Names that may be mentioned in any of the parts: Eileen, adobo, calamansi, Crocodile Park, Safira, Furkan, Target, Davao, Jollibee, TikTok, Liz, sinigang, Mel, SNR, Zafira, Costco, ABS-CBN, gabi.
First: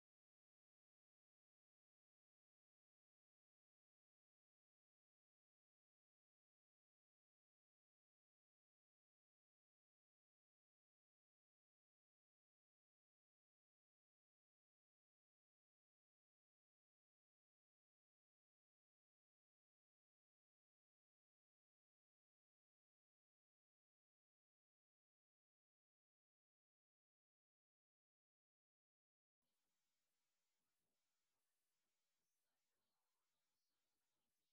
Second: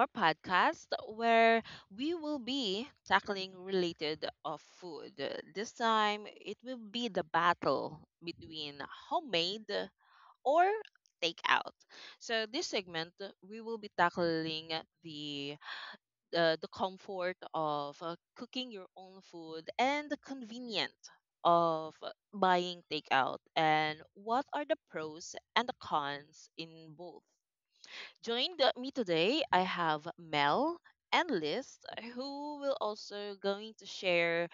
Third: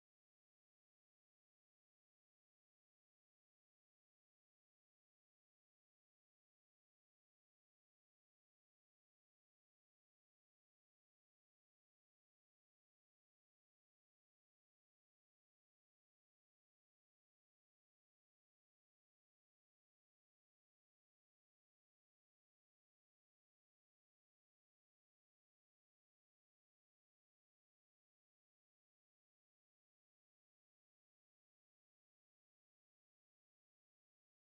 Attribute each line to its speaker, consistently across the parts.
Speaker 1: our podcast where we will be tackling related of food. This time it will be the battle between homemade or takeout. So this segment we will be tackling the the comfort of cooking your own food and the convenience of buying takeout and what are the pros and the cons in both. Joined me today, I have Mel and Liz, who will also going to share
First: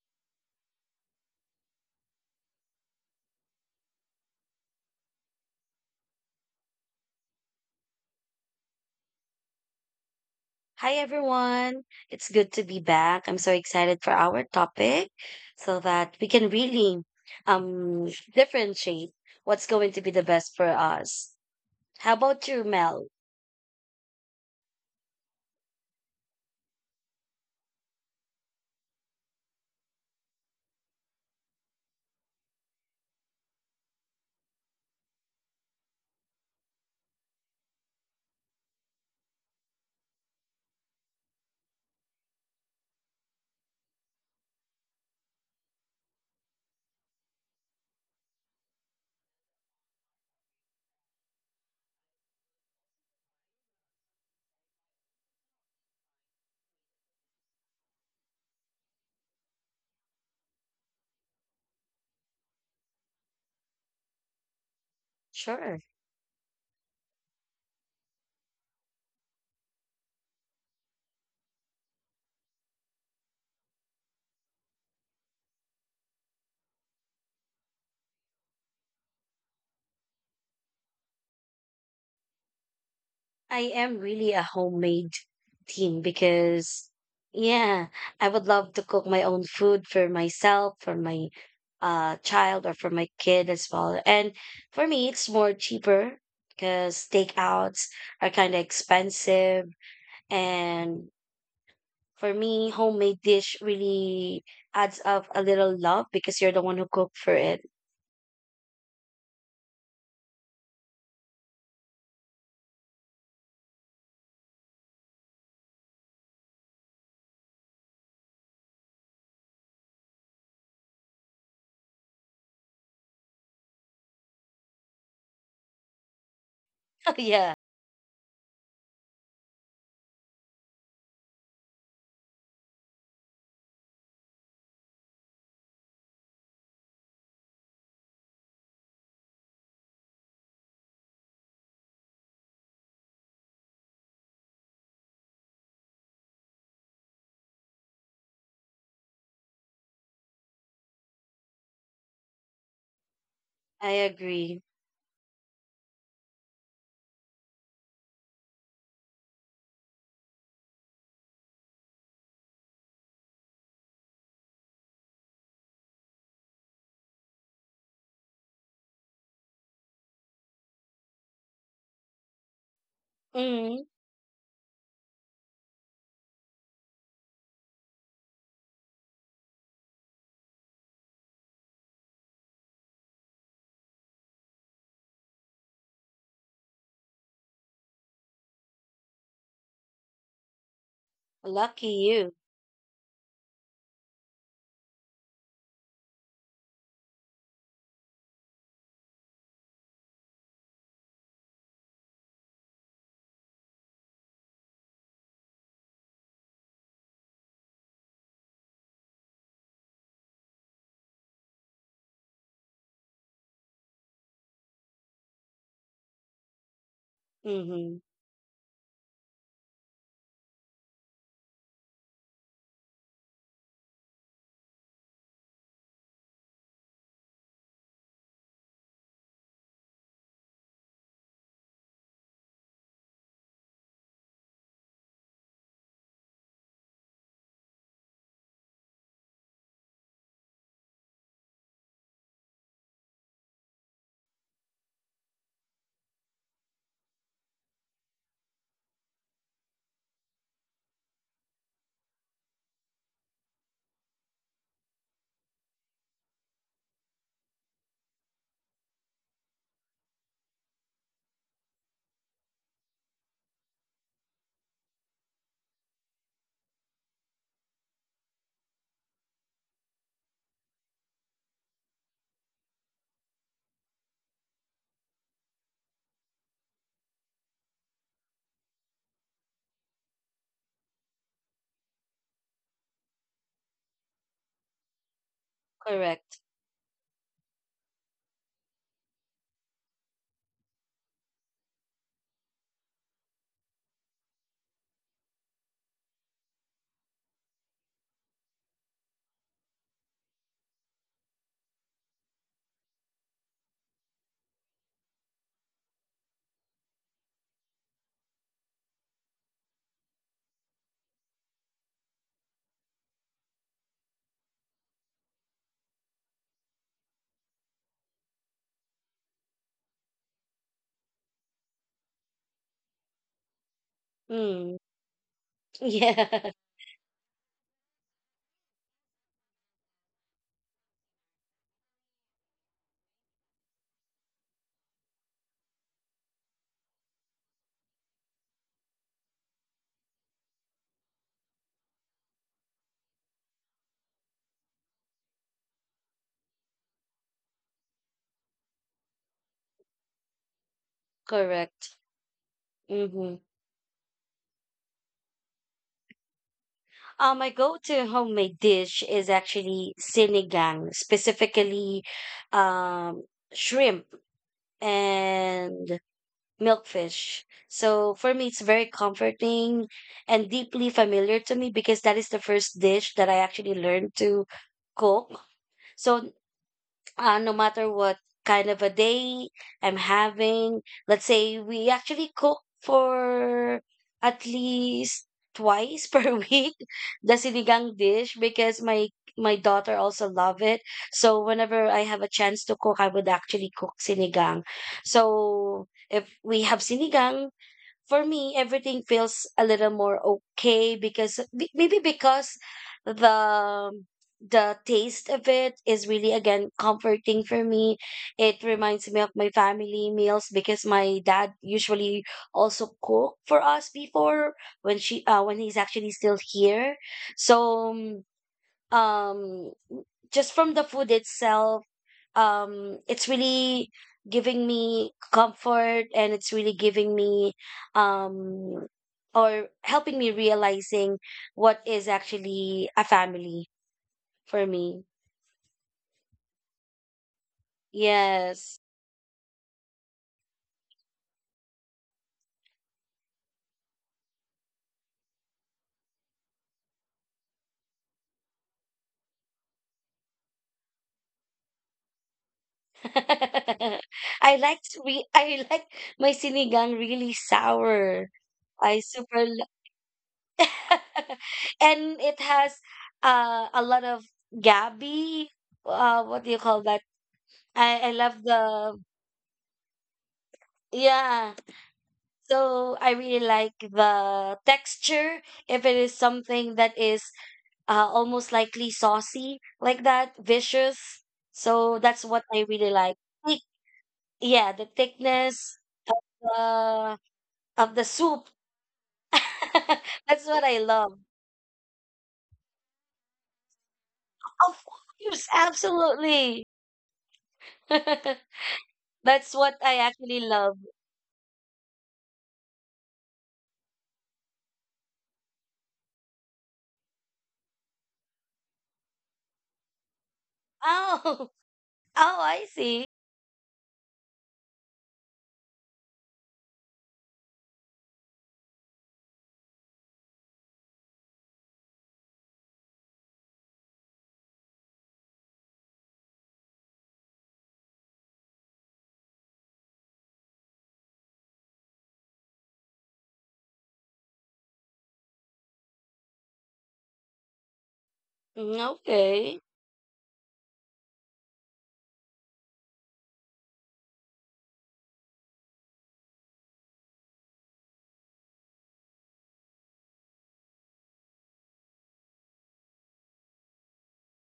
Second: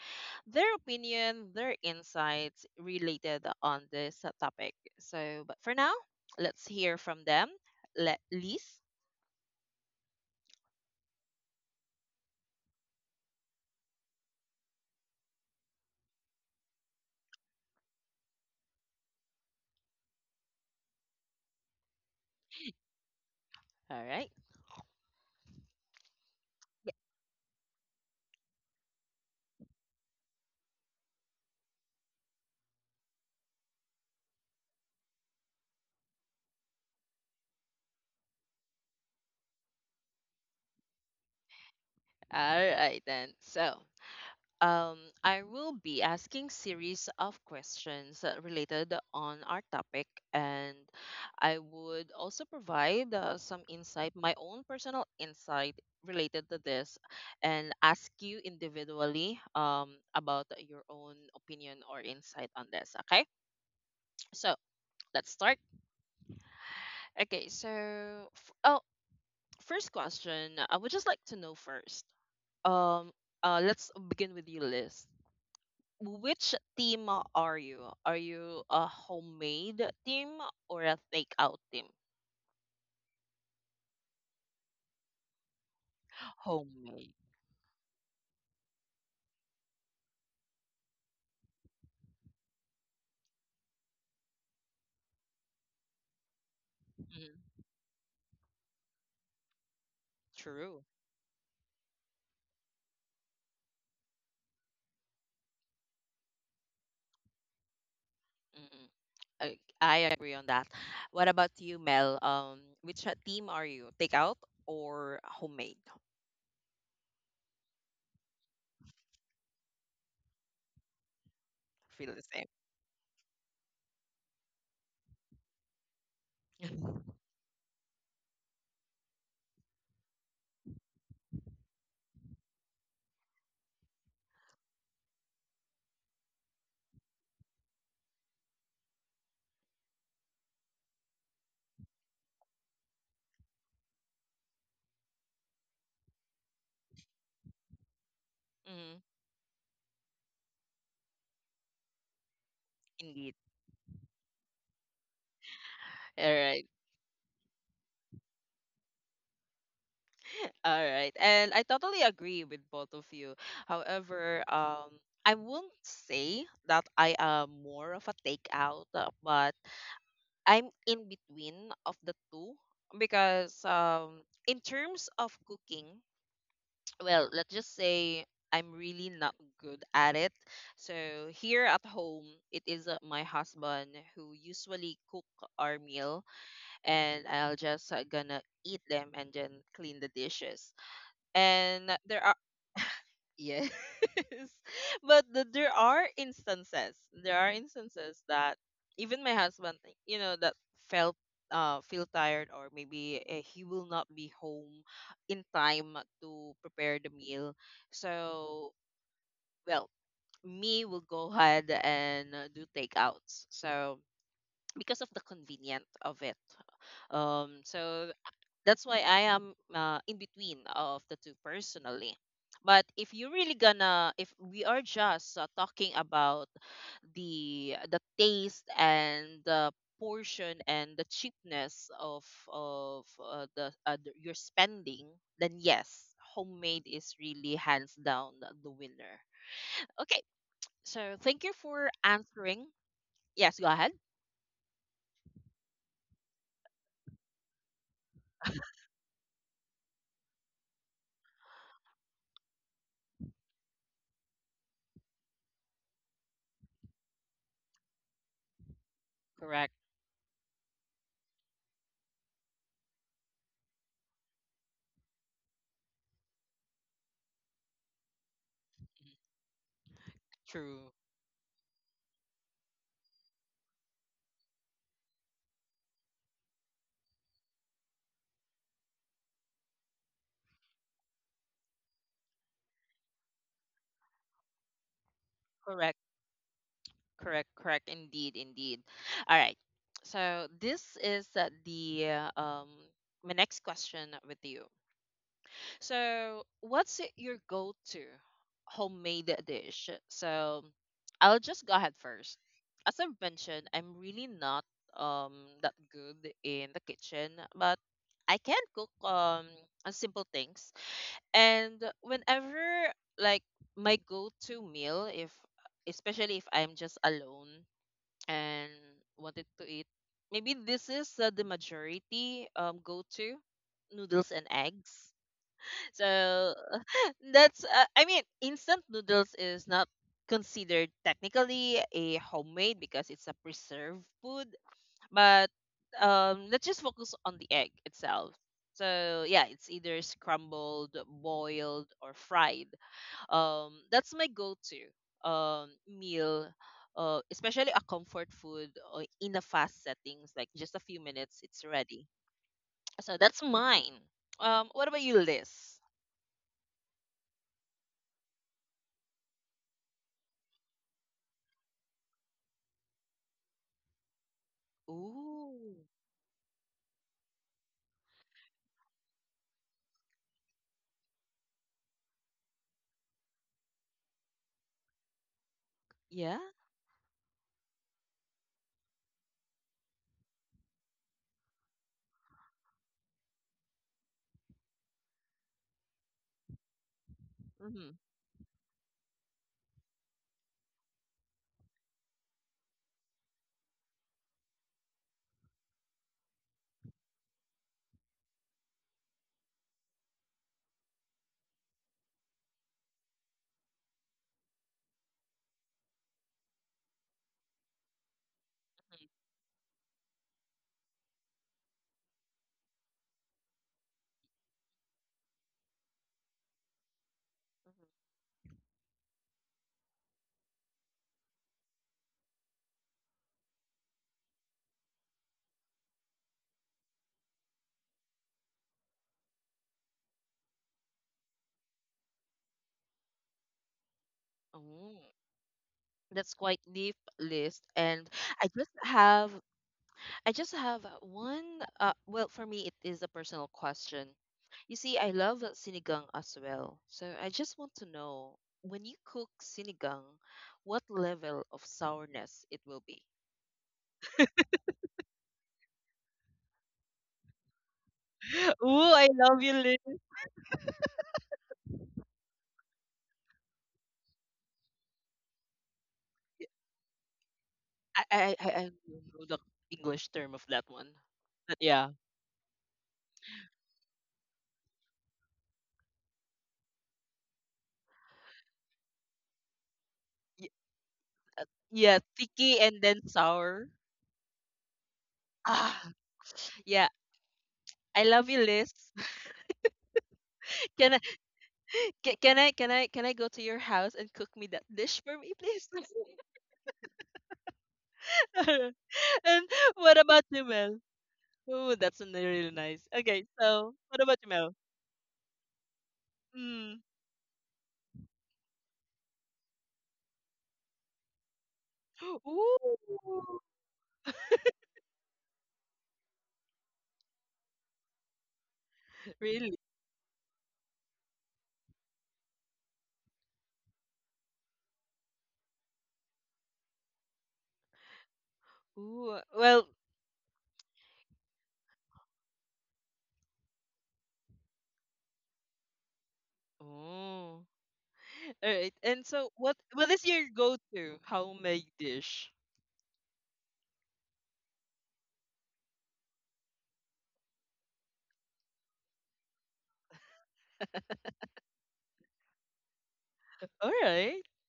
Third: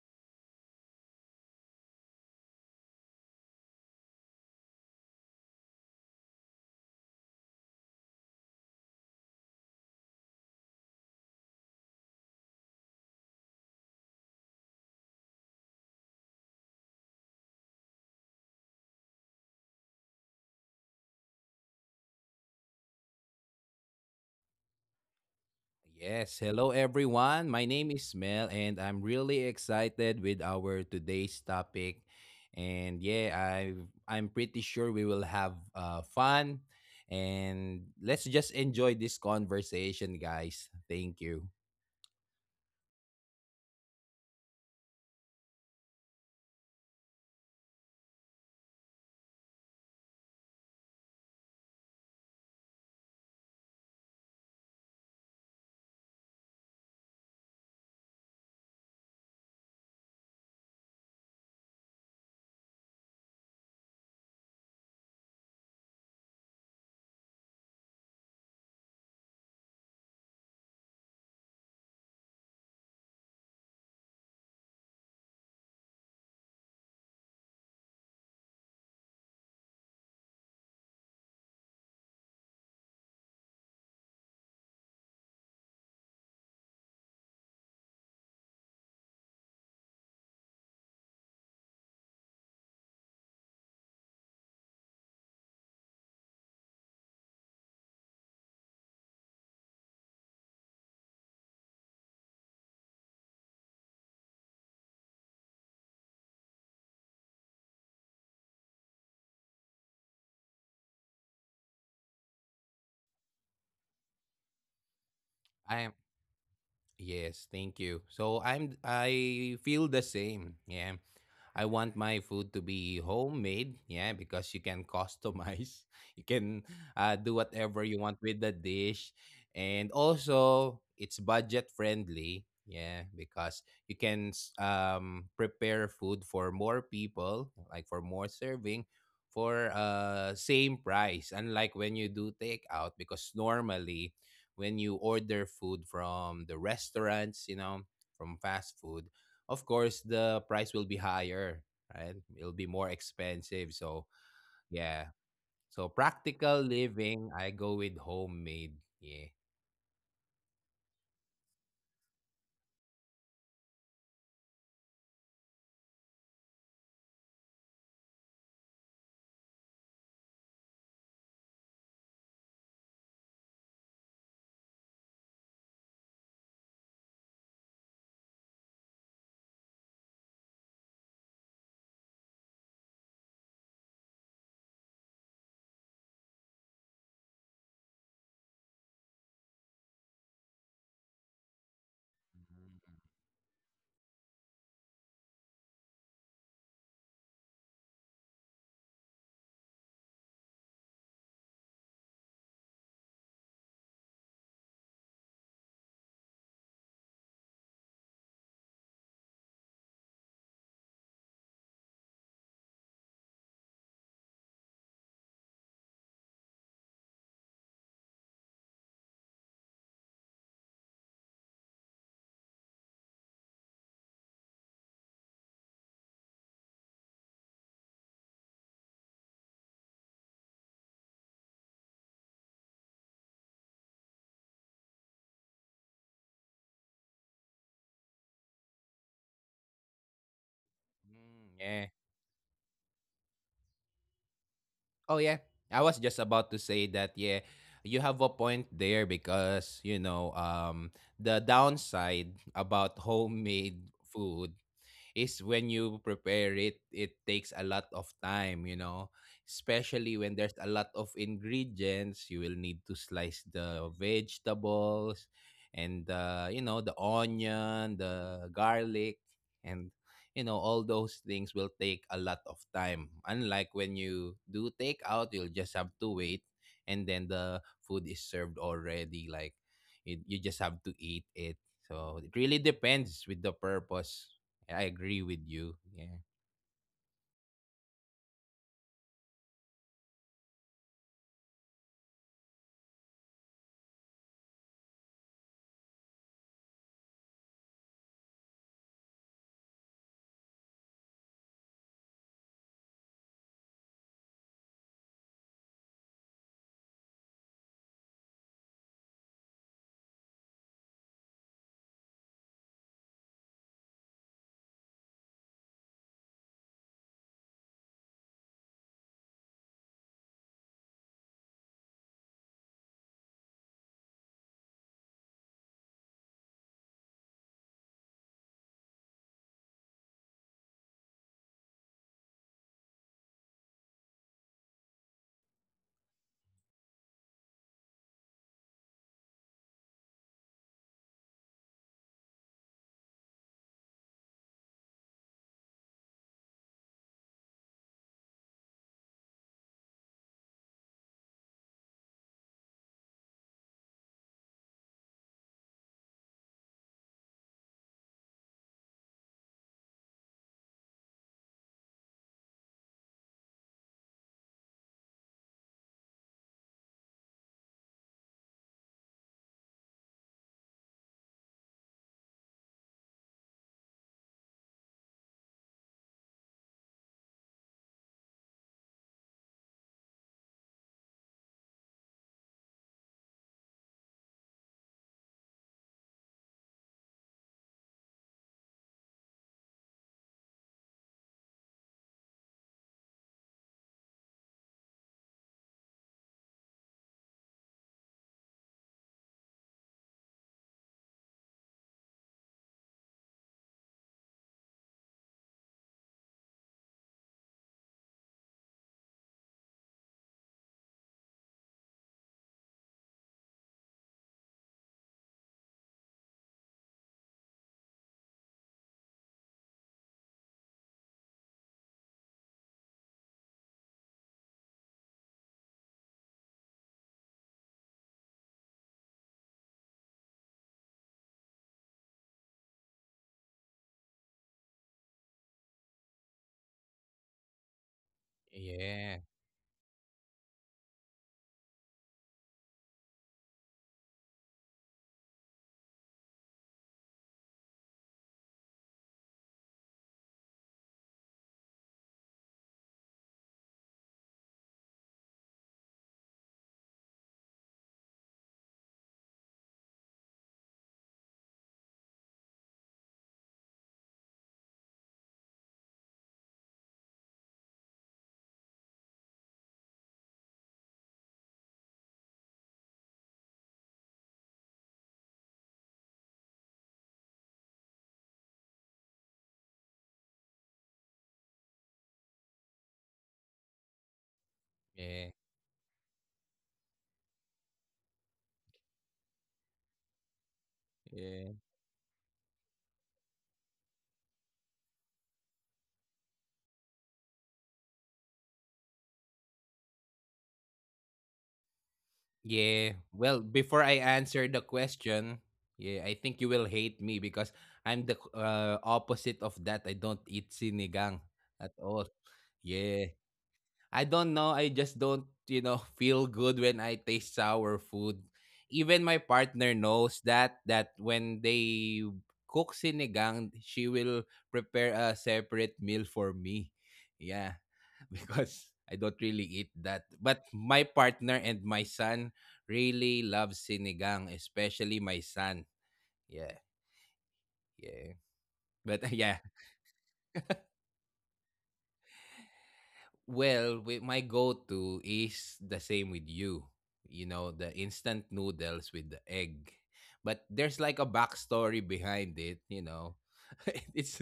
Speaker 1: their opinion, their insights related on this topic. So, but for now, let's hear from them. Let Liz.
Speaker 2: Hi everyone. It's good to be back. I'm so excited for our topic so that we can really differentiate what's going to be the best for us. How about you, Mel?
Speaker 1: All right.
Speaker 3: Yes, hello everyone. My name is Mel and I'm really excited with our today's topic. And yeah, I'm pretty sure we will have fun, and let's just enjoy this conversation, guys. Thank you.
Speaker 1: All right then. So, I will be asking series of questions related on our topic, and I would also provide some insight, my own personal insight related to this, and ask you individually about your own opinion or insight on this. Okay, so let's start.
Speaker 2: Sure.
Speaker 1: Okay, so oh, first question. I would just like to know first. Um, let's begin with you, Liz. Which team are you? Are you a homemade team or a takeout team?
Speaker 2: I am really a homemade teen because
Speaker 1: Homemade.
Speaker 2: yeah, I would love to cook my own food for myself, for my child or for my kid as well. And for me it's more cheaper because
Speaker 1: Mm,
Speaker 2: takeouts are kind of expensive.
Speaker 1: true.
Speaker 2: And for me, homemade dish really adds up a little love because you're the one who cooked for it.
Speaker 1: Mm-mm. I agree on that. What about you, Mel? Which team are you? Takeout or homemade?
Speaker 3: I am Yes, thank you. So I feel the same. Yeah. I
Speaker 1: Feel the
Speaker 3: want
Speaker 1: same.
Speaker 3: my food to be homemade, yeah, because you can customize. You can do
Speaker 2: Yeah,
Speaker 3: whatever you want with the dish. And also, it's budget friendly, yeah, because you can prepare food for more people, like for more serving for same price, unlike when you do takeout, because normally when you order food from the restaurants, you know, from fast
Speaker 1: Mm,
Speaker 3: food, of course the price will be higher, right? It'll be more
Speaker 1: indeed.
Speaker 3: expensive.
Speaker 2: I
Speaker 3: So
Speaker 2: agree.
Speaker 3: yeah. So
Speaker 1: All right.
Speaker 3: practical living, I go with homemade. Yeah.
Speaker 1: All right. And I totally agree with both of you. However, I won't say that I am more of a takeout, but I'm in between of the two because
Speaker 2: Mm,
Speaker 1: in terms of cooking, well, let's just say I'm really not good at it. So here at home, it is my husband who usually cook our meal and I'll just gonna eat them and then clean the dishes.
Speaker 2: lucky
Speaker 1: And there.
Speaker 2: you.
Speaker 1: Yes. But there are instances. There are instances that even my husband, that felt feel tired or maybe he will not be home in time to prepare the meal. So, well, me will go ahead and do takeouts. So, because of the convenient of it. Um
Speaker 2: Mm-hmm.
Speaker 1: so that's why I am in between of the two personally. But if you really gonna, if we are just talking about the taste and the portion and the cheapness of your spending, then yes, homemade is really hands down the winner. Okay, so thank you
Speaker 3: Mm,
Speaker 1: for
Speaker 3: yeah.
Speaker 1: answering. Yes, go ahead.
Speaker 3: Oh yeah. I was just about to say that yeah, you have a point there because you know, the downside about homemade food is when you prepare it, it takes a lot of time, you know,
Speaker 1: Correct.
Speaker 3: especially when there's a lot of ingredients. You will need to slice the vegetables and, you know, the onion, the
Speaker 1: Mhm.
Speaker 3: garlic, and, you know,
Speaker 1: True.
Speaker 3: all those things will take a lot of time. Unlike when you do take out, you'll just have to wait and then the food is served already. Like, it, you just have to eat it. So it really depends with the purpose. I agree with
Speaker 1: Correct.
Speaker 3: you.
Speaker 2: Correct.
Speaker 3: Yeah.
Speaker 1: Correct, correct. Indeed, indeed. All right. So this is the my next question with you. So what's your go-to homemade dish? So I'll just go ahead first. As I've mentioned, I'm really not that good in the kitchen, but I can cook simple things. And whenever like my go-to meal if especially if I'm just alone and wanted to eat. Maybe this is the majority go to noodles and
Speaker 2: Mm,
Speaker 1: eggs.
Speaker 2: Yeah,
Speaker 1: So that's I mean instant noodles is not considered technically a homemade because it's a preserved food, but let's just focus on the egg itself. So yeah, it's either scrambled, boiled, or fried. That's my go-to meal, especially a comfort food in a fast settings, like just a few minutes, it's
Speaker 2: correct.
Speaker 1: ready. So
Speaker 2: Mm-hmm.
Speaker 1: that's mine. What about you, Liz?
Speaker 2: My go-to homemade dish is actually sinigang, specifically um, shrimp
Speaker 1: Ooh,
Speaker 2: and milkfish. So for me, it's very comforting and deeply familiar to me because that is the first dish that I actually learned to cook. So
Speaker 1: yeah.
Speaker 2: no matter what kind of a day I'm having. Let's say we actually cook for at least twice per week the sinigang
Speaker 1: Mm-hmm.
Speaker 2: dish because my daughter also love it. So whenever I have a chance to cook, I would actually cook sinigang. So if we have sinigang, for me everything feels a little more okay because maybe because the the taste of it is really again comforting for me. It reminds me of my family meals because my dad usually also cook for us before, when she when he's actually still here. So um just from the food itself, it's really giving me comfort and it's really giving me um or helping me realizing what is actually a family for me.
Speaker 1: Oh, that's quite deep list, and I just
Speaker 2: Yes.
Speaker 1: have
Speaker 3: Yeah.
Speaker 1: I just have one. Well, for me, it is a personal question. You see, I love sinigang as well. So I just want to know when you cook sinigang, what level of sourness it will be?
Speaker 2: I like my sinigang really sour.
Speaker 1: Ooh,
Speaker 2: i
Speaker 1: I
Speaker 2: super
Speaker 1: love you,
Speaker 2: li-
Speaker 1: Lynn.
Speaker 2: and it has a lot of gabi, uh, what do you call that,
Speaker 1: I
Speaker 2: I
Speaker 1: I
Speaker 2: love
Speaker 1: I,
Speaker 2: the,
Speaker 1: I don't know the English term of that one,
Speaker 2: yeah.
Speaker 1: but yeah,
Speaker 2: So I really like the texture. If it is something that is almost likely saucy like that,
Speaker 1: Y-
Speaker 2: vicious. So
Speaker 1: yeah,
Speaker 2: that's what I
Speaker 1: sticky and
Speaker 2: really
Speaker 1: then
Speaker 2: like. Thick-
Speaker 1: sour.
Speaker 2: yeah, the
Speaker 3: Yeah.
Speaker 2: thickness
Speaker 1: Ah,
Speaker 2: of
Speaker 1: yeah.
Speaker 2: the of the
Speaker 1: I love you,
Speaker 2: soup.
Speaker 1: Liz.
Speaker 2: That's what I
Speaker 1: Can I,
Speaker 2: love.
Speaker 3: Yeah.
Speaker 1: ca- can I, can I, can I go to your house and cook me that
Speaker 2: Of
Speaker 1: dish for me,
Speaker 2: course,
Speaker 1: please?
Speaker 2: absolutely.
Speaker 1: And
Speaker 2: That's what I
Speaker 1: what about
Speaker 2: actually
Speaker 1: you,
Speaker 2: love.
Speaker 1: Mel? Oh, that's really nice.
Speaker 3: Yeah.
Speaker 1: Okay,
Speaker 3: Well,
Speaker 1: so
Speaker 3: before
Speaker 1: what
Speaker 3: I
Speaker 1: about you, Mel?
Speaker 3: answer the question, yeah, I think you
Speaker 1: Mm.
Speaker 3: will hate me because I'm the opposite of that. I don't eat sinigang
Speaker 2: Oh,
Speaker 3: at all.
Speaker 2: oh, I
Speaker 1: Ooh,
Speaker 2: see.
Speaker 3: Yeah. I don't know. I just don't, you know, feel good when I taste sour food. Even my
Speaker 1: really?
Speaker 3: partner knows that when they cook sinigang, she will prepare a separate meal for me. Yeah. Because I
Speaker 1: Ooh,
Speaker 3: don't really
Speaker 1: well,
Speaker 3: eat that. But my partner and my son really love sinigang, especially my son. Yeah,
Speaker 1: oh. All
Speaker 3: yeah.
Speaker 1: right.
Speaker 2: Mm,
Speaker 1: And so,
Speaker 3: But
Speaker 1: what
Speaker 2: Okay,
Speaker 3: yeah,
Speaker 1: what is your go-to homemade dish?
Speaker 3: well, with my go-to is the same with you. You know, the instant noodles with the egg. But there's like a backstory behind it, you know.
Speaker 1: All right.
Speaker 3: It's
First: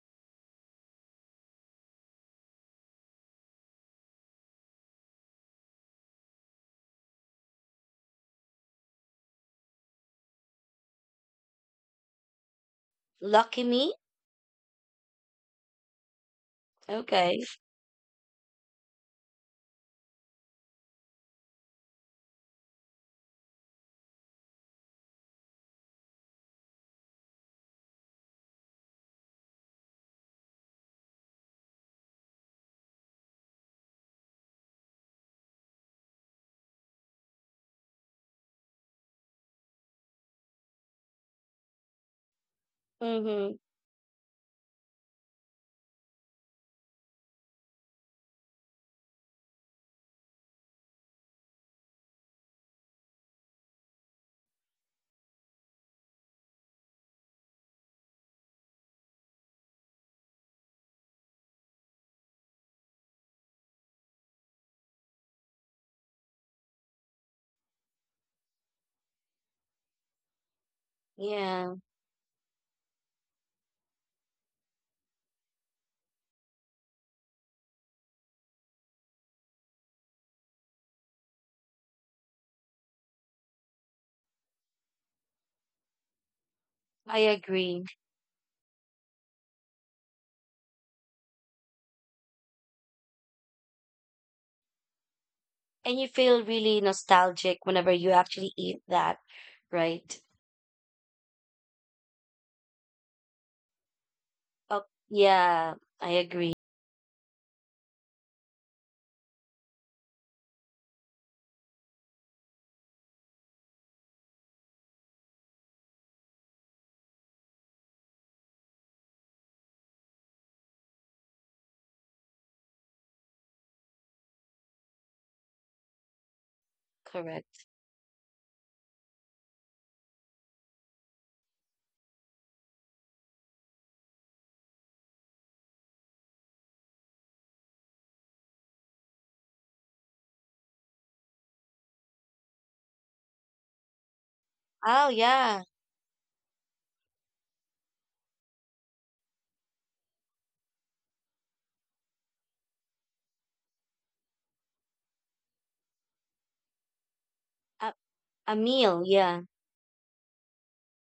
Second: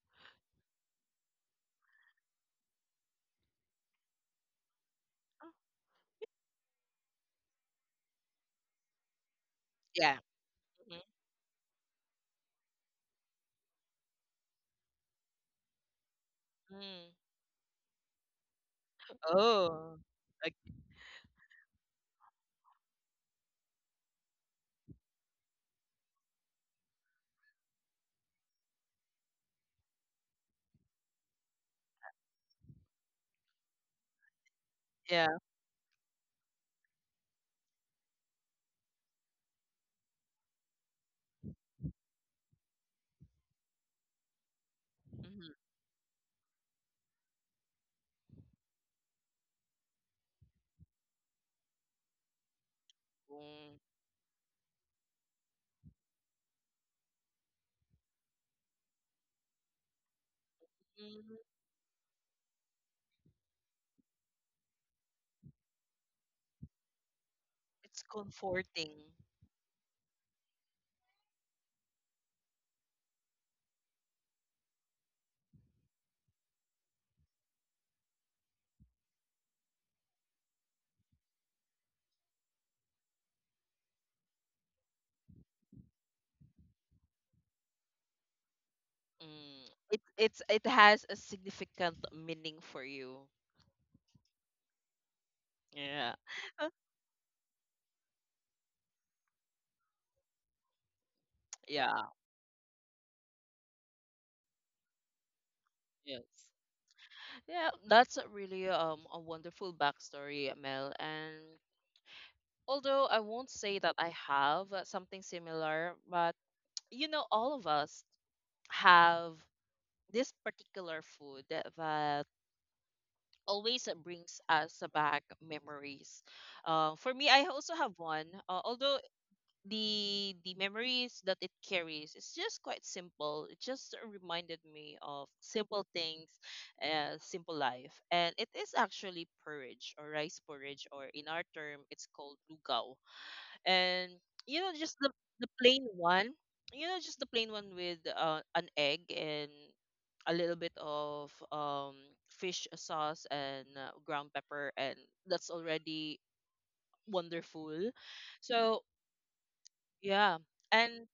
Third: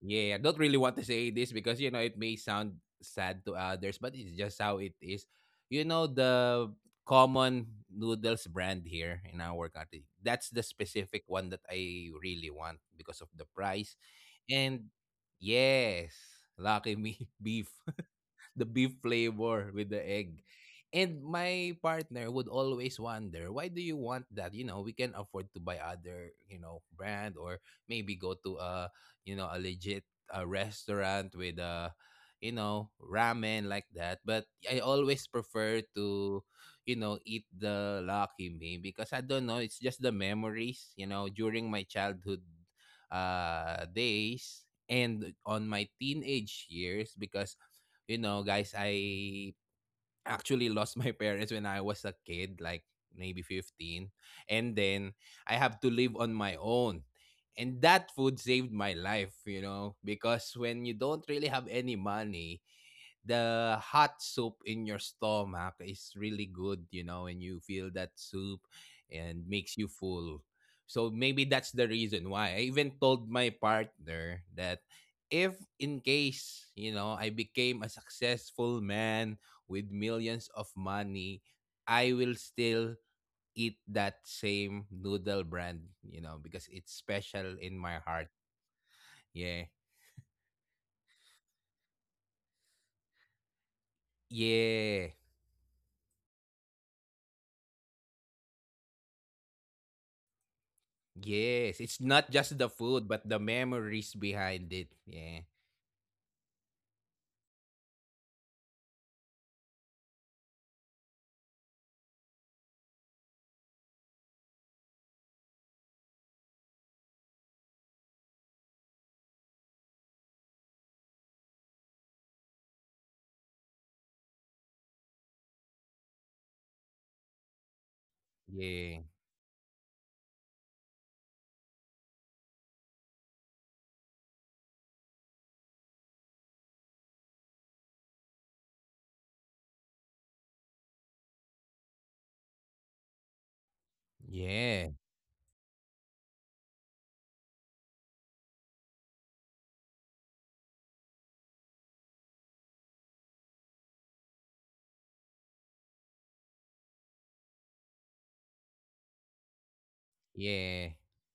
Speaker 3: yeah, I don't really want to say this because you know it may sound sad to others, but it's just how it is. You know, the common noodles brand here in our country.
Speaker 1: Yeah.
Speaker 3: That's the specific one that I really want because of the
Speaker 2: lucky
Speaker 3: price.
Speaker 2: me.
Speaker 3: And yes, lucky
Speaker 1: Mm-hmm.
Speaker 3: me,
Speaker 2: Okay.
Speaker 3: beef the beef flavor with
Speaker 1: Oh,
Speaker 3: the egg.
Speaker 1: like,
Speaker 3: And my partner would always wonder, why do you want that? You know, we can afford to buy other, you know, brand or maybe go to a, you know, a legit restaurant with a, you know, ramen like that. But I always
Speaker 1: yeah.
Speaker 3: prefer to, you know, eat the Lucky Me because I don't know, it's just the memories, you know, during my childhood
Speaker 2: Mm-hmm.
Speaker 3: days and
Speaker 1: Mm-hmm.
Speaker 3: on my teenage years because you know, guys, I actually lost my parents when I was a kid, like maybe
Speaker 1: Mm.
Speaker 3: 15. And then I have to live on my own. And that food saved my life, you know, because when you don't
Speaker 1: Mm,
Speaker 3: really have any money, the hot soup in your stomach is really good, you know, and you feel
Speaker 1: it's
Speaker 3: that soup
Speaker 1: comforting.
Speaker 3: and makes you full. So maybe
Speaker 2: Yeah,
Speaker 3: that's the reason why. I even told my partner that if in case, you know, I became a successful man with millions of money, I will still eat that same noodle brand, you know, because it's
Speaker 2: I
Speaker 3: special in my
Speaker 2: agree.
Speaker 3: heart. Yeah.
Speaker 1: Mm. It has a significant meaning for you.
Speaker 3: Yeah.
Speaker 2: And you
Speaker 1: Yeah.
Speaker 2: feel
Speaker 1: Uh,
Speaker 2: really nostalgic whenever you actually eat that, right?
Speaker 3: Yes, it's not
Speaker 1: Yeah.
Speaker 3: just the food, but the memories behind it.
Speaker 2: Oh,
Speaker 3: Yeah,
Speaker 2: yeah, I
Speaker 1: Yes.
Speaker 2: agree.
Speaker 1: Yeah, that's a really a wonderful backstory, Mel. And although I won't say that I have something similar, but all of us have this particular food that always brings us back memories. For me, I
Speaker 2: Correct.
Speaker 1: also have one.
Speaker 3: yeah,
Speaker 1: Although the memories that it carries it's just quite simple. It just reminded me of simple things, simple life, and it is actually porridge or rice porridge, or in our term, it's called lugaw, and
Speaker 3: yeah,
Speaker 1: just
Speaker 2: Oh,
Speaker 1: the
Speaker 2: yeah.
Speaker 1: plain one the plain one with an egg and a little bit of fish sauce and ground pepper, and that's already wonderful,
Speaker 2: A, a
Speaker 1: so
Speaker 2: meal, yeah.
Speaker 1: yeah,
Speaker 3: yeah.
Speaker 1: and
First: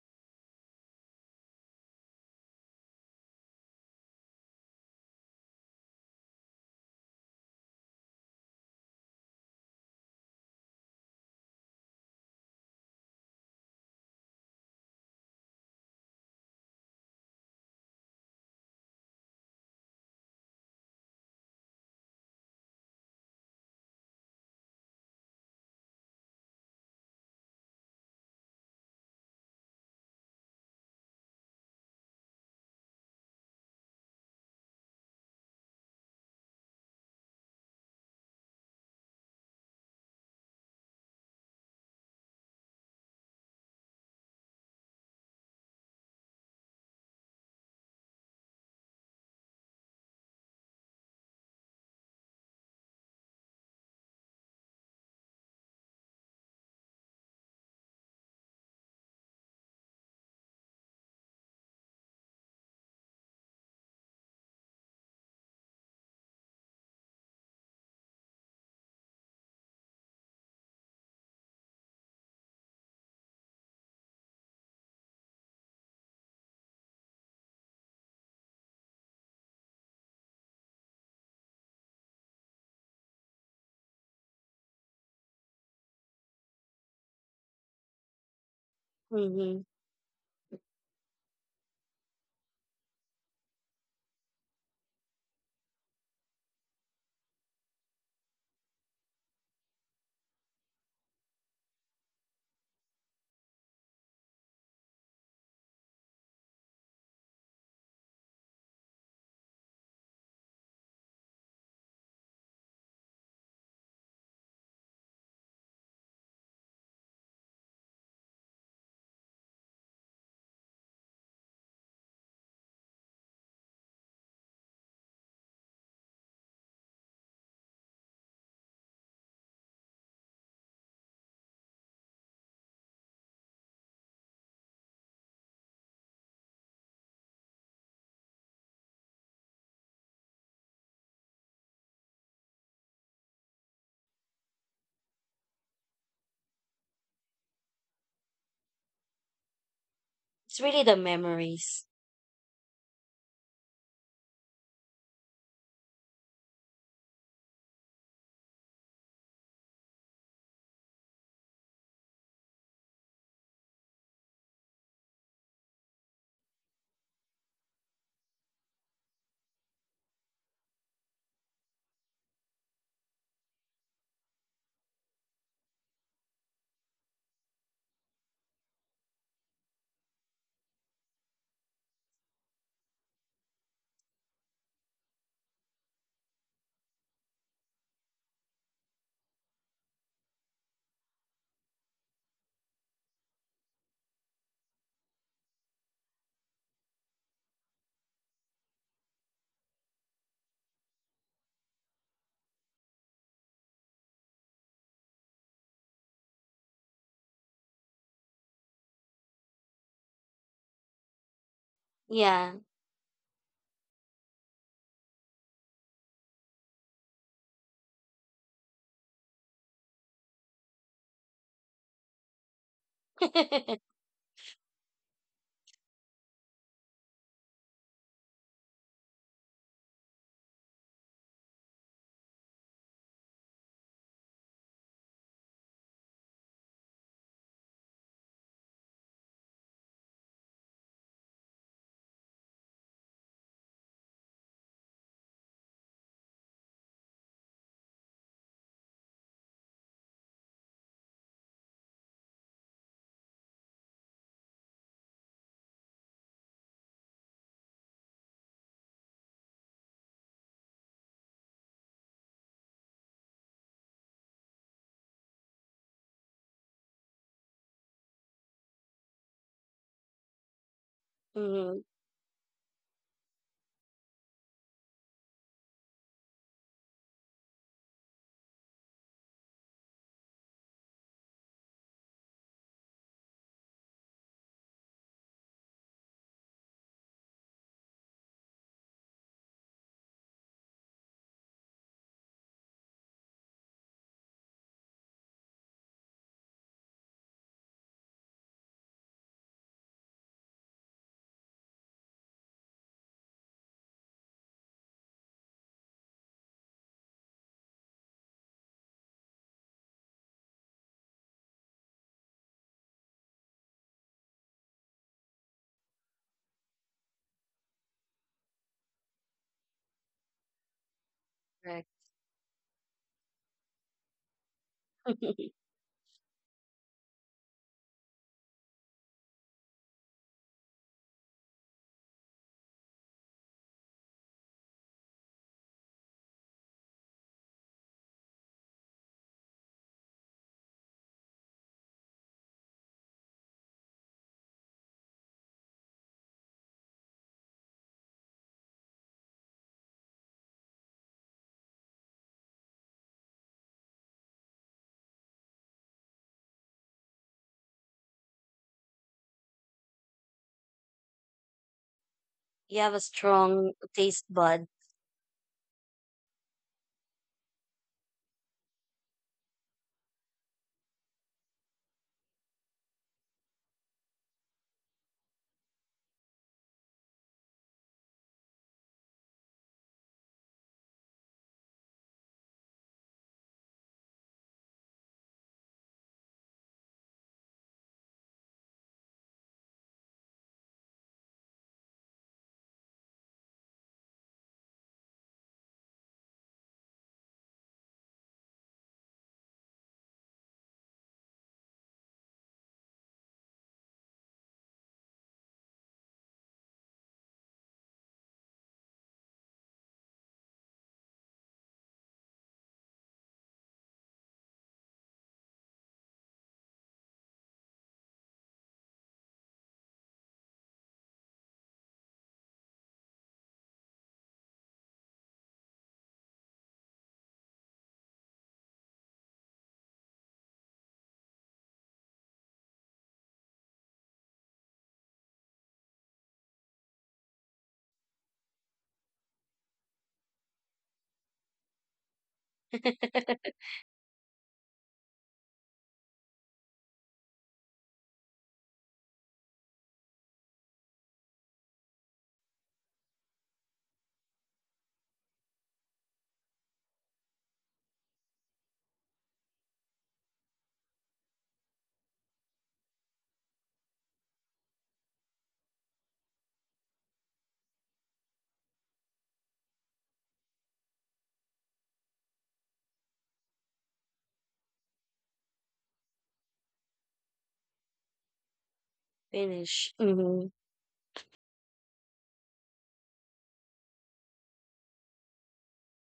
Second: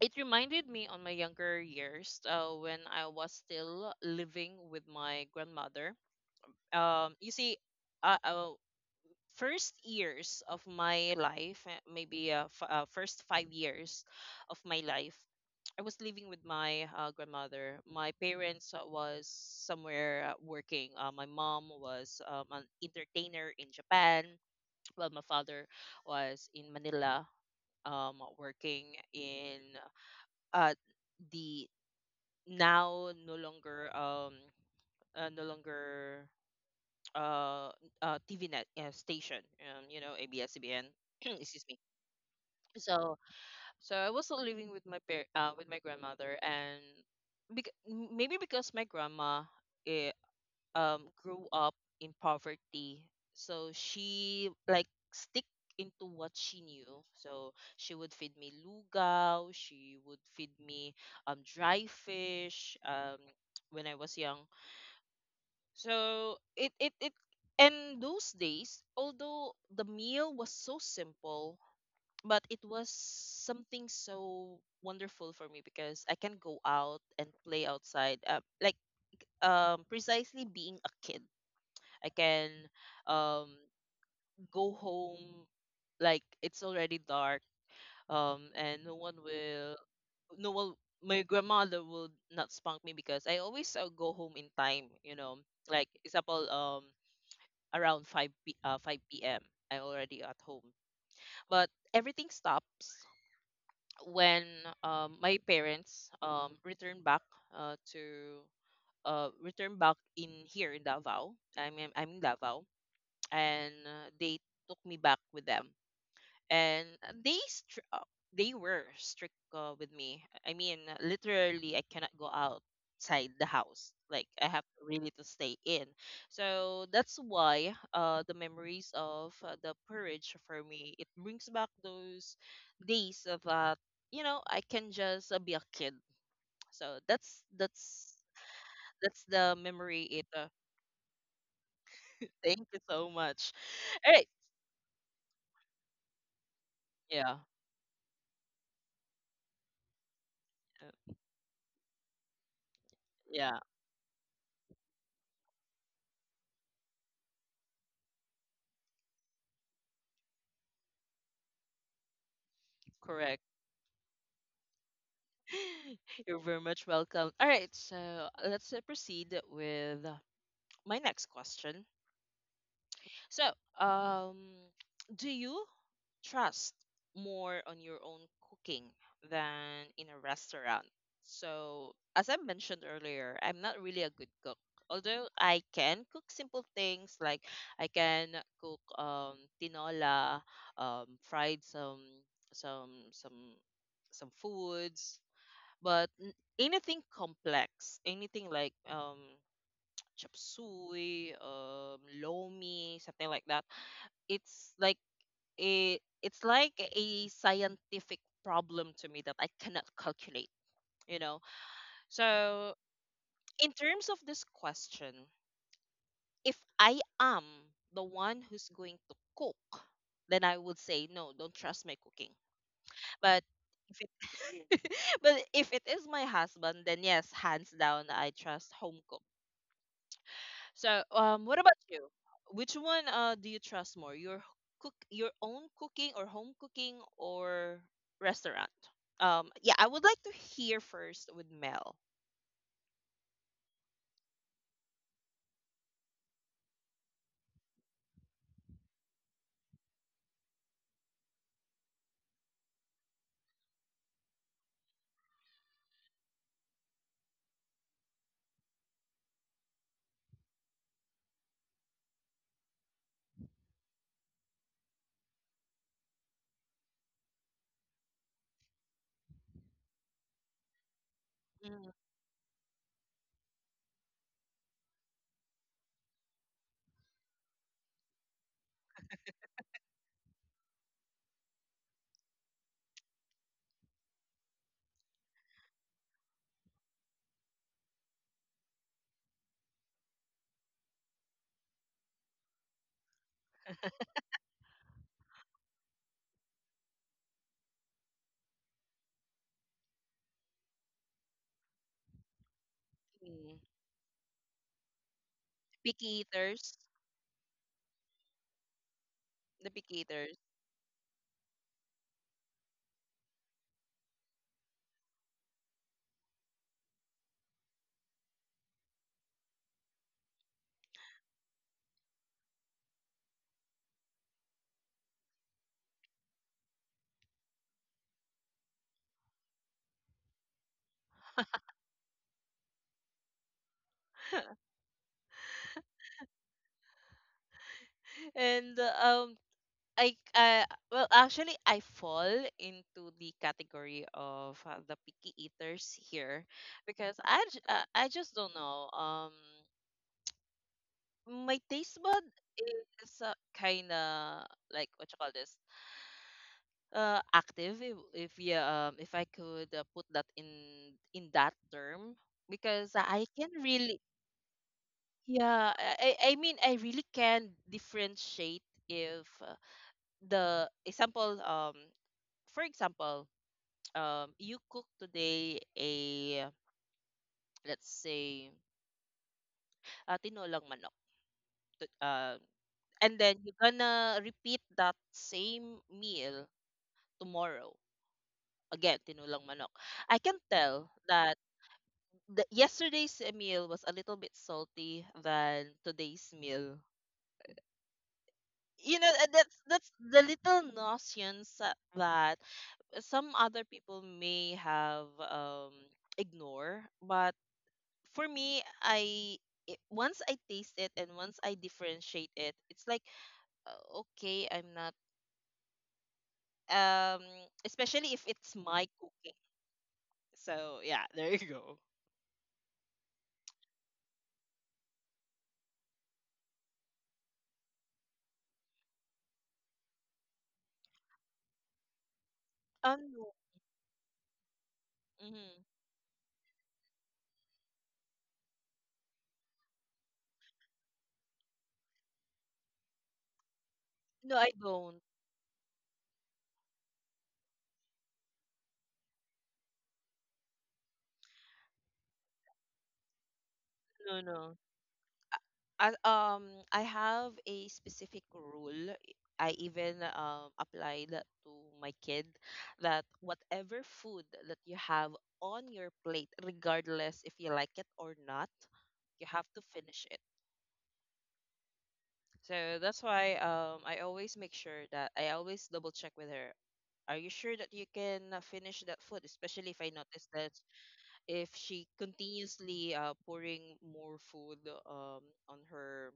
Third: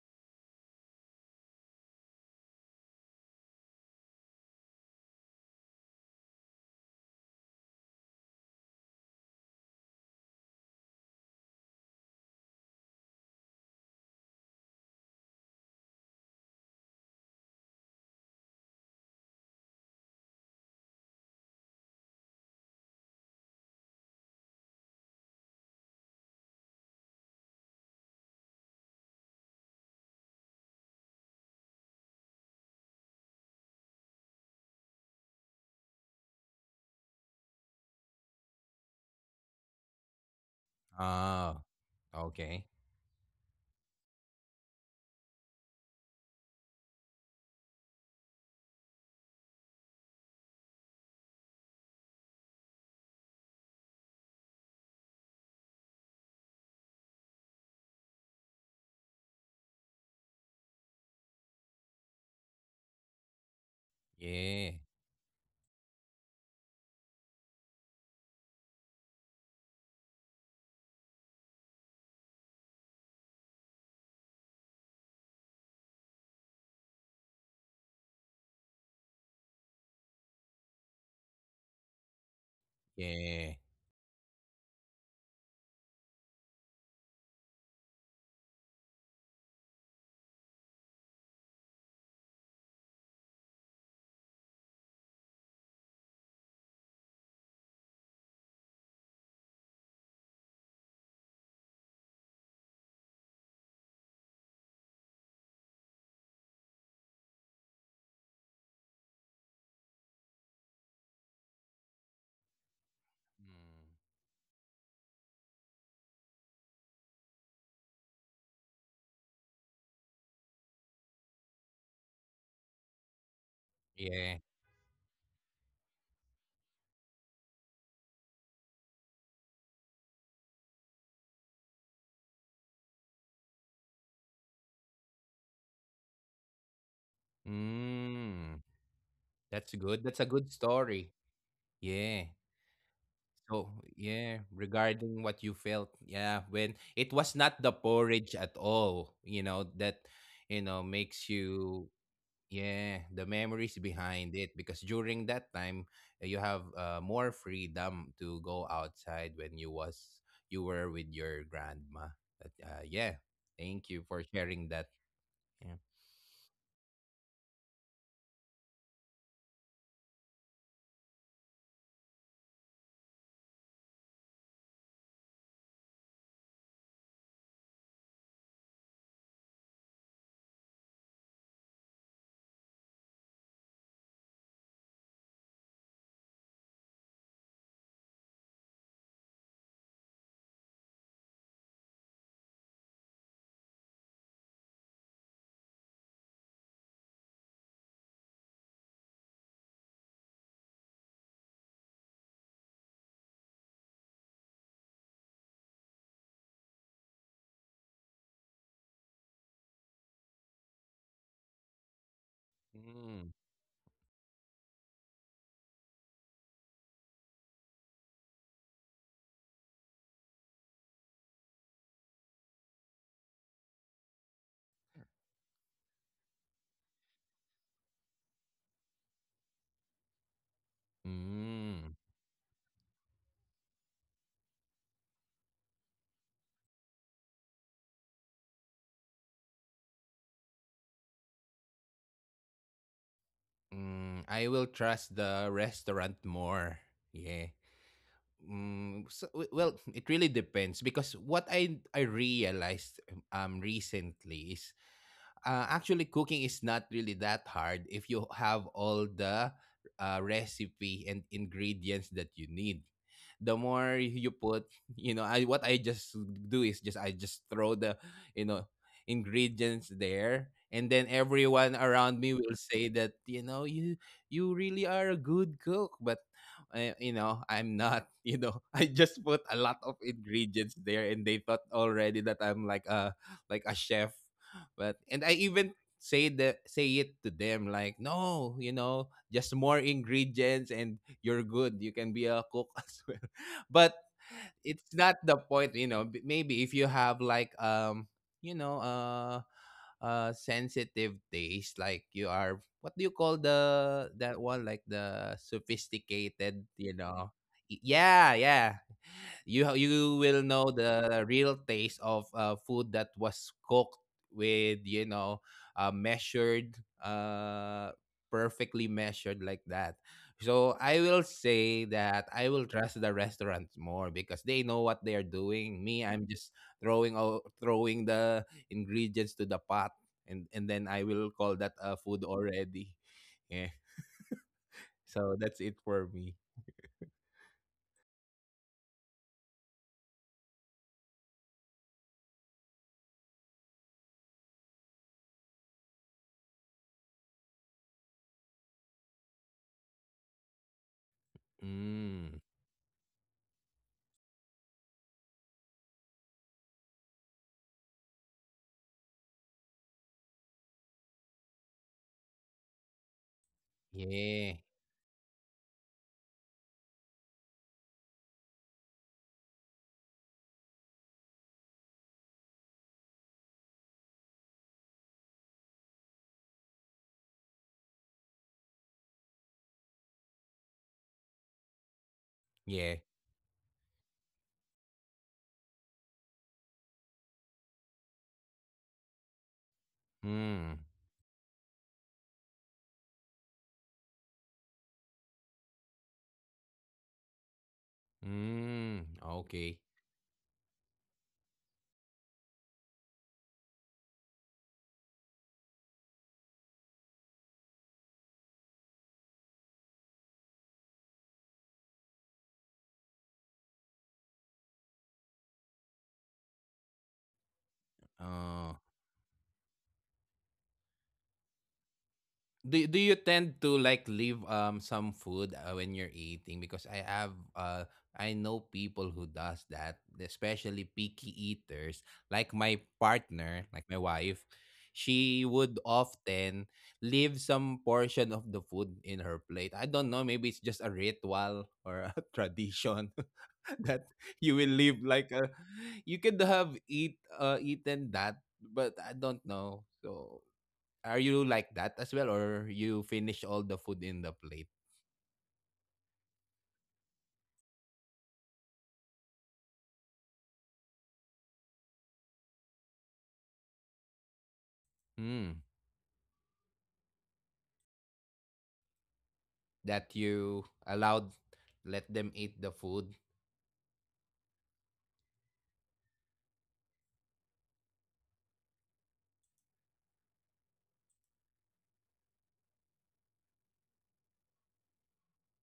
Speaker 1: it reminded me on my younger years when I was still living with my grandmother. You see, uh, uh, first years of my life, maybe first 5 years of my life, I was living with my grandmother. My parents was somewhere working. My mom was an entertainer in Japan, while my father was in Manila, working in uh, the now no longer uh, TV net station, ABS-CBN.
Speaker 3: Oh,
Speaker 1: Excuse me.
Speaker 3: okay.
Speaker 1: So so I was still living with my grandmother, and maybe because my grandma eh, grew up in poverty, so she like stick into what she knew, so she would feed me lugaw, she would feed me dry fish, when I was young.
Speaker 3: Yeah,
Speaker 1: So it and those days, although the meal was so simple, but it was something so wonderful for me because I can go out and play outside. Like precisely being a kid, I can um
Speaker 3: yeah,
Speaker 1: go home like it's already dark, and no one
Speaker 2: Mm-hmm.
Speaker 1: will, no one, my grandmother will not spank me because I always go home in time, you know. Like example, around 5 5 p.m. I am already at home. But everything stops when my parents uh, to return back in here in Davao. I'm in Davao, and
Speaker 3: mm.
Speaker 1: they took me back with them, and they were strict with me. I mean, literally, I cannot go outside the house. Like
Speaker 3: Yeah.
Speaker 1: I have really to stay in. So that's why the memories of the purge for me it brings back those days of that I can just be a kid. So that's that's
Speaker 3: Mm.
Speaker 1: that's the
Speaker 3: That's good.
Speaker 1: memory.
Speaker 3: That's a
Speaker 1: It.
Speaker 3: good story. Yeah.
Speaker 1: Thank you so much.
Speaker 3: So,
Speaker 1: All right.
Speaker 3: yeah, regarding what you felt, yeah, when it was
Speaker 1: Yeah.
Speaker 3: not the porridge at all, you know, that,
Speaker 2: It's
Speaker 3: you know,
Speaker 2: really the
Speaker 1: uh,
Speaker 3: makes
Speaker 2: memories.
Speaker 3: you yeah, the
Speaker 1: Yeah.
Speaker 3: memories behind it because during that time you have more freedom to go outside when you were with your grandma. But, yeah,
Speaker 1: Correct.
Speaker 3: thank you for sharing that. Yeah.
Speaker 1: You're very much welcome. All right, so let's proceed with my next question. So, um, do you trust more on your own cooking than in a restaurant? So, as I mentioned earlier, I'm not really a good cook. Although I can cook simple things like I can cook tinola, fried some some some foods but anything complex, anything like chop suey, lomi, something like that. It's like a scientific problem to me that I cannot calculate, you know.
Speaker 2: Yeah.
Speaker 1: So
Speaker 3: Mm.
Speaker 1: in terms of this question, if I am the one who's going to cook, then I would say no, don't trust my cooking. But if it but if it is my husband, then yes, hands down, I trust home cook. So, what about
Speaker 3: Mm.
Speaker 1: you? Which one do you trust more? Your cook, your own cooking or home cooking or restaurant? Yeah, I would like to hear first with Mel.
Speaker 3: Mm. I will trust the restaurant more. Yeah. Mm, so, well, it really depends because what I realized recently is actually cooking is not really that hard if you have all the recipe and ingredients that you need. The more you put, you know, I what I just do is just I just throw the, you know, ingredients there, and then
Speaker 2: Mm-hmm.
Speaker 3: everyone around me will say that, you know, you really are a good cook, but you know, I'm not. You know, I just put a lot of ingredients there and they thought already that I'm like a chef. But and I even say the say it to them like, no, you know, just more ingredients and you're good. You can be a cook as well. But it's not the point, you know. Maybe if you have like you know, uh, sensitive taste, like you are what do you call
Speaker 1: Mm-hmm.
Speaker 3: the that one, like the
Speaker 1: Picky
Speaker 3: sophisticated,
Speaker 1: eaters,
Speaker 3: you know, yeah, yeah,
Speaker 1: the picky
Speaker 3: you
Speaker 1: eaters,
Speaker 3: will know the real taste of food that was cooked with, you know, measured uh perfectly measured like that. So I will
Speaker 2: Correct.
Speaker 3: say that I will trust the restaurants more because they know what they are doing. Me, I'm just throwing the ingredients to the pot, and then I will call that food already. Yeah, so that's it for me.
Speaker 1: and um, I, well, actually, I fall into the category of the picky eaters here because I just don't know. My taste bud
Speaker 3: Mm,
Speaker 1: is kind of like what you call this active, if I could put that in that term
Speaker 2: You
Speaker 1: because
Speaker 2: have a
Speaker 1: I can
Speaker 2: strong
Speaker 1: really,
Speaker 2: taste
Speaker 3: yeah.
Speaker 2: bud.
Speaker 1: yeah, I mean I really can differentiate if the example for example you cook today a let's say tinolang manok t- uh,
Speaker 3: Yeah.
Speaker 1: and then you're gonna repeat that same meal tomorrow again, tinulang manok. I can
Speaker 3: Mm.
Speaker 1: tell that yesterday's meal was a little bit salty than today's meal. You know,
Speaker 3: Hmm,
Speaker 1: uh, that's
Speaker 3: okay.
Speaker 1: that's the little notions that some other people may have ignore, but for me, once I taste it and once I differentiate it, it's like okay, I'm not um especially if it's
Speaker 3: Uh,
Speaker 1: my cooking. So yeah, there you go.
Speaker 3: do do you tend to, like, leave, some food, when you're eating? Because I have, I know people who does that, especially picky eaters. Like my
Speaker 1: Um,
Speaker 3: partner, like my wife, she would often leave some portion of the food in her plate. I don't know, maybe it's just a ritual or a tradition. That
Speaker 1: No, I
Speaker 3: you will
Speaker 1: don't.
Speaker 3: live like a you could have eaten that, but I don't know. So are you like that as well, or you finish all
Speaker 1: No,
Speaker 3: the
Speaker 1: no.
Speaker 3: food in the plate?
Speaker 1: I have a specific rule. I even applied that to my kid, that whatever food that you have on your
Speaker 3: Hmm.
Speaker 1: plate, regardless if you like it or not, you have to finish it.
Speaker 3: That you allowed, let
Speaker 1: So
Speaker 3: them
Speaker 1: that's
Speaker 3: eat the
Speaker 1: why
Speaker 3: food.
Speaker 1: I always make sure that I always double check with her. Are you sure that you can finish that food? Especially if I
Speaker 2: Finish.
Speaker 1: notice
Speaker 2: Mm-hmm.
Speaker 1: that if she continuously pouring more food, um, on her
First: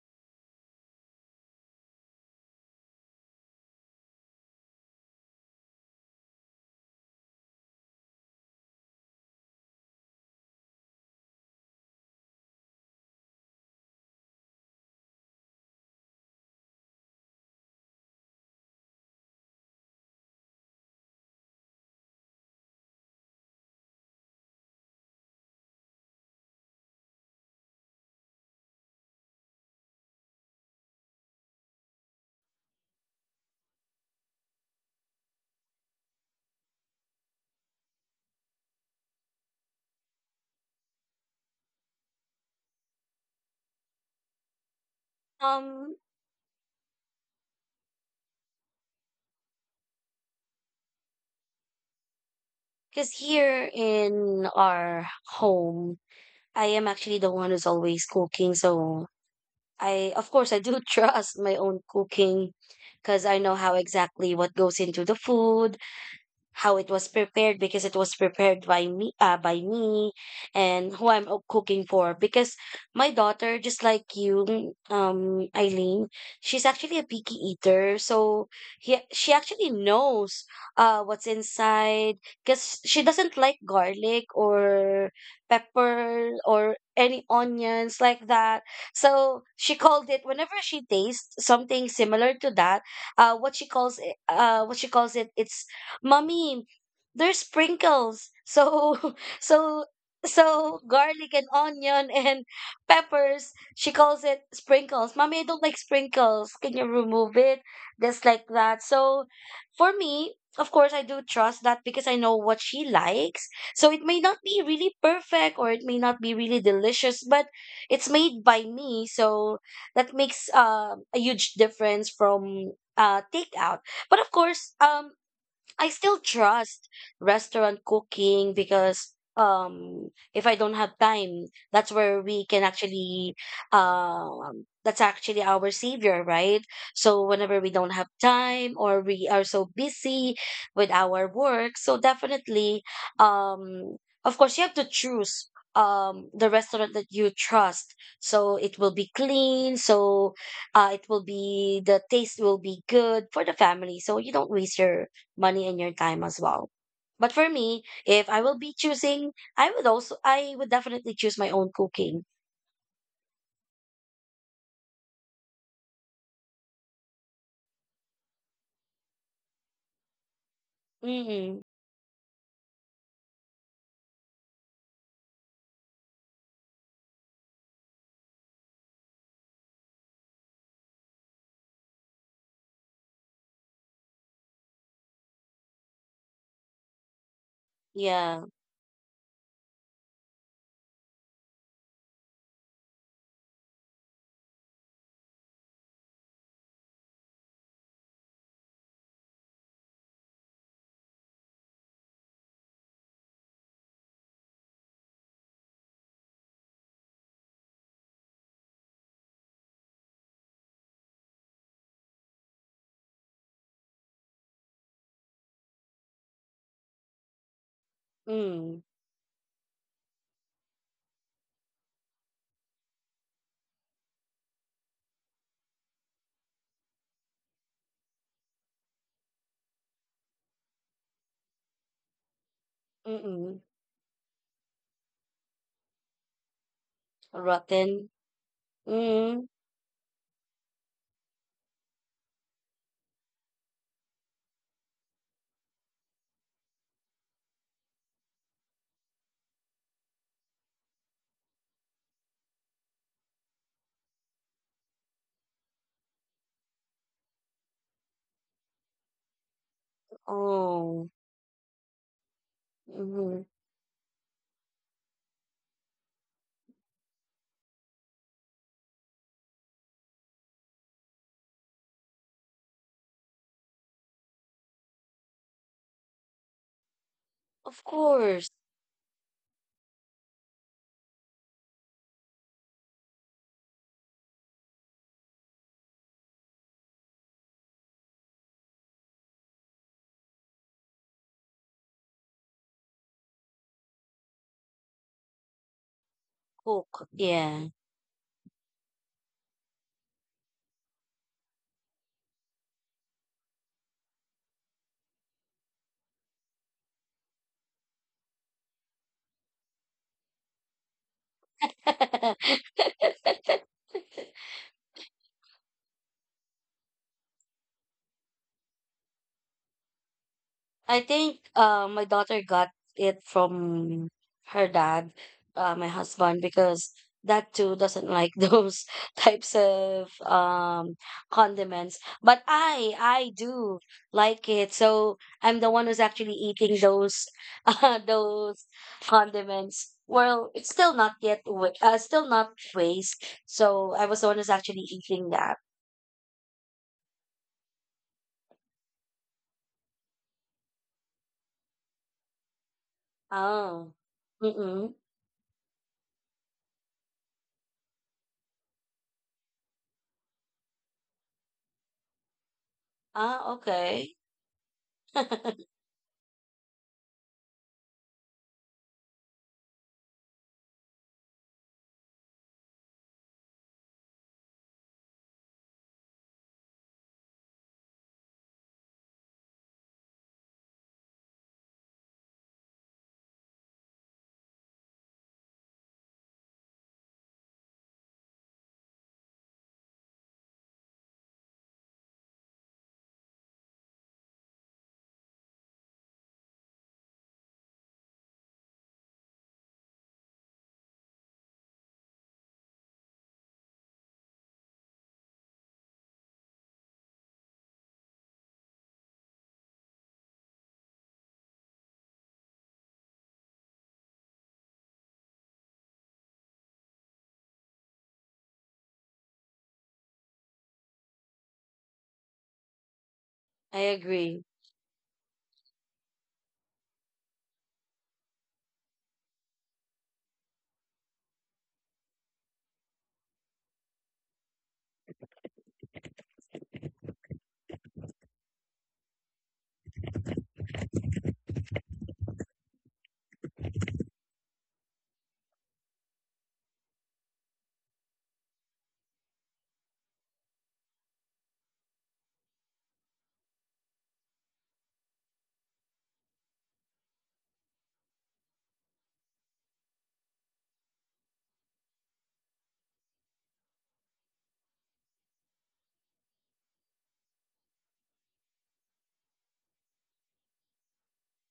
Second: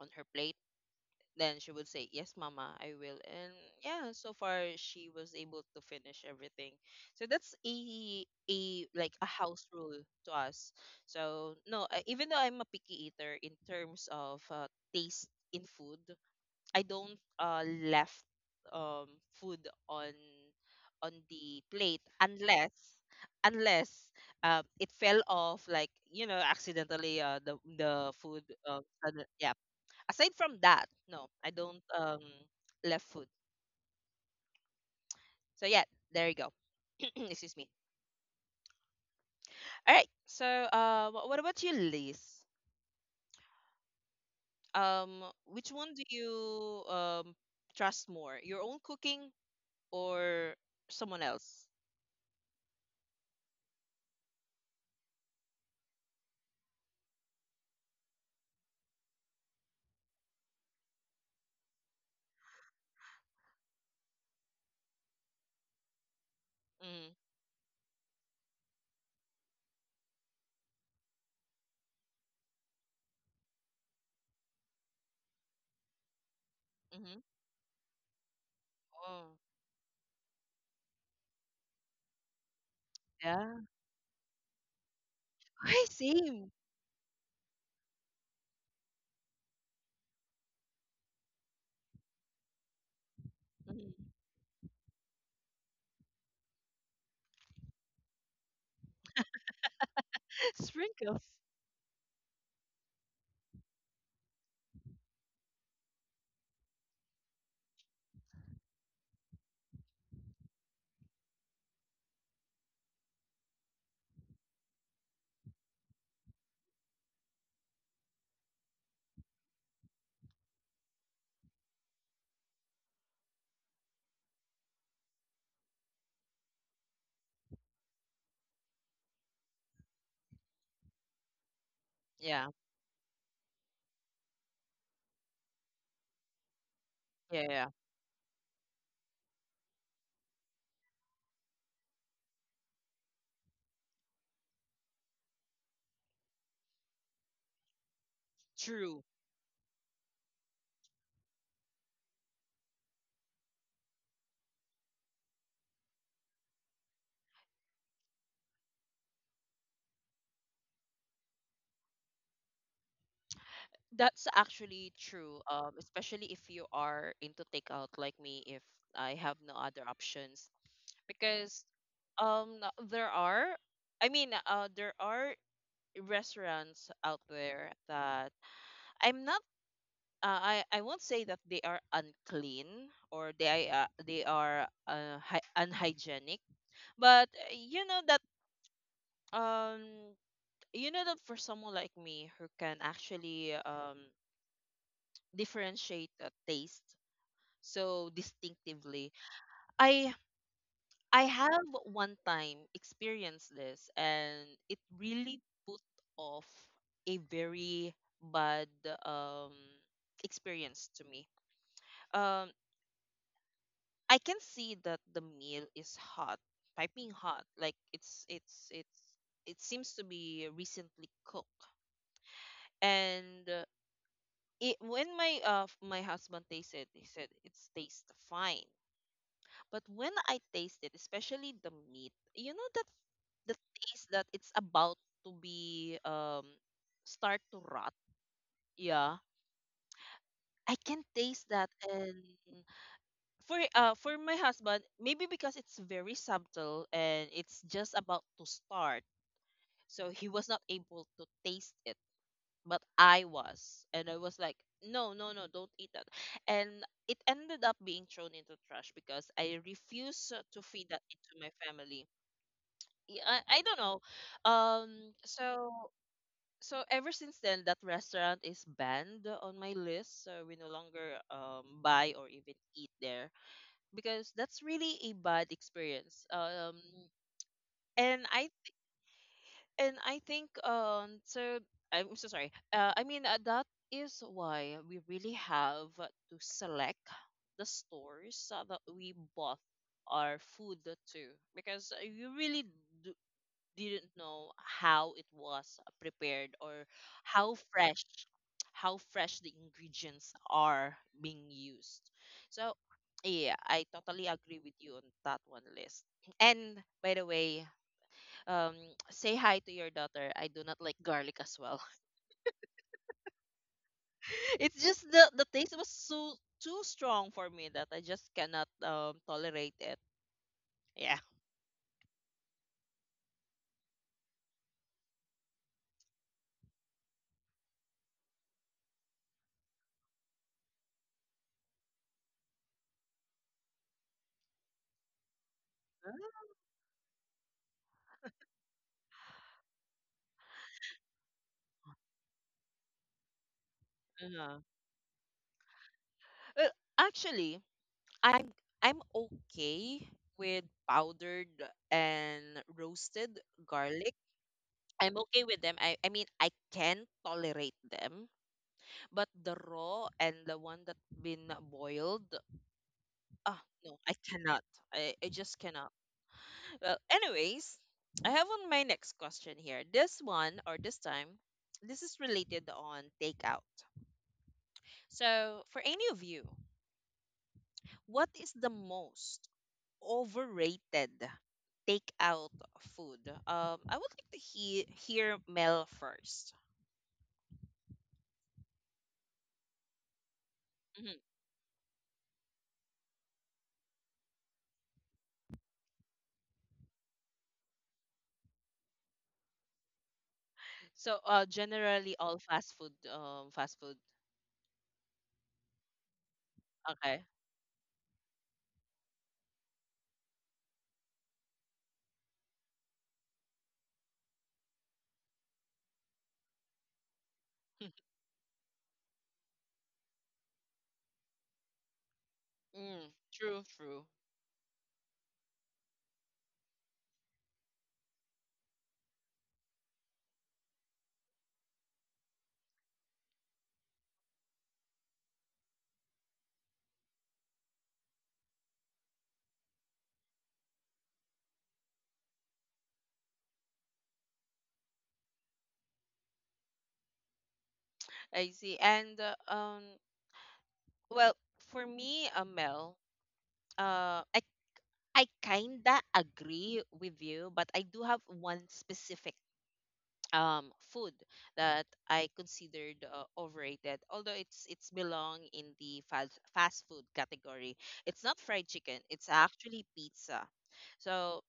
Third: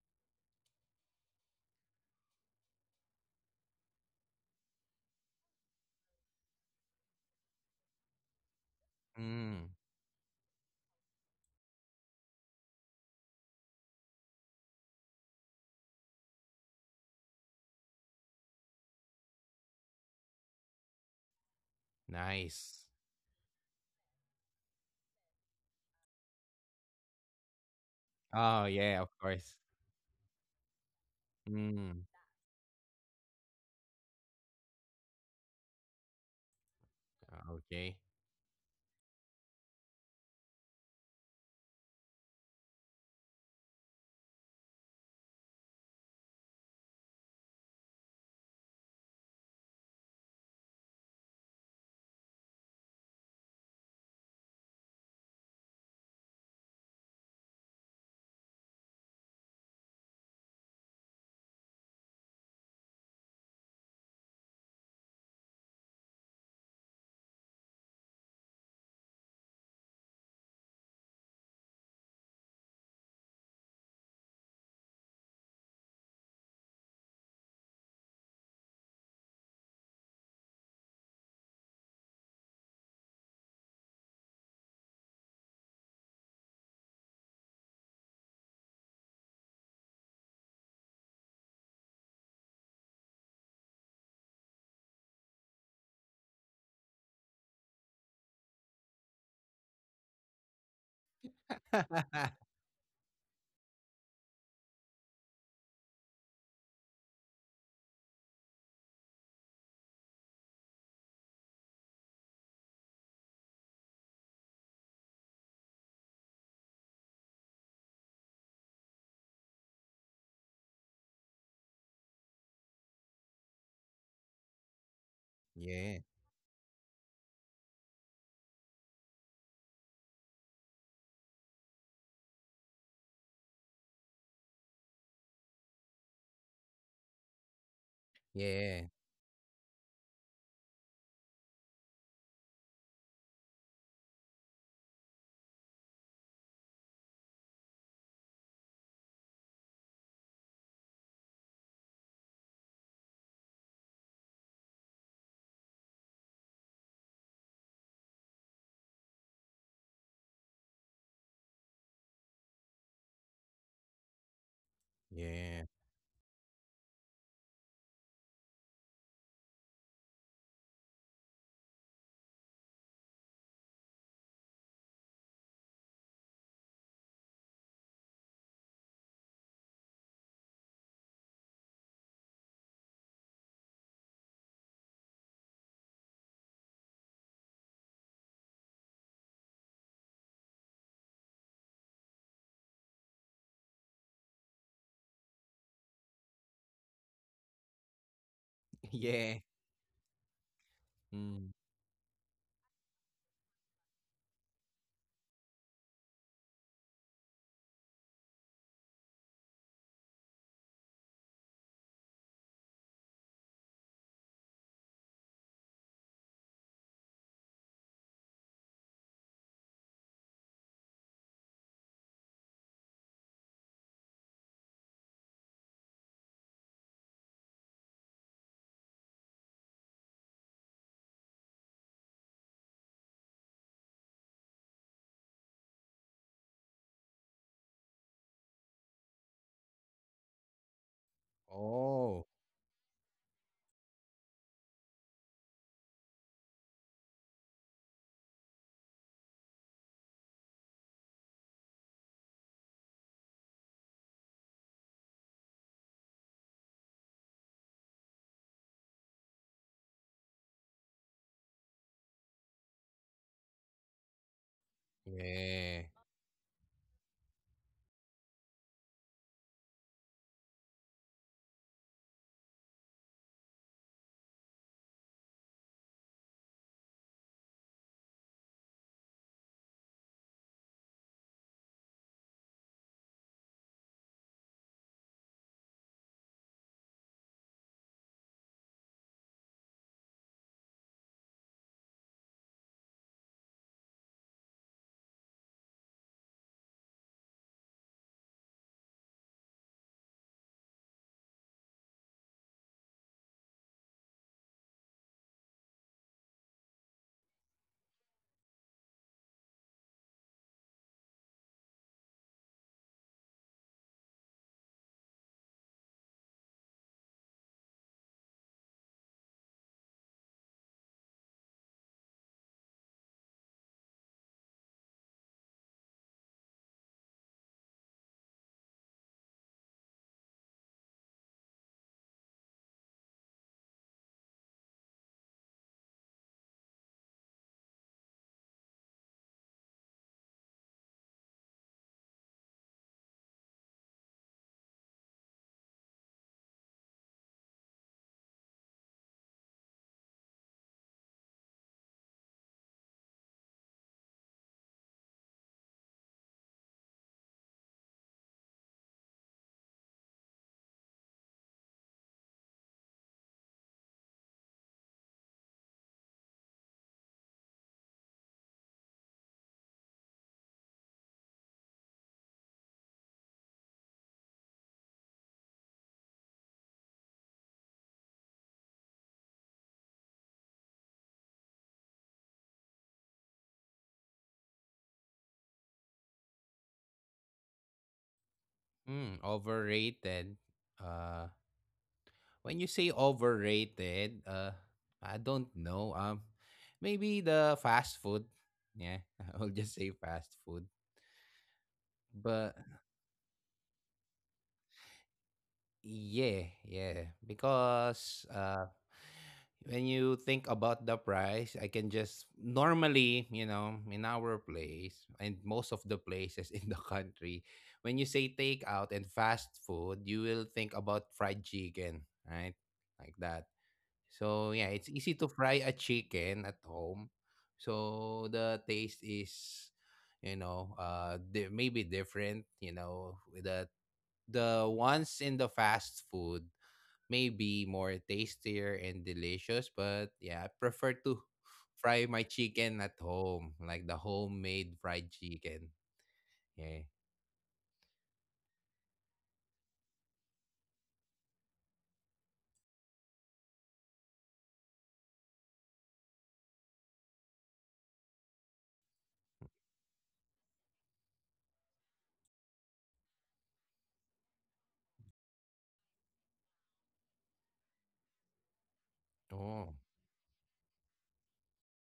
Speaker 1: on her plate. Then she would say, "Yes, Mama, I will." And yeah, so far she was able to finish everything. So that's a like a house
Speaker 3: Hmm.
Speaker 1: rule to us. So no, even though I'm a picky eater in terms of taste in food, I don't left, um, food on on the plate, unless
Speaker 3: Nice.
Speaker 1: unless, it fell off, like accidentally, the food
Speaker 3: Oh yeah, of
Speaker 1: yeah.
Speaker 3: course.
Speaker 1: Aside from that, no, I don't
Speaker 3: Hmm.
Speaker 1: love food. So yeah, there you go. Excuse me.
Speaker 3: Okay.
Speaker 1: All right. So what about you, Liz? Which one
Speaker 2: Um,
Speaker 1: do you trust more, your own cooking or someone else?
Speaker 2: because here in our home, I am actually the one who's always cooking, so I of course I do trust my own cooking because I know how exactly what goes into the food, how it was
Speaker 1: Mm.
Speaker 2: prepared because it was prepared by me, and who I'm cooking for, because my daughter, just like you Eileen, she's actually a
Speaker 1: Mm-hmm.
Speaker 2: picky eater, so she
Speaker 1: Oh,
Speaker 2: actually knows what's inside, because she doesn't
Speaker 1: yeah.
Speaker 2: like garlic or
Speaker 1: Hey,
Speaker 2: pepper
Speaker 1: same.
Speaker 2: or any onions like that. So she called it whenever she tastes something similar to that. Uh what she
Speaker 1: Mhm.
Speaker 2: calls it what she calls it it's Mommy, there's sprinkles. So, so, so
Speaker 1: Sprinkles.
Speaker 2: garlic and onion and peppers, she calls it sprinkles. Mommy, I don't like sprinkles. Can you remove it? Just like that. So, for me, of course, I do trust that because I know what she likes. So it may not be really perfect or it may not be really delicious, but it's made by me. So that makes a huge difference from takeout. But of course,
Speaker 3: Yeah,
Speaker 2: I still trust restaurant cooking because if I don't have time, that's where we
Speaker 1: Yeah,
Speaker 2: can actually that's actually our savior, right? So
Speaker 1: yeah,
Speaker 2: whenever
Speaker 1: yeah.
Speaker 2: we don't have
Speaker 3: yeah,
Speaker 2: time or we are so busy with our work, so definitely, um of course you have to choose the restaurant that you trust, so it will
Speaker 1: True.
Speaker 2: be clean, so it will be, the taste will be good for the family, so you don't waste your money and your time as well. But for me, if I will be choosing, I would definitely choose my own cooking.
Speaker 1: That's actually true.
Speaker 3: yeah.
Speaker 1: Especially if you are into takeout like me, if I have no other options,
Speaker 2: Mm-mm.
Speaker 1: because um there are, I mean there are restaurants out there that I'm not, I won't say that they are unclean or they are hy unhygienic, but you know that,
Speaker 2: Yeah.
Speaker 1: um you know that for someone like me who can actually differentiate a taste so
Speaker 3: Yeah.
Speaker 1: distinctively, I I
Speaker 3: Mm.
Speaker 1: have one time experienced this, and it really put off a very bad um experience to me. Um, I can see that the meal is hot, piping hot, like it's it's
Speaker 2: Mm.
Speaker 1: it's it seems to be recently cooked. And it, when my my husband tasted, he said it tastes fine. But when I taste it, especially the meat, you know that the
Speaker 2: Mm-mm.
Speaker 1: taste that it's about to be, start to rot.
Speaker 2: Rotten.
Speaker 1: Yeah.
Speaker 2: Mm.
Speaker 1: I can taste that.
Speaker 3: Oh
Speaker 1: And for my husband, maybe because it's very subtle and it's just about to start. So he was not able to taste it, but I was. And I was like, "No, no, no, don't eat that." And it ended up being thrown into trash because I refuse to feed that
Speaker 2: Oh.
Speaker 1: into my family. y-
Speaker 2: Mm-hmm.
Speaker 1: I, I don't know. Um,
Speaker 3: yeah.
Speaker 1: so so ever since then, that restaurant is banned on my list. So we no longer buy or even eat there, because that's really a bad experience.
Speaker 2: Of
Speaker 1: And I
Speaker 2: course.
Speaker 1: and I think so, I'm so sorry. That is why we really have to select the stores that we bought our food to, because you really do, didn't know how it was prepared, or
Speaker 2: Cook.
Speaker 1: how
Speaker 2: Yeah.
Speaker 1: fresh how fresh the ingredients are being used. So yeah, I totally agree with you on that one list. And by the way, um, say hi to your daughter. I do not like garlic as well. It's just the taste was so too strong for me that I just cannot tolerate it.
Speaker 2: I
Speaker 1: Yeah.
Speaker 2: think my daughter got it from her dad, my husband, because that too doesn't like those types of condiments. But I do like it. So I'm the one who's actually eating those, those condiments. Well, it's still not yet, still not waste. So I was the one who's
Speaker 1: Uh-huh.
Speaker 2: actually eating that.
Speaker 1: Uh, actually, I'm I'm okay with powdered and roasted
Speaker 2: Oh,
Speaker 1: garlic.
Speaker 2: mm-mm.
Speaker 1: I'm okay with them. I mean, I can tolerate them, but the raw and the one that been boiled,
Speaker 2: Ah,
Speaker 1: ah, no, I
Speaker 2: okay.
Speaker 1: cannot. I, I
Speaker 2: I
Speaker 1: just cannot. Well, anyways, I have on my next question here. This one, or this time, this is related on takeout. So, for any of you, what is the most overrated takeout food? I would like to hear Mel first.
Speaker 3: Hmm. Overrated. Uh.
Speaker 1: Mhm.
Speaker 3: When you say overrated, I don't know. Maybe the fast food. Yeah, I'll just say fast food.
Speaker 1: So,
Speaker 3: But
Speaker 1: generally all fast food, fast food.
Speaker 3: yeah, yeah,
Speaker 1: Okay.
Speaker 3: because when you think about the price, I can just normally, you know, in our place and most of the places in the country, when you say takeout and fast food, you will think about fried chicken, right? Like that.
Speaker 1: Mm, true,
Speaker 3: So
Speaker 1: true.
Speaker 3: yeah, it's
Speaker 2: agree.
Speaker 3: easy to fry a chicken at home. So the taste is, you know, maybe different. You know, with the ones in the fast food may be more tastier and delicious, but yeah, I prefer to fry my chicken at home, like the homemade fried chicken. Yeah.
Speaker 1: I see. And well, for me, Mel, uh, I I kinda agree with you, but I do have one specific food that I considered overrated, although it's belong in the fast food category. It's not fried chicken,
Speaker 3: Oh.
Speaker 1: it's actually pizza. So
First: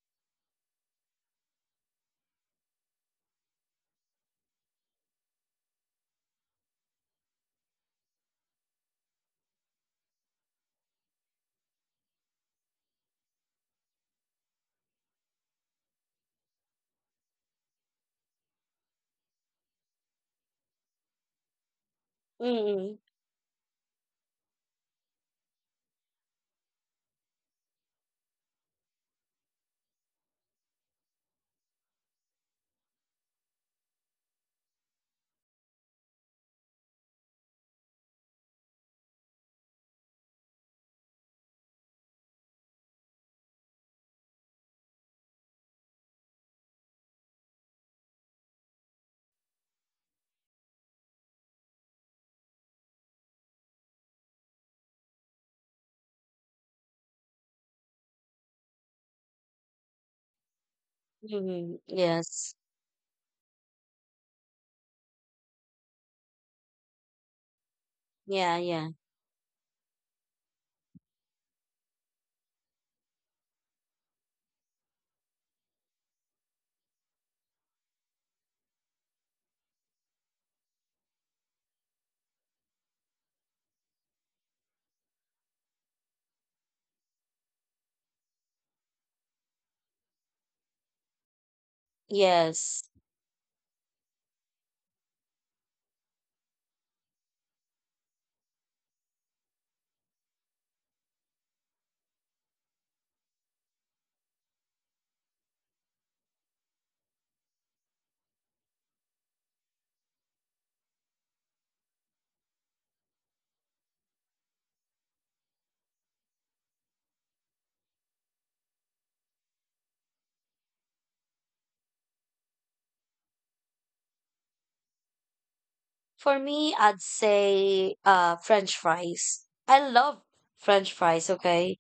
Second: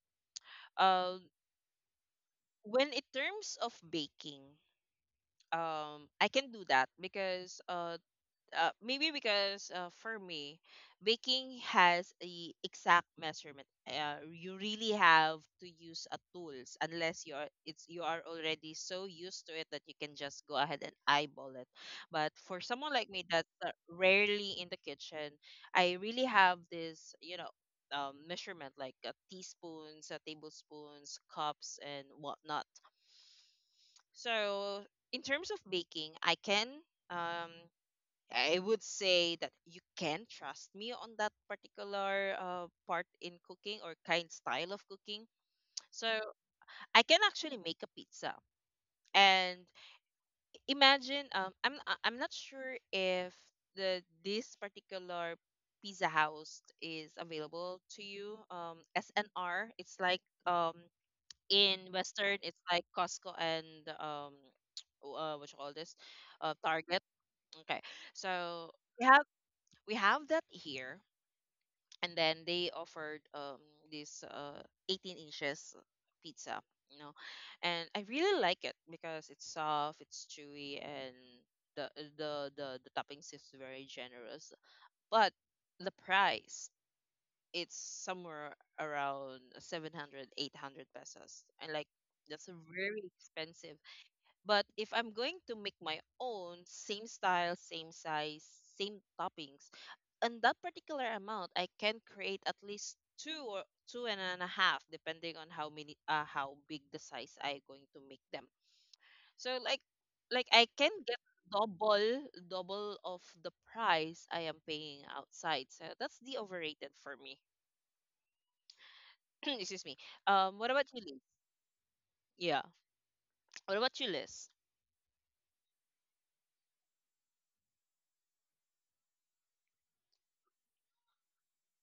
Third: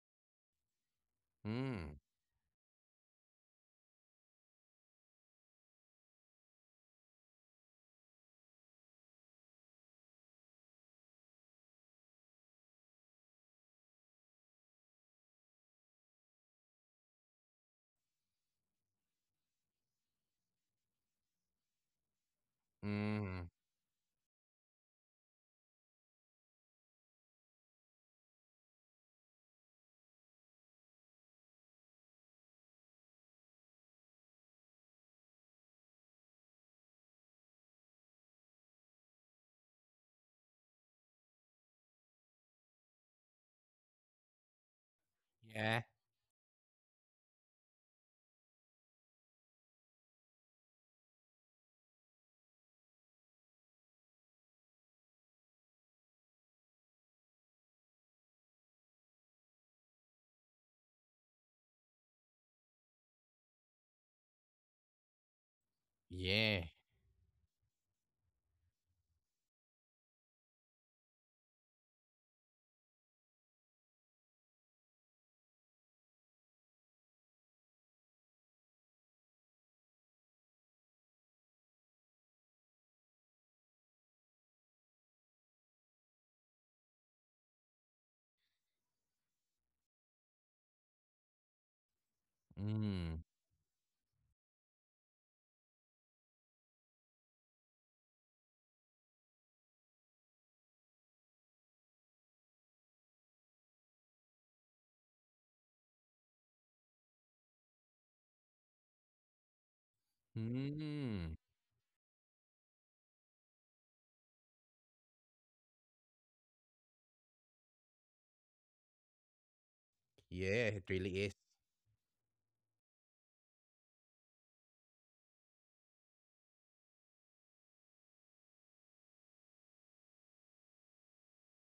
Speaker 1: um
Speaker 3: Mm.
Speaker 1: when in terms of baking, I can do that. Because maybe because for me, baking has a exact measurement. You really have to use a tools, unless you are already so used to it that you can just go ahead and eyeball it. But for someone
Speaker 2: Mm,
Speaker 1: like me
Speaker 3: Mm.
Speaker 1: that's rarely in the kitchen, I really have this, measurement, like teaspoons, tablespoons, cups, and whatnot. So in terms of baking, I can. Um, I would say that you can trust me on that particular part in cooking, or kind style of cooking.
Speaker 3: Yeah.
Speaker 1: So I can actually make a pizza. And imagine, I'm not sure if the this particular pizza house is available to you. SNR. It's like um
Speaker 2: mhm,
Speaker 1: in Western,
Speaker 2: yes.
Speaker 1: it's like Costco and what you call this,
Speaker 3: Yeah.
Speaker 1: Target. Okay,
Speaker 2: Yeah,
Speaker 1: so
Speaker 2: yeah.
Speaker 1: we have we have that here, and then they offered this 18 inches pizza, you know, and I really like it because it's soft, it's chewy, and the the toppings is very generous. But the price, it's somewhere around 700 800 pesos, and like, that's
Speaker 2: Yes.
Speaker 1: very
Speaker 3: Mm.
Speaker 1: expensive. But if I'm going to make my own, same style, same size, same toppings, on that particular amount, I can create at least two, or two and a half, depending on how many, how big the size I going to make them. So, like I can get
Speaker 3: Mm.
Speaker 1: double, double of the price I am paying outside. So that's the overrated for me. Excuse me. What
Speaker 3: Yeah.
Speaker 1: about
Speaker 3: It
Speaker 1: you, Liz?
Speaker 3: really is.
Speaker 1: Yeah. What about you, Liz?
Speaker 2: For me, I'd say French fries. I love French fries, okay?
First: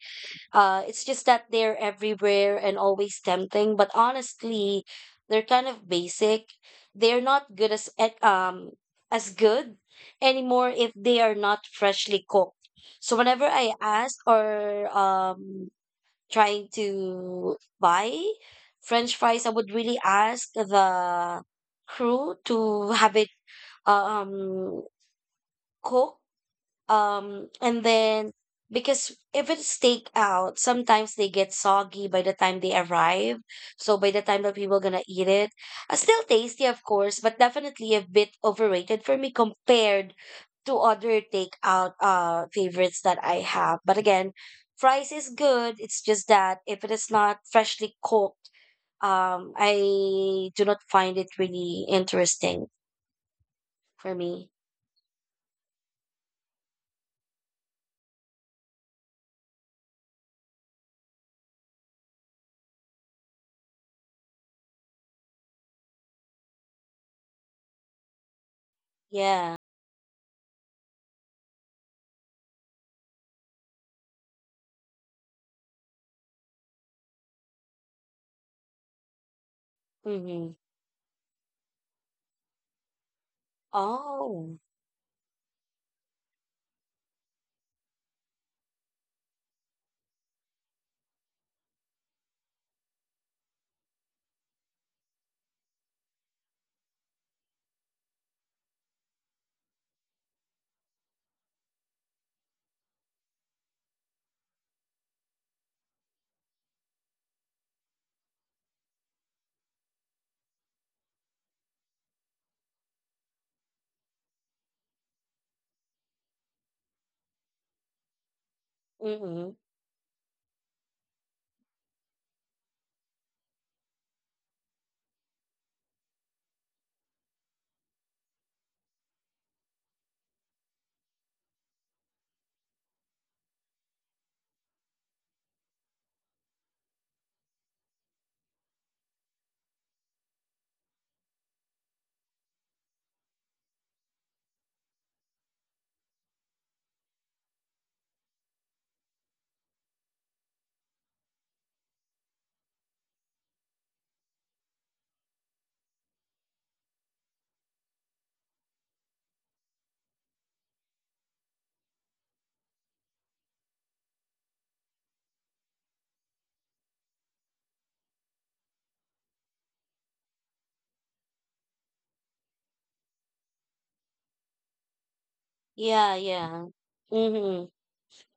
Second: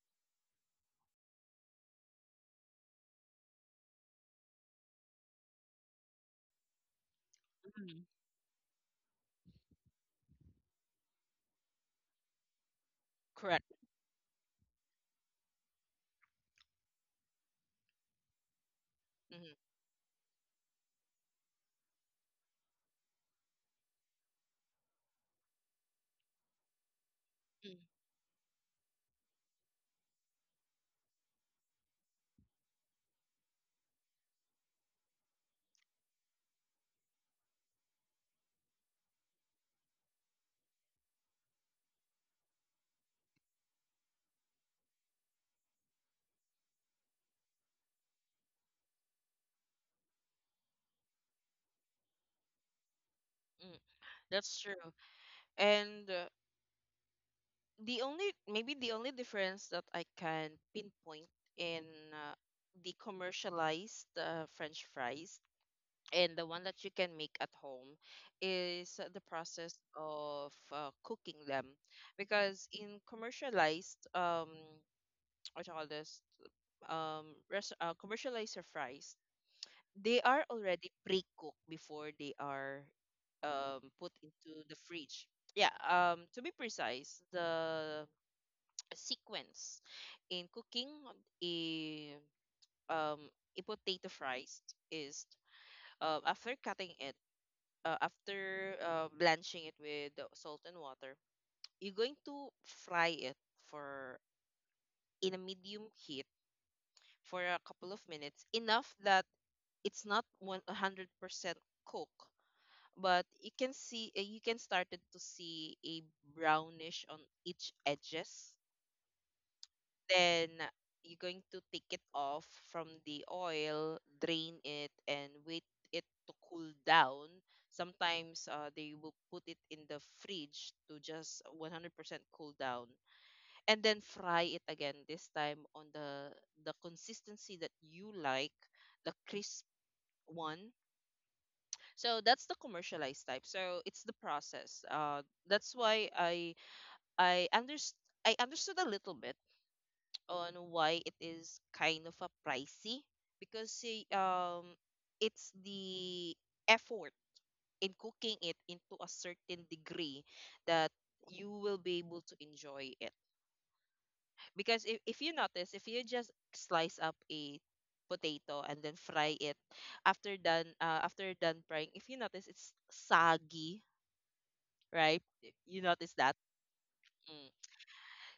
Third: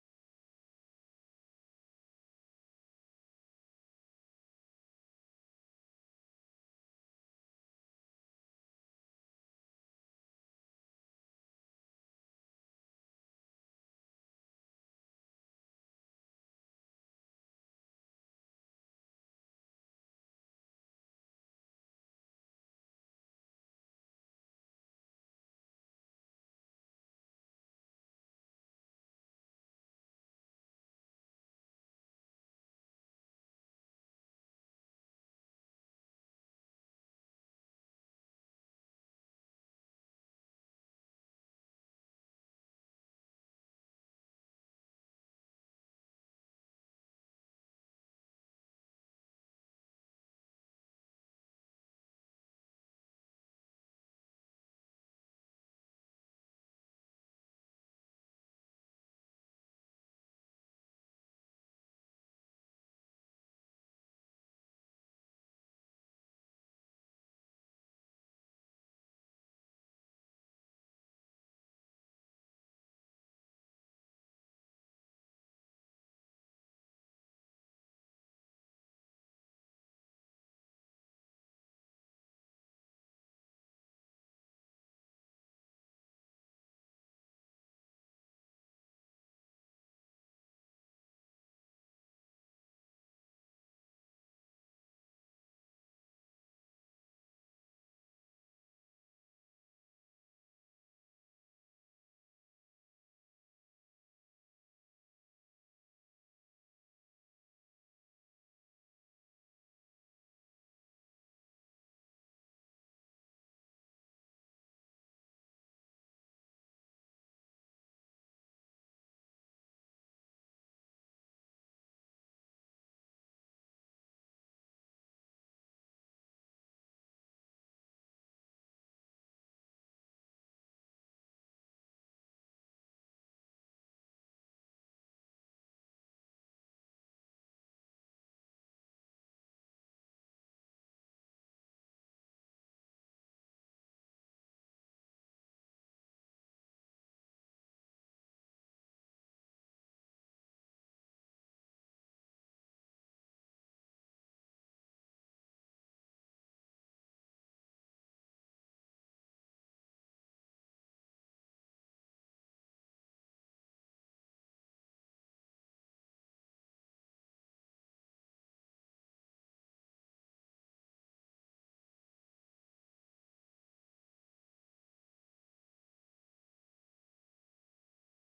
Speaker 2: Uh, it's just that they're everywhere and always tempting, but honestly, they're kind of basic. They're not good as
Speaker 1: Mhm.
Speaker 2: at- um as good anymore if they are not freshly cooked. So whenever I
Speaker 1: Correct.
Speaker 2: ask or trying to buy french fries, I would
Speaker 1: Mm-hmm.
Speaker 2: really ask the crew to have it uh, um cooked, and then, because if it's takeout, sometimes they get soggy by the time they arrive. So by the time that people gonna eat it, still tasty, of course, but definitely a bit overrated for me compared to other takeout favorites that I have. But again, fries is good. It's just that if it is not freshly cooked, I do not find it really interesting
Speaker 1: Mm-hmm.
Speaker 2: for me.
Speaker 1: That's true. And the only, maybe the only difference that I can pinpoint in uh, the commercialized French fries and the one that you can make at home is the
Speaker 2: Yeah.
Speaker 1: process of cooking them. Because in commercialized what you call this um res- commercialized fries, they are
Speaker 2: Mm-hmm.
Speaker 1: already pre-cooked before they are put
Speaker 2: Oh.
Speaker 1: into the fridge. Yeah, to be precise, the sequence in cooking a um a potato fries is, after cutting it, after blanching it with the salt and water, you're going to fry it for, in a medium heat, for a couple of minutes, enough that it's not 100% cook, but you can see, you can started to see a brownish on each edges.
Speaker 2: Mm-hmm.
Speaker 1: Then you're going to take it off from the oil, drain it, and wait it to cool down. Sometimes they will put it in the fridge to just 100% cool down, and then fry it again. This time on the consistency that you like, the crisp one. So that's the commercialized type. So it's the process. That's why I underst I understood a little bit on why it is kind of a pricey, because say, it's the effort in cooking it into a certain degree that you will be able to enjoy it. Because if you notice, if you just slice up a potato and then fry it, after done frying, if you notice, it's saggy, right? You notice
Speaker 2: Yeah,
Speaker 1: that.
Speaker 2: yeah.
Speaker 1: Mm.
Speaker 2: Mm-hmm.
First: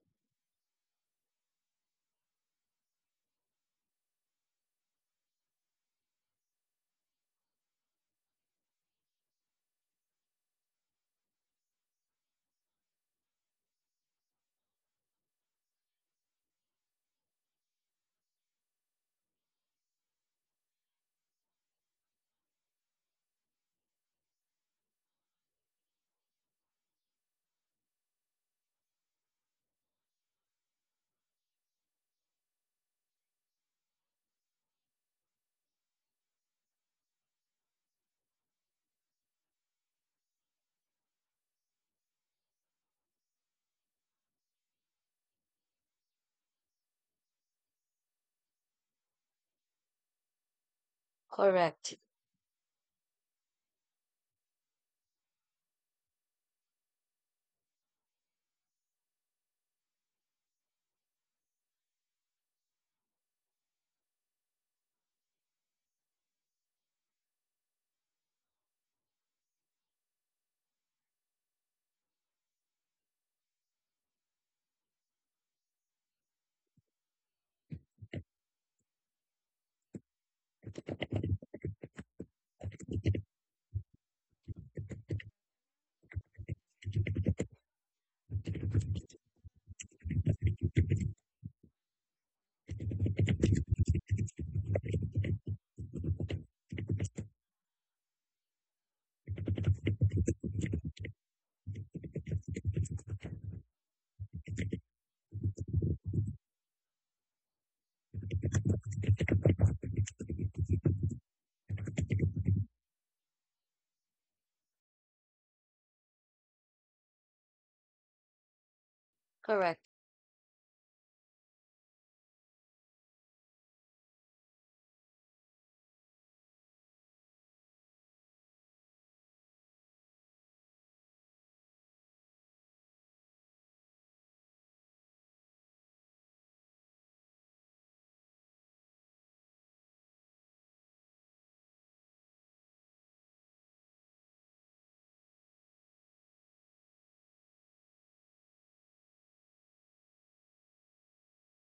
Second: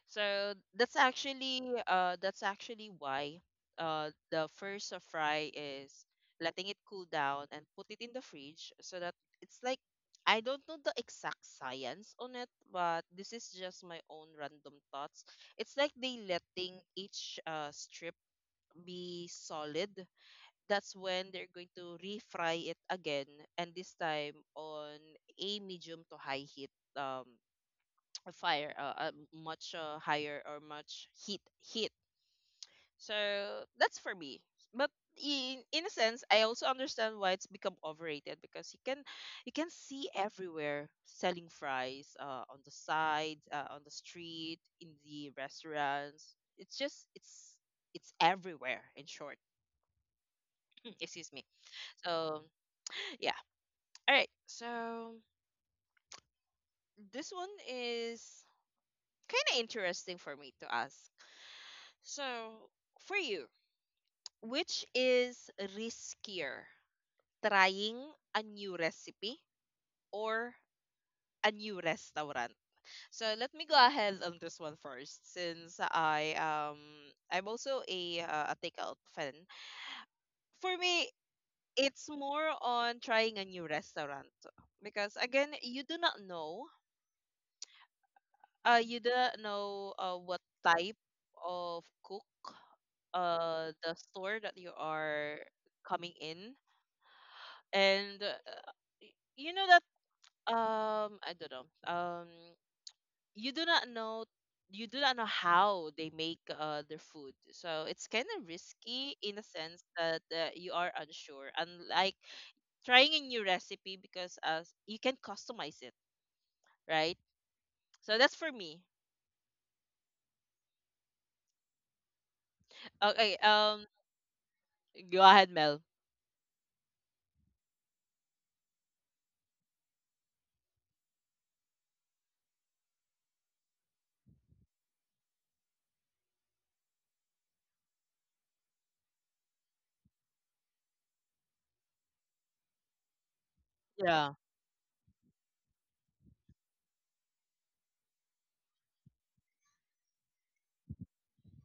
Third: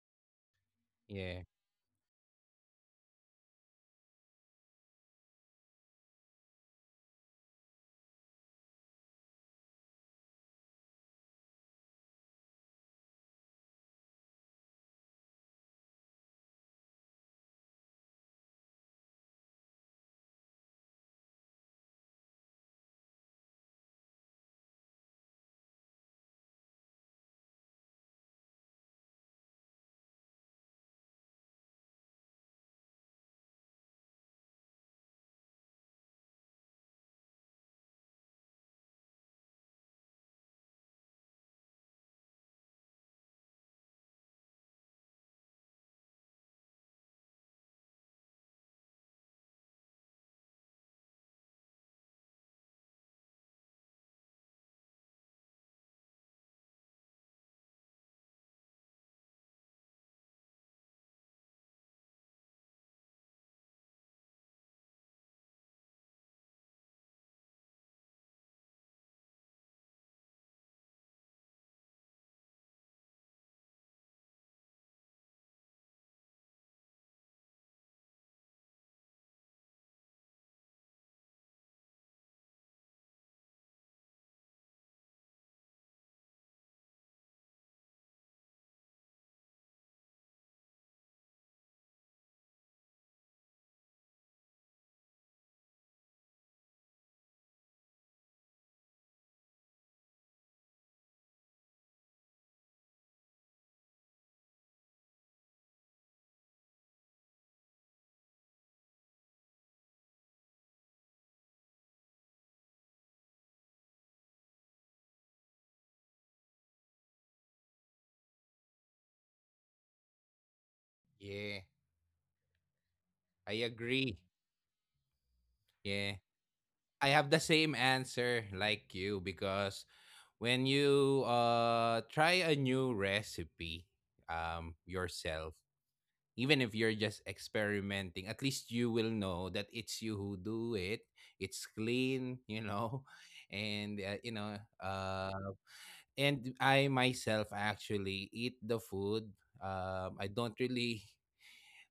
Speaker 1: So that's
Speaker 3: Yeah.
Speaker 1: actually, that's actually why the first fry is letting it cool down and put it in the fridge, so that it's like, I don't know the exact science on it, but this is just my own random thoughts. It's like they letting each strip be solid. That's when they're going to refry it again, and this time on a medium to high heat, um a fire a much higher or much heat. So that's for me. But in a sense, I also understand why it's become overrated, because you can, you can see everywhere selling fries on the side, on the street, in the restaurants, it's just it's everywhere, in short. Excuse me.
Speaker 2: Correct.
Speaker 1: So yeah. All right, so this one is kind of interesting for me to ask. So, for you, which is riskier, trying a new recipe or a new restaurant? So let me go ahead on this one first, since I'm also a takeout fan. For me, it's more on trying a new restaurant, because again, you do not know, you do not know what type of cook, the store that you are coming in, and you know that, I don't know. Um, you do not know you do not know how they make their food. So it's kind of risky in a sense that you are unsure. Unlike trying a new recipe, because as you can customize it, right? So that's for me.
Speaker 2: Correct.
Speaker 3: Yeah,
Speaker 1: Okay,
Speaker 3: I agree.
Speaker 1: go ahead, Mel.
Speaker 3: Yeah. I have the same answer like you because when you try a new recipe yourself, even if you're just experimenting, at least you will know that it's you who do it. It's clean, you know. And you
Speaker 1: Yeah.
Speaker 3: know, and I myself actually eat the food. I don't really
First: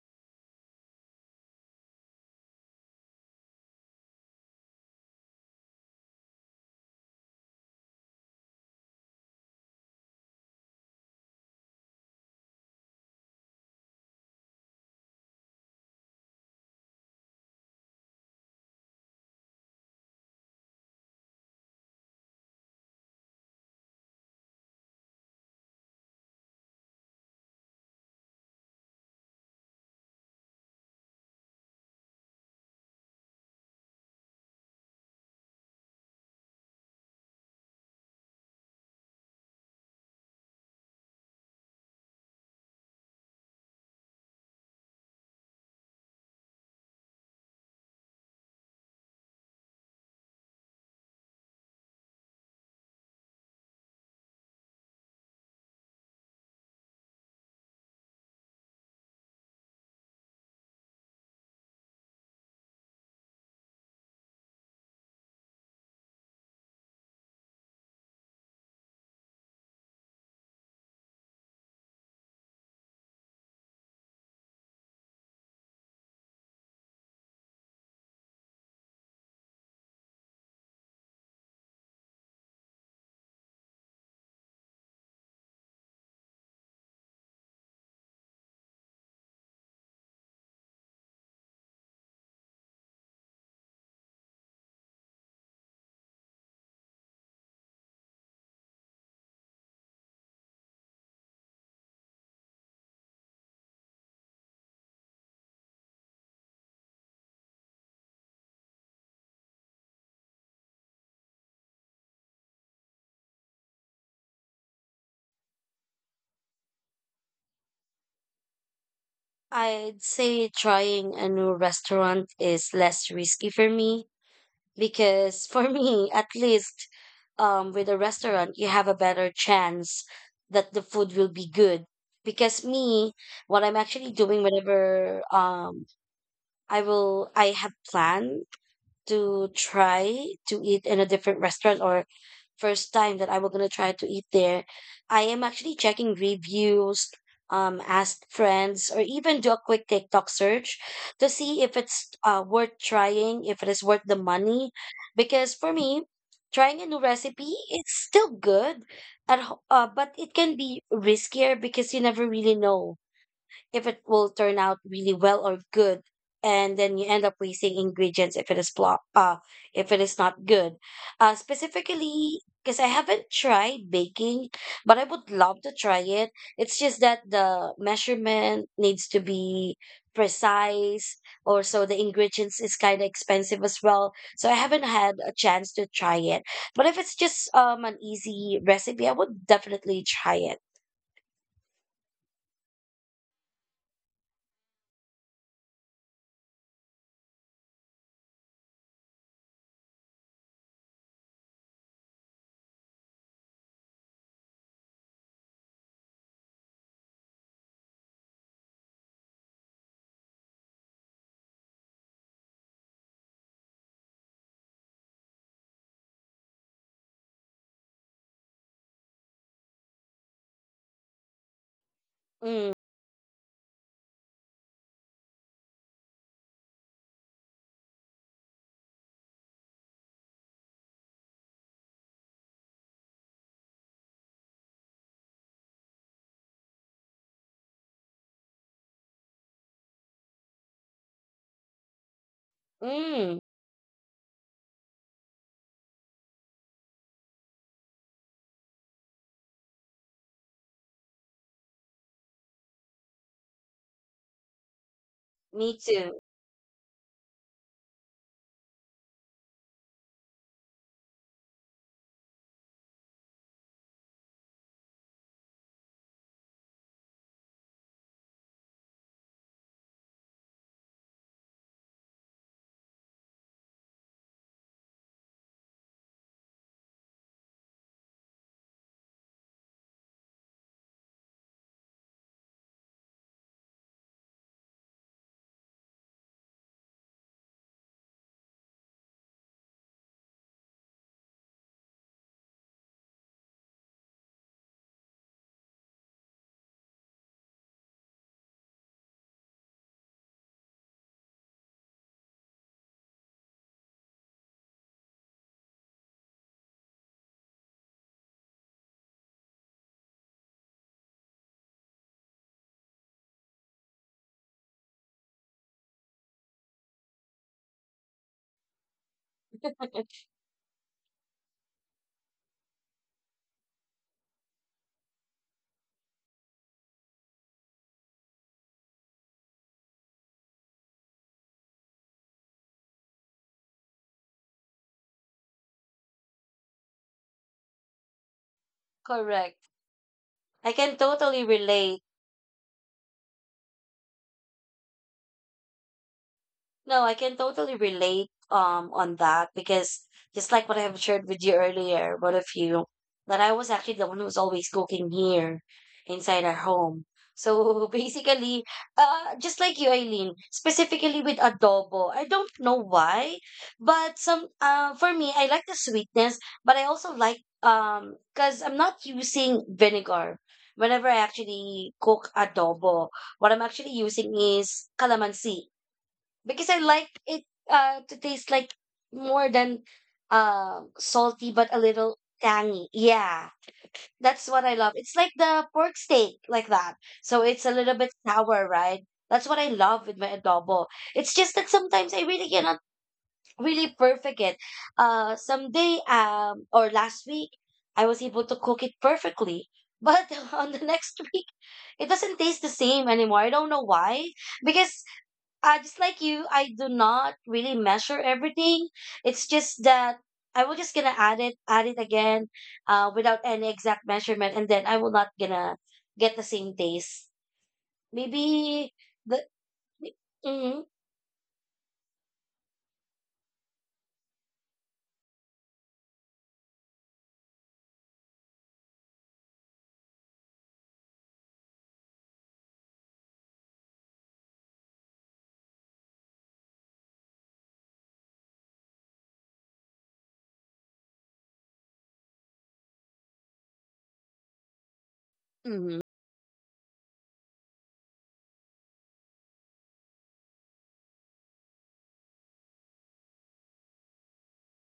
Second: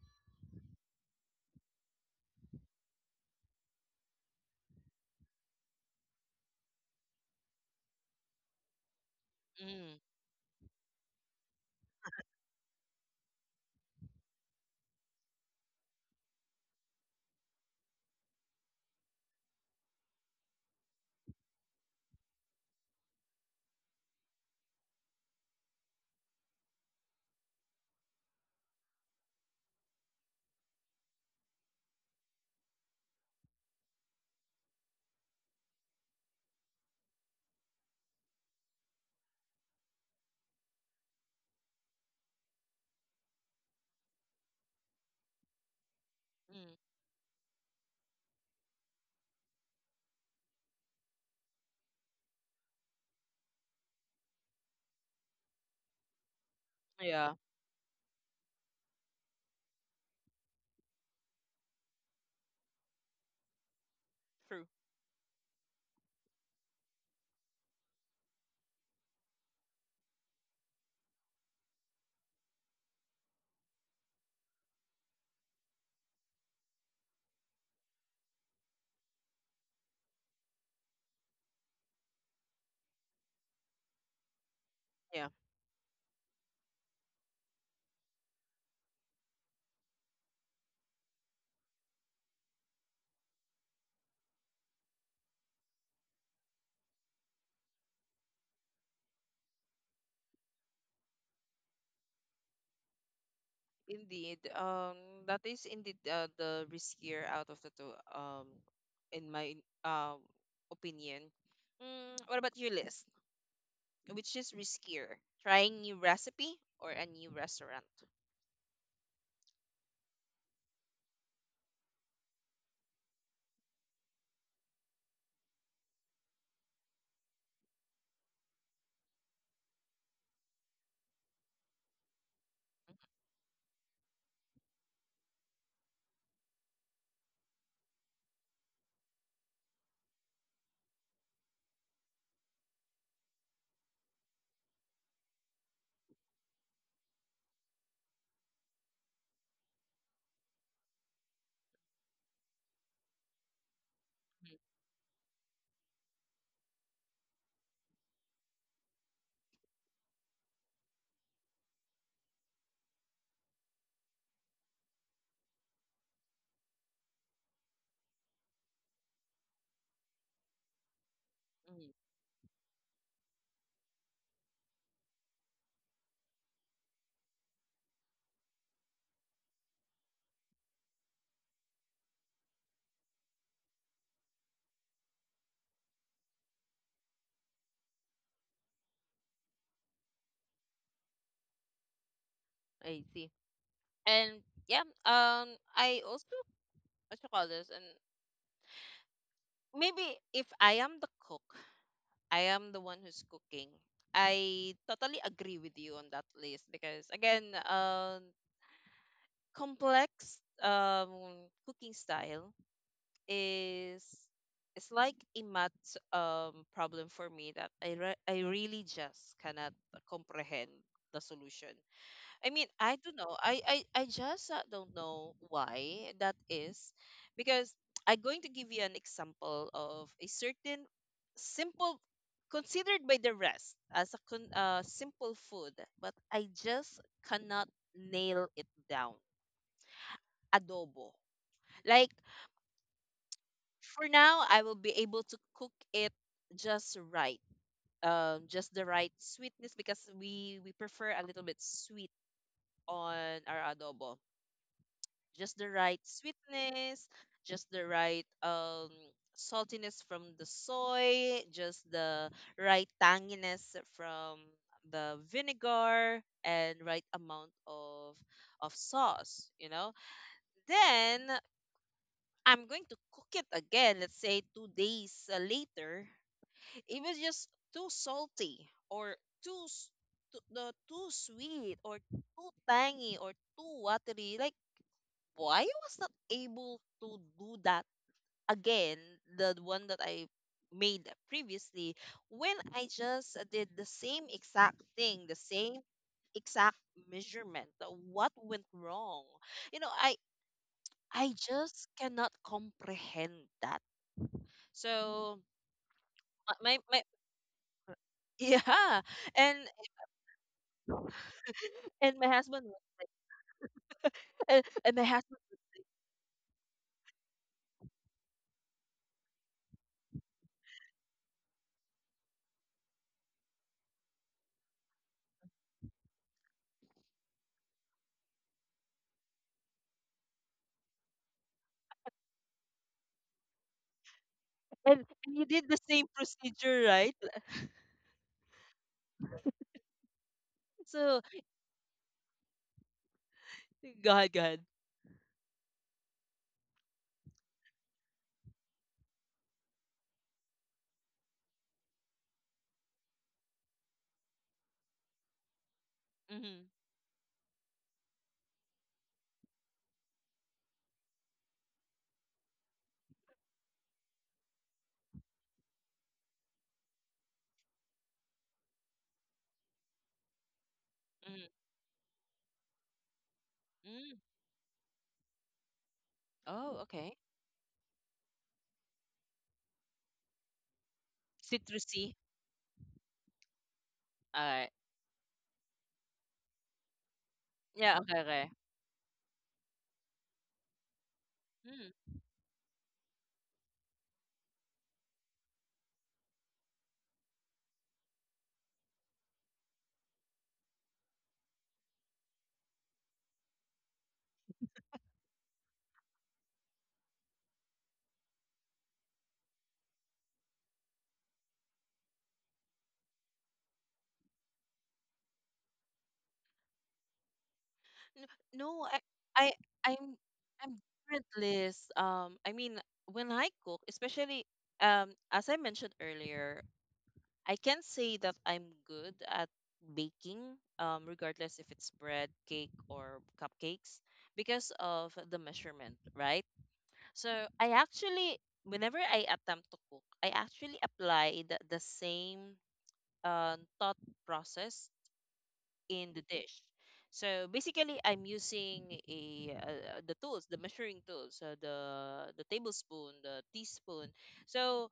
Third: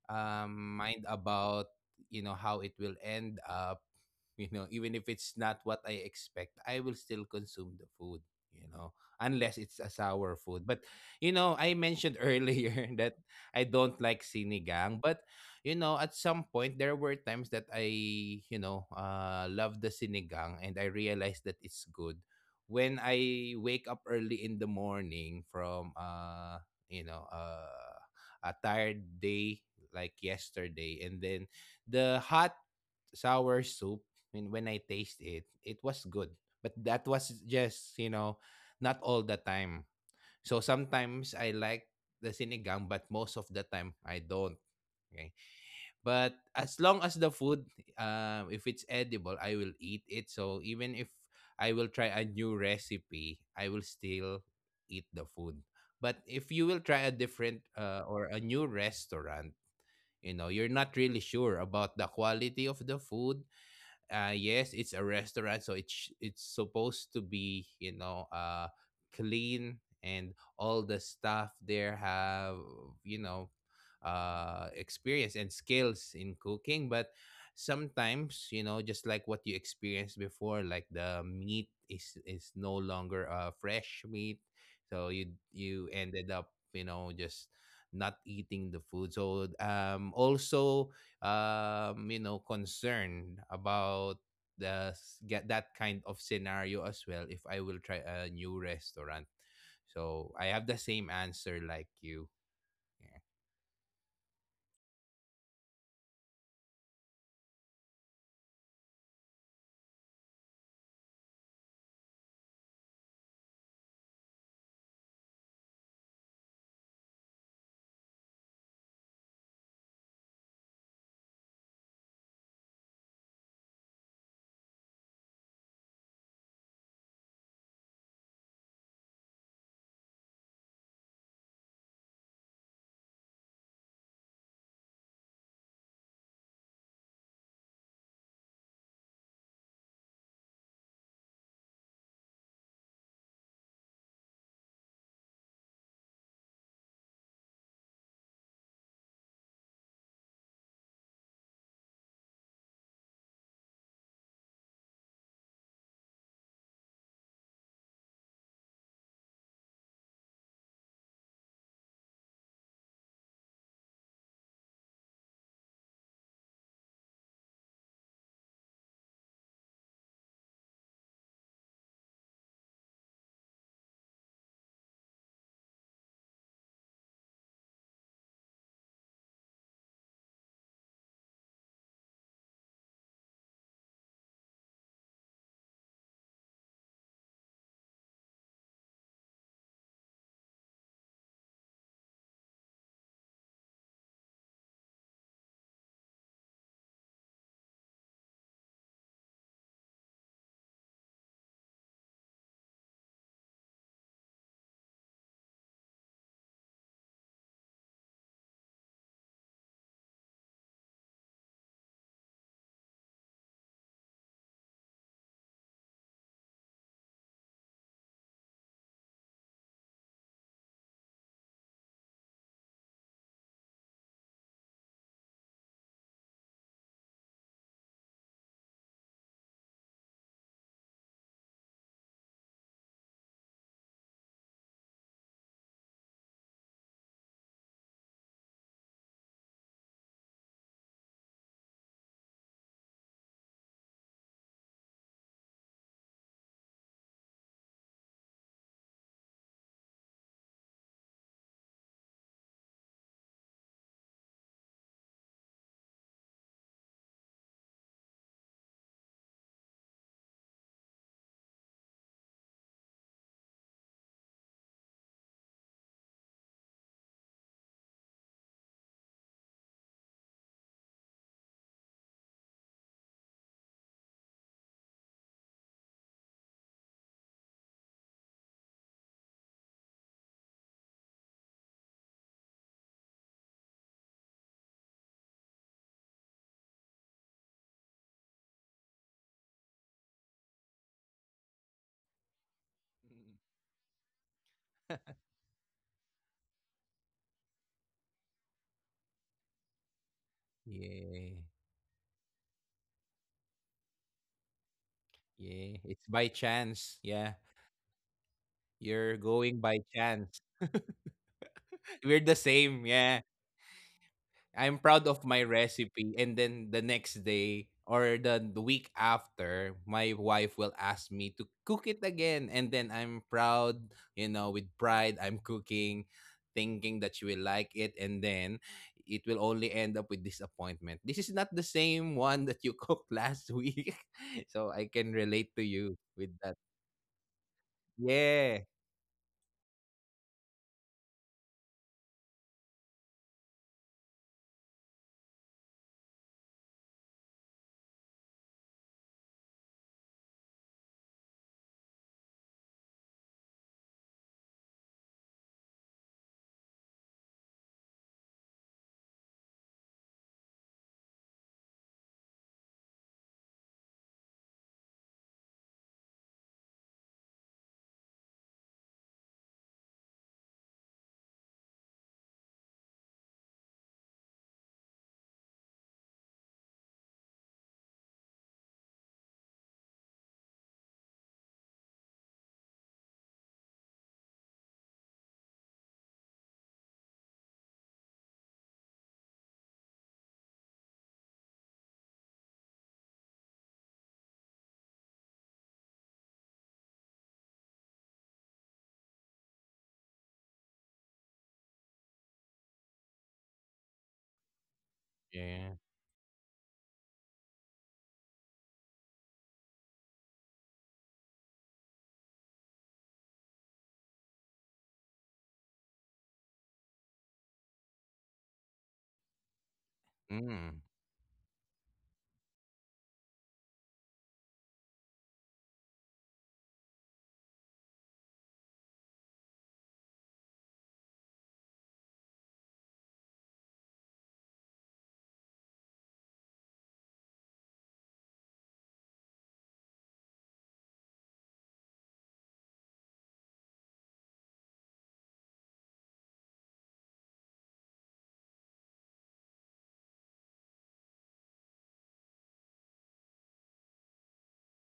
Speaker 3: mind about, you know, how it will end up. You know, even if it's not what I expect, I will still consume the food, you know, unless it's
Speaker 1: Mm,
Speaker 3: a sour food. But you know, I mentioned earlier that I don't like sinigang, but you know, at some point there were times that I, you know, love the sinigang, and I realized that it's good when I wake up early in the morning from a tired day like yesterday, and then the hot sour soup, when I taste it, it was good. But that was just, you know, not all the time. So sometimes I like the sinigang, but most of the time I don't. Okay, but
Speaker 1: mm,
Speaker 3: as long as the food, if it's edible, I will eat it. So even if I will try a new recipe, I will still eat the food. But if you will try a
Speaker 1: yeah.
Speaker 3: different or a new restaurant, you know, you're not really sure about the quality of the food.
Speaker 1: True.
Speaker 3: Yes, it's a restaurant, so it's supposed to be, you know, clean, and all the staff there have, you know, experience and skills in cooking. But sometimes, you know, just like what you experienced before, like the meat is no longer fresh meat, so you ended up, you know, just not eating the food. So also, you know, concerned about get that kind of scenario as well If I will try a new restaurant, so I have the same answer like you. Yeah.
Speaker 1: Indeed, that is indeed the riskier out of the two, in my um opinion. Mm, what about your list? Which is riskier, trying new recipe or a new restaurant?
Speaker 2: I'd say trying a new restaurant is less risky for me because for me, at least, with a restaurant, you have a better chance that the food will be good. Because
Speaker 1: Mhm,
Speaker 2: me, what I'm actually doing whenever I have planned to try to eat in a different restaurant, or first time that I were gonna try to eat there, I am actually checking reviews, ask friends, or even do a quick TikTok search to see if it's worth trying, if it is worth the money. Because for me, trying a new recipe, it's still good, but it can be riskier because you never really know if it will turn out really well or good, and then you end up wasting ingredients if it is if it is not good. Uh,
Speaker 1: mhm.
Speaker 2: specifically because I haven't tried baking, but I would love to try it. It's just that the measurement needs to be precise, or so the ingredients is kind of expensive as well, so I haven't had a chance to try it. But if it's just an easy recipe, I would definitely try it.
Speaker 1: I see. And yeah, I also what you call this, and maybe if I am the cook, I am the one who's cooking. I totally agree with you on that list because again, complex um cooking style is it's like a math problem for me that I really just cannot comprehend the solution. I mean,
Speaker 2: Mm,
Speaker 1: I don't know. I just don't know why that is, because I'm going to give you an example of a certain simple, considered by the rest as a simple food, but I just cannot nail it down. Adobo. Like,
Speaker 2: mm,
Speaker 1: for now, I will be able to cook it just right, just the right sweetness because we prefer a little bit sweet on our adobo, just the
Speaker 2: me
Speaker 1: right
Speaker 2: too.
Speaker 1: sweetness, just the right saltiness from the soy, just the right tanginess from the vinegar, and right amount of sauce, you know. Then I'm going to cook it again, let's say 2 days later. It was just too salty or too s- too sweet or too tangy or too watery. Like, why I was not able to do that again, the one that I made previously, when I just did the same exact thing, the same exact measurement. What went wrong? You know, I
Speaker 3: Mm.
Speaker 1: just cannot comprehend that. So
Speaker 3: Yeah, yeah, it's by
Speaker 1: my
Speaker 3: chance. Yeah,
Speaker 1: yeah,
Speaker 3: you're
Speaker 1: and
Speaker 3: going by chance.
Speaker 1: and my
Speaker 3: We're the
Speaker 1: husband
Speaker 3: same, yeah. I'm
Speaker 1: and my
Speaker 3: proud of
Speaker 1: husband
Speaker 3: my recipe and then the next day or the week after my wife will ask me to cook it again and then I'm proud, with pride I'm cooking, thinking that she will like it and then it will only end up with disappointment. This is not the same one that you cooked last week. So I
Speaker 1: and
Speaker 3: can
Speaker 1: he did
Speaker 3: relate to
Speaker 1: the same
Speaker 3: you with that.
Speaker 1: procedure, right?
Speaker 3: Yeah.
Speaker 2: Correct. I can
Speaker 1: So
Speaker 2: totally relate.
Speaker 1: go ahead, go ahead.
Speaker 2: No, I can totally relate on that, because just like what I have shared with you earlier, both of you, that I was actually the one who's always cooking here inside our
Speaker 1: Mm-hmm.
Speaker 2: home. So basically, just like you, Eileen, specifically with adobo, I don't know why, but some for me, I like the sweetness, but I also like because I'm not using vinegar. Whenever I
Speaker 1: Mm-hmm.
Speaker 2: actually cook adobo, what I'm actually
Speaker 1: Mm.
Speaker 2: using is calamansi, because
Speaker 1: Oh,
Speaker 2: I like
Speaker 1: okay.
Speaker 2: it to taste like, more than salty but a
Speaker 1: Citrusy.
Speaker 2: little tangy. Yeah. That's what
Speaker 1: Alright.
Speaker 2: I love. It's like the pork steak like that. So it's a little
Speaker 1: Yeah,
Speaker 2: bit
Speaker 1: okay, okay.
Speaker 2: sour, right? That's what I love with my adobo. It's just that
Speaker 1: Hmm.
Speaker 2: sometimes I really cannot really perfect it. Uh, someday or last week I was able to cook it perfectly. But on the next week, it doesn't taste the same anymore. I don't know why. Because
Speaker 3: Yeah.
Speaker 2: just like you, I do not really measure everything. It's just that I will just gonna add it again, without any exact measurement, and then I will not gonna get the same taste.
Speaker 1: N- No,
Speaker 2: Maybe the
Speaker 1: I I'm I'm
Speaker 2: mm-hmm,
Speaker 3: Mm.
Speaker 1: different, Liz. I mean, when I cook, especially as I mentioned earlier, I can say that I'm good at baking, regardless if it's bread, cake, or cupcakes, because of the measurement, right? So I actually whenever I attempt to cook, I actually applied the same thought process
Speaker 2: mm-hmm.
Speaker 1: in the dish. So basically, I'm using a the tools, the measuring tools, the tablespoon, the teaspoon. So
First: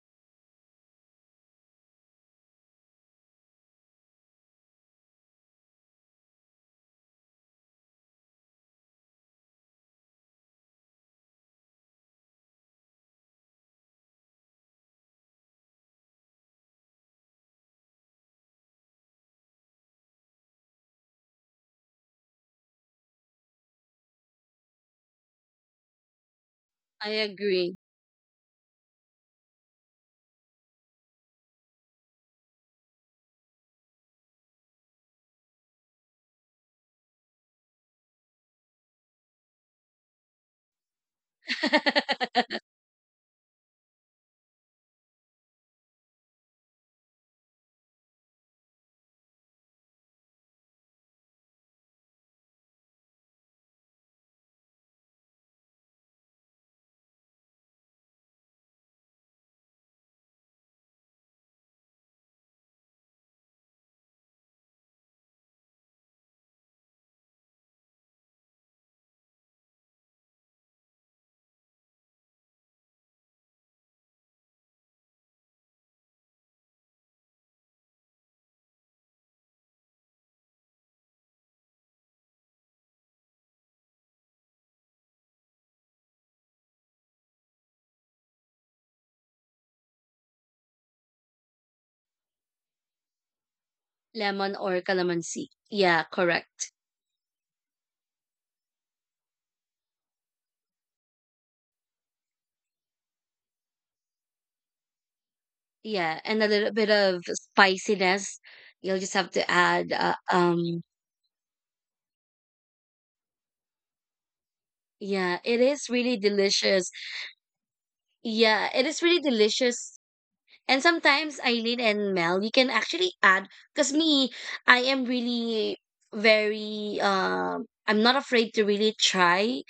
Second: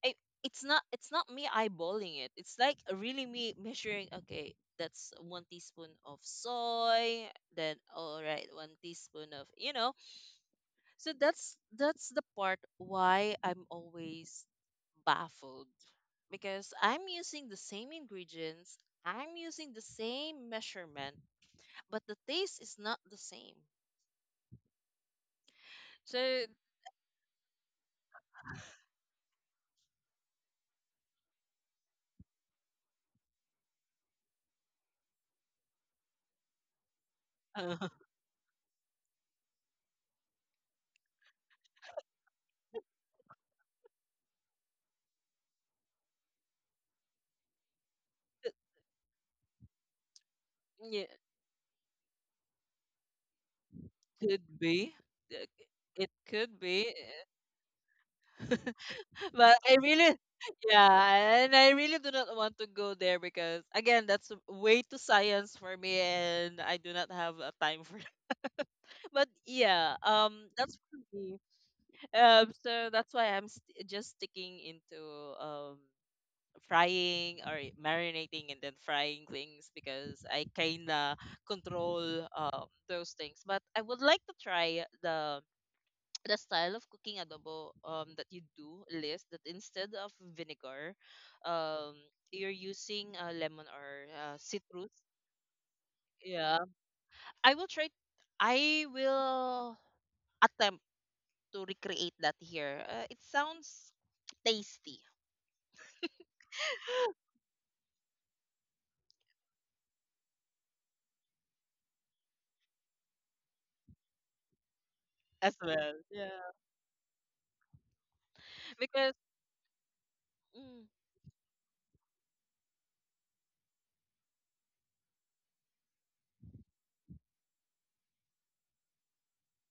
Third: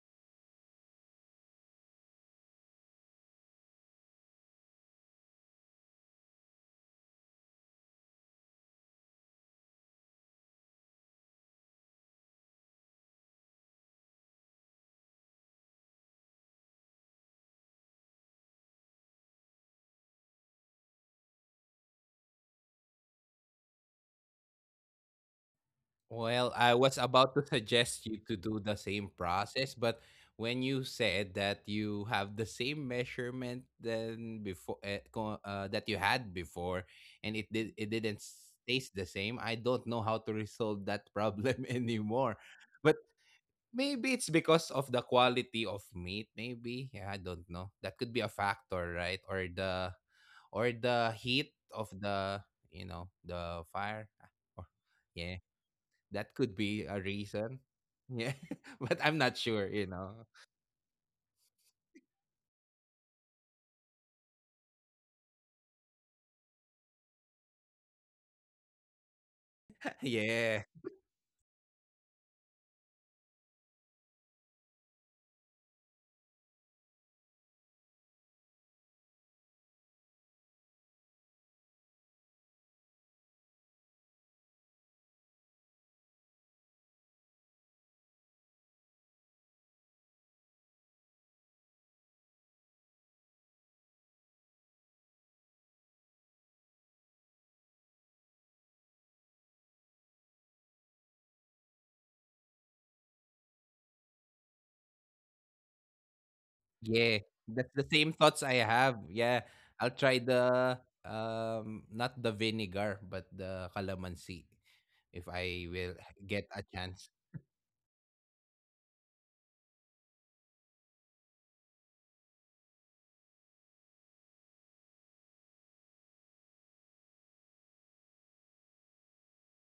Speaker 1: I, it's not me eyeballing it. It's like really me measuring. Okay, that's one teaspoon of soy. Then all right, one teaspoon of you know. So that's the part why I'm always baffled because I'm using the same ingredients. I'm using the same measurement but the taste is not the same. So
Speaker 3: Well, I was
Speaker 2: I
Speaker 3: about to
Speaker 2: agree.
Speaker 3: suggest you to do the same process, but when you said that you have the same measurement than before that you had before, and it did
Speaker 1: uh,
Speaker 3: it didn't taste the same, I don't know how to resolve that problem anymore. But maybe it's because of the quality of meat. Maybe, yeah, I don't know. That could be a
Speaker 1: th-
Speaker 3: factor, right? Or the, or
Speaker 1: Yeah,
Speaker 3: the heat of the, you know, the fire. Ah,
Speaker 1: could
Speaker 3: or,
Speaker 1: be. Uh,
Speaker 3: yeah.
Speaker 1: It
Speaker 3: That
Speaker 1: could
Speaker 3: could be
Speaker 1: be.
Speaker 3: a reason. Yeah, but I'm not
Speaker 1: But
Speaker 3: sure,
Speaker 1: I
Speaker 3: you
Speaker 1: really
Speaker 3: know.
Speaker 1: yeah, and I really do not want to go there because again, that's way too science for me and I do not have a time for that. But yeah,
Speaker 3: Yeah.
Speaker 1: that's for me. So that's why just sticking into um frying or marinating and then frying things because I kinda control those things. But I would like to try the style of cooking adobo that you do, Liz, that instead of vinegar, um you're using lemon or
Speaker 2: Lemon or
Speaker 1: citrus.
Speaker 2: calamansi. Yeah,
Speaker 1: Yeah.
Speaker 2: correct.
Speaker 1: I will try I will attempt to recreate that here. It sounds tasty
Speaker 2: Yeah, and a little bit
Speaker 3: Yeah.
Speaker 2: of
Speaker 3: That's the same
Speaker 2: spiciness.
Speaker 3: thoughts I
Speaker 2: You'll
Speaker 3: have.
Speaker 2: just have
Speaker 3: Yeah.
Speaker 2: to add.
Speaker 3: I'll try the not the vinegar but the calamansi if
Speaker 2: Yeah,
Speaker 1: as
Speaker 2: it
Speaker 3: I
Speaker 2: is
Speaker 1: well.
Speaker 3: will
Speaker 2: really
Speaker 1: Yeah.
Speaker 3: get a
Speaker 2: delicious.
Speaker 3: chance.
Speaker 2: Yeah, it is
Speaker 1: Because
Speaker 2: really delicious. And
Speaker 1: mm,
Speaker 2: sometimes Eileen and Mel, you can actually add, because me, I am really very I'm not afraid to really try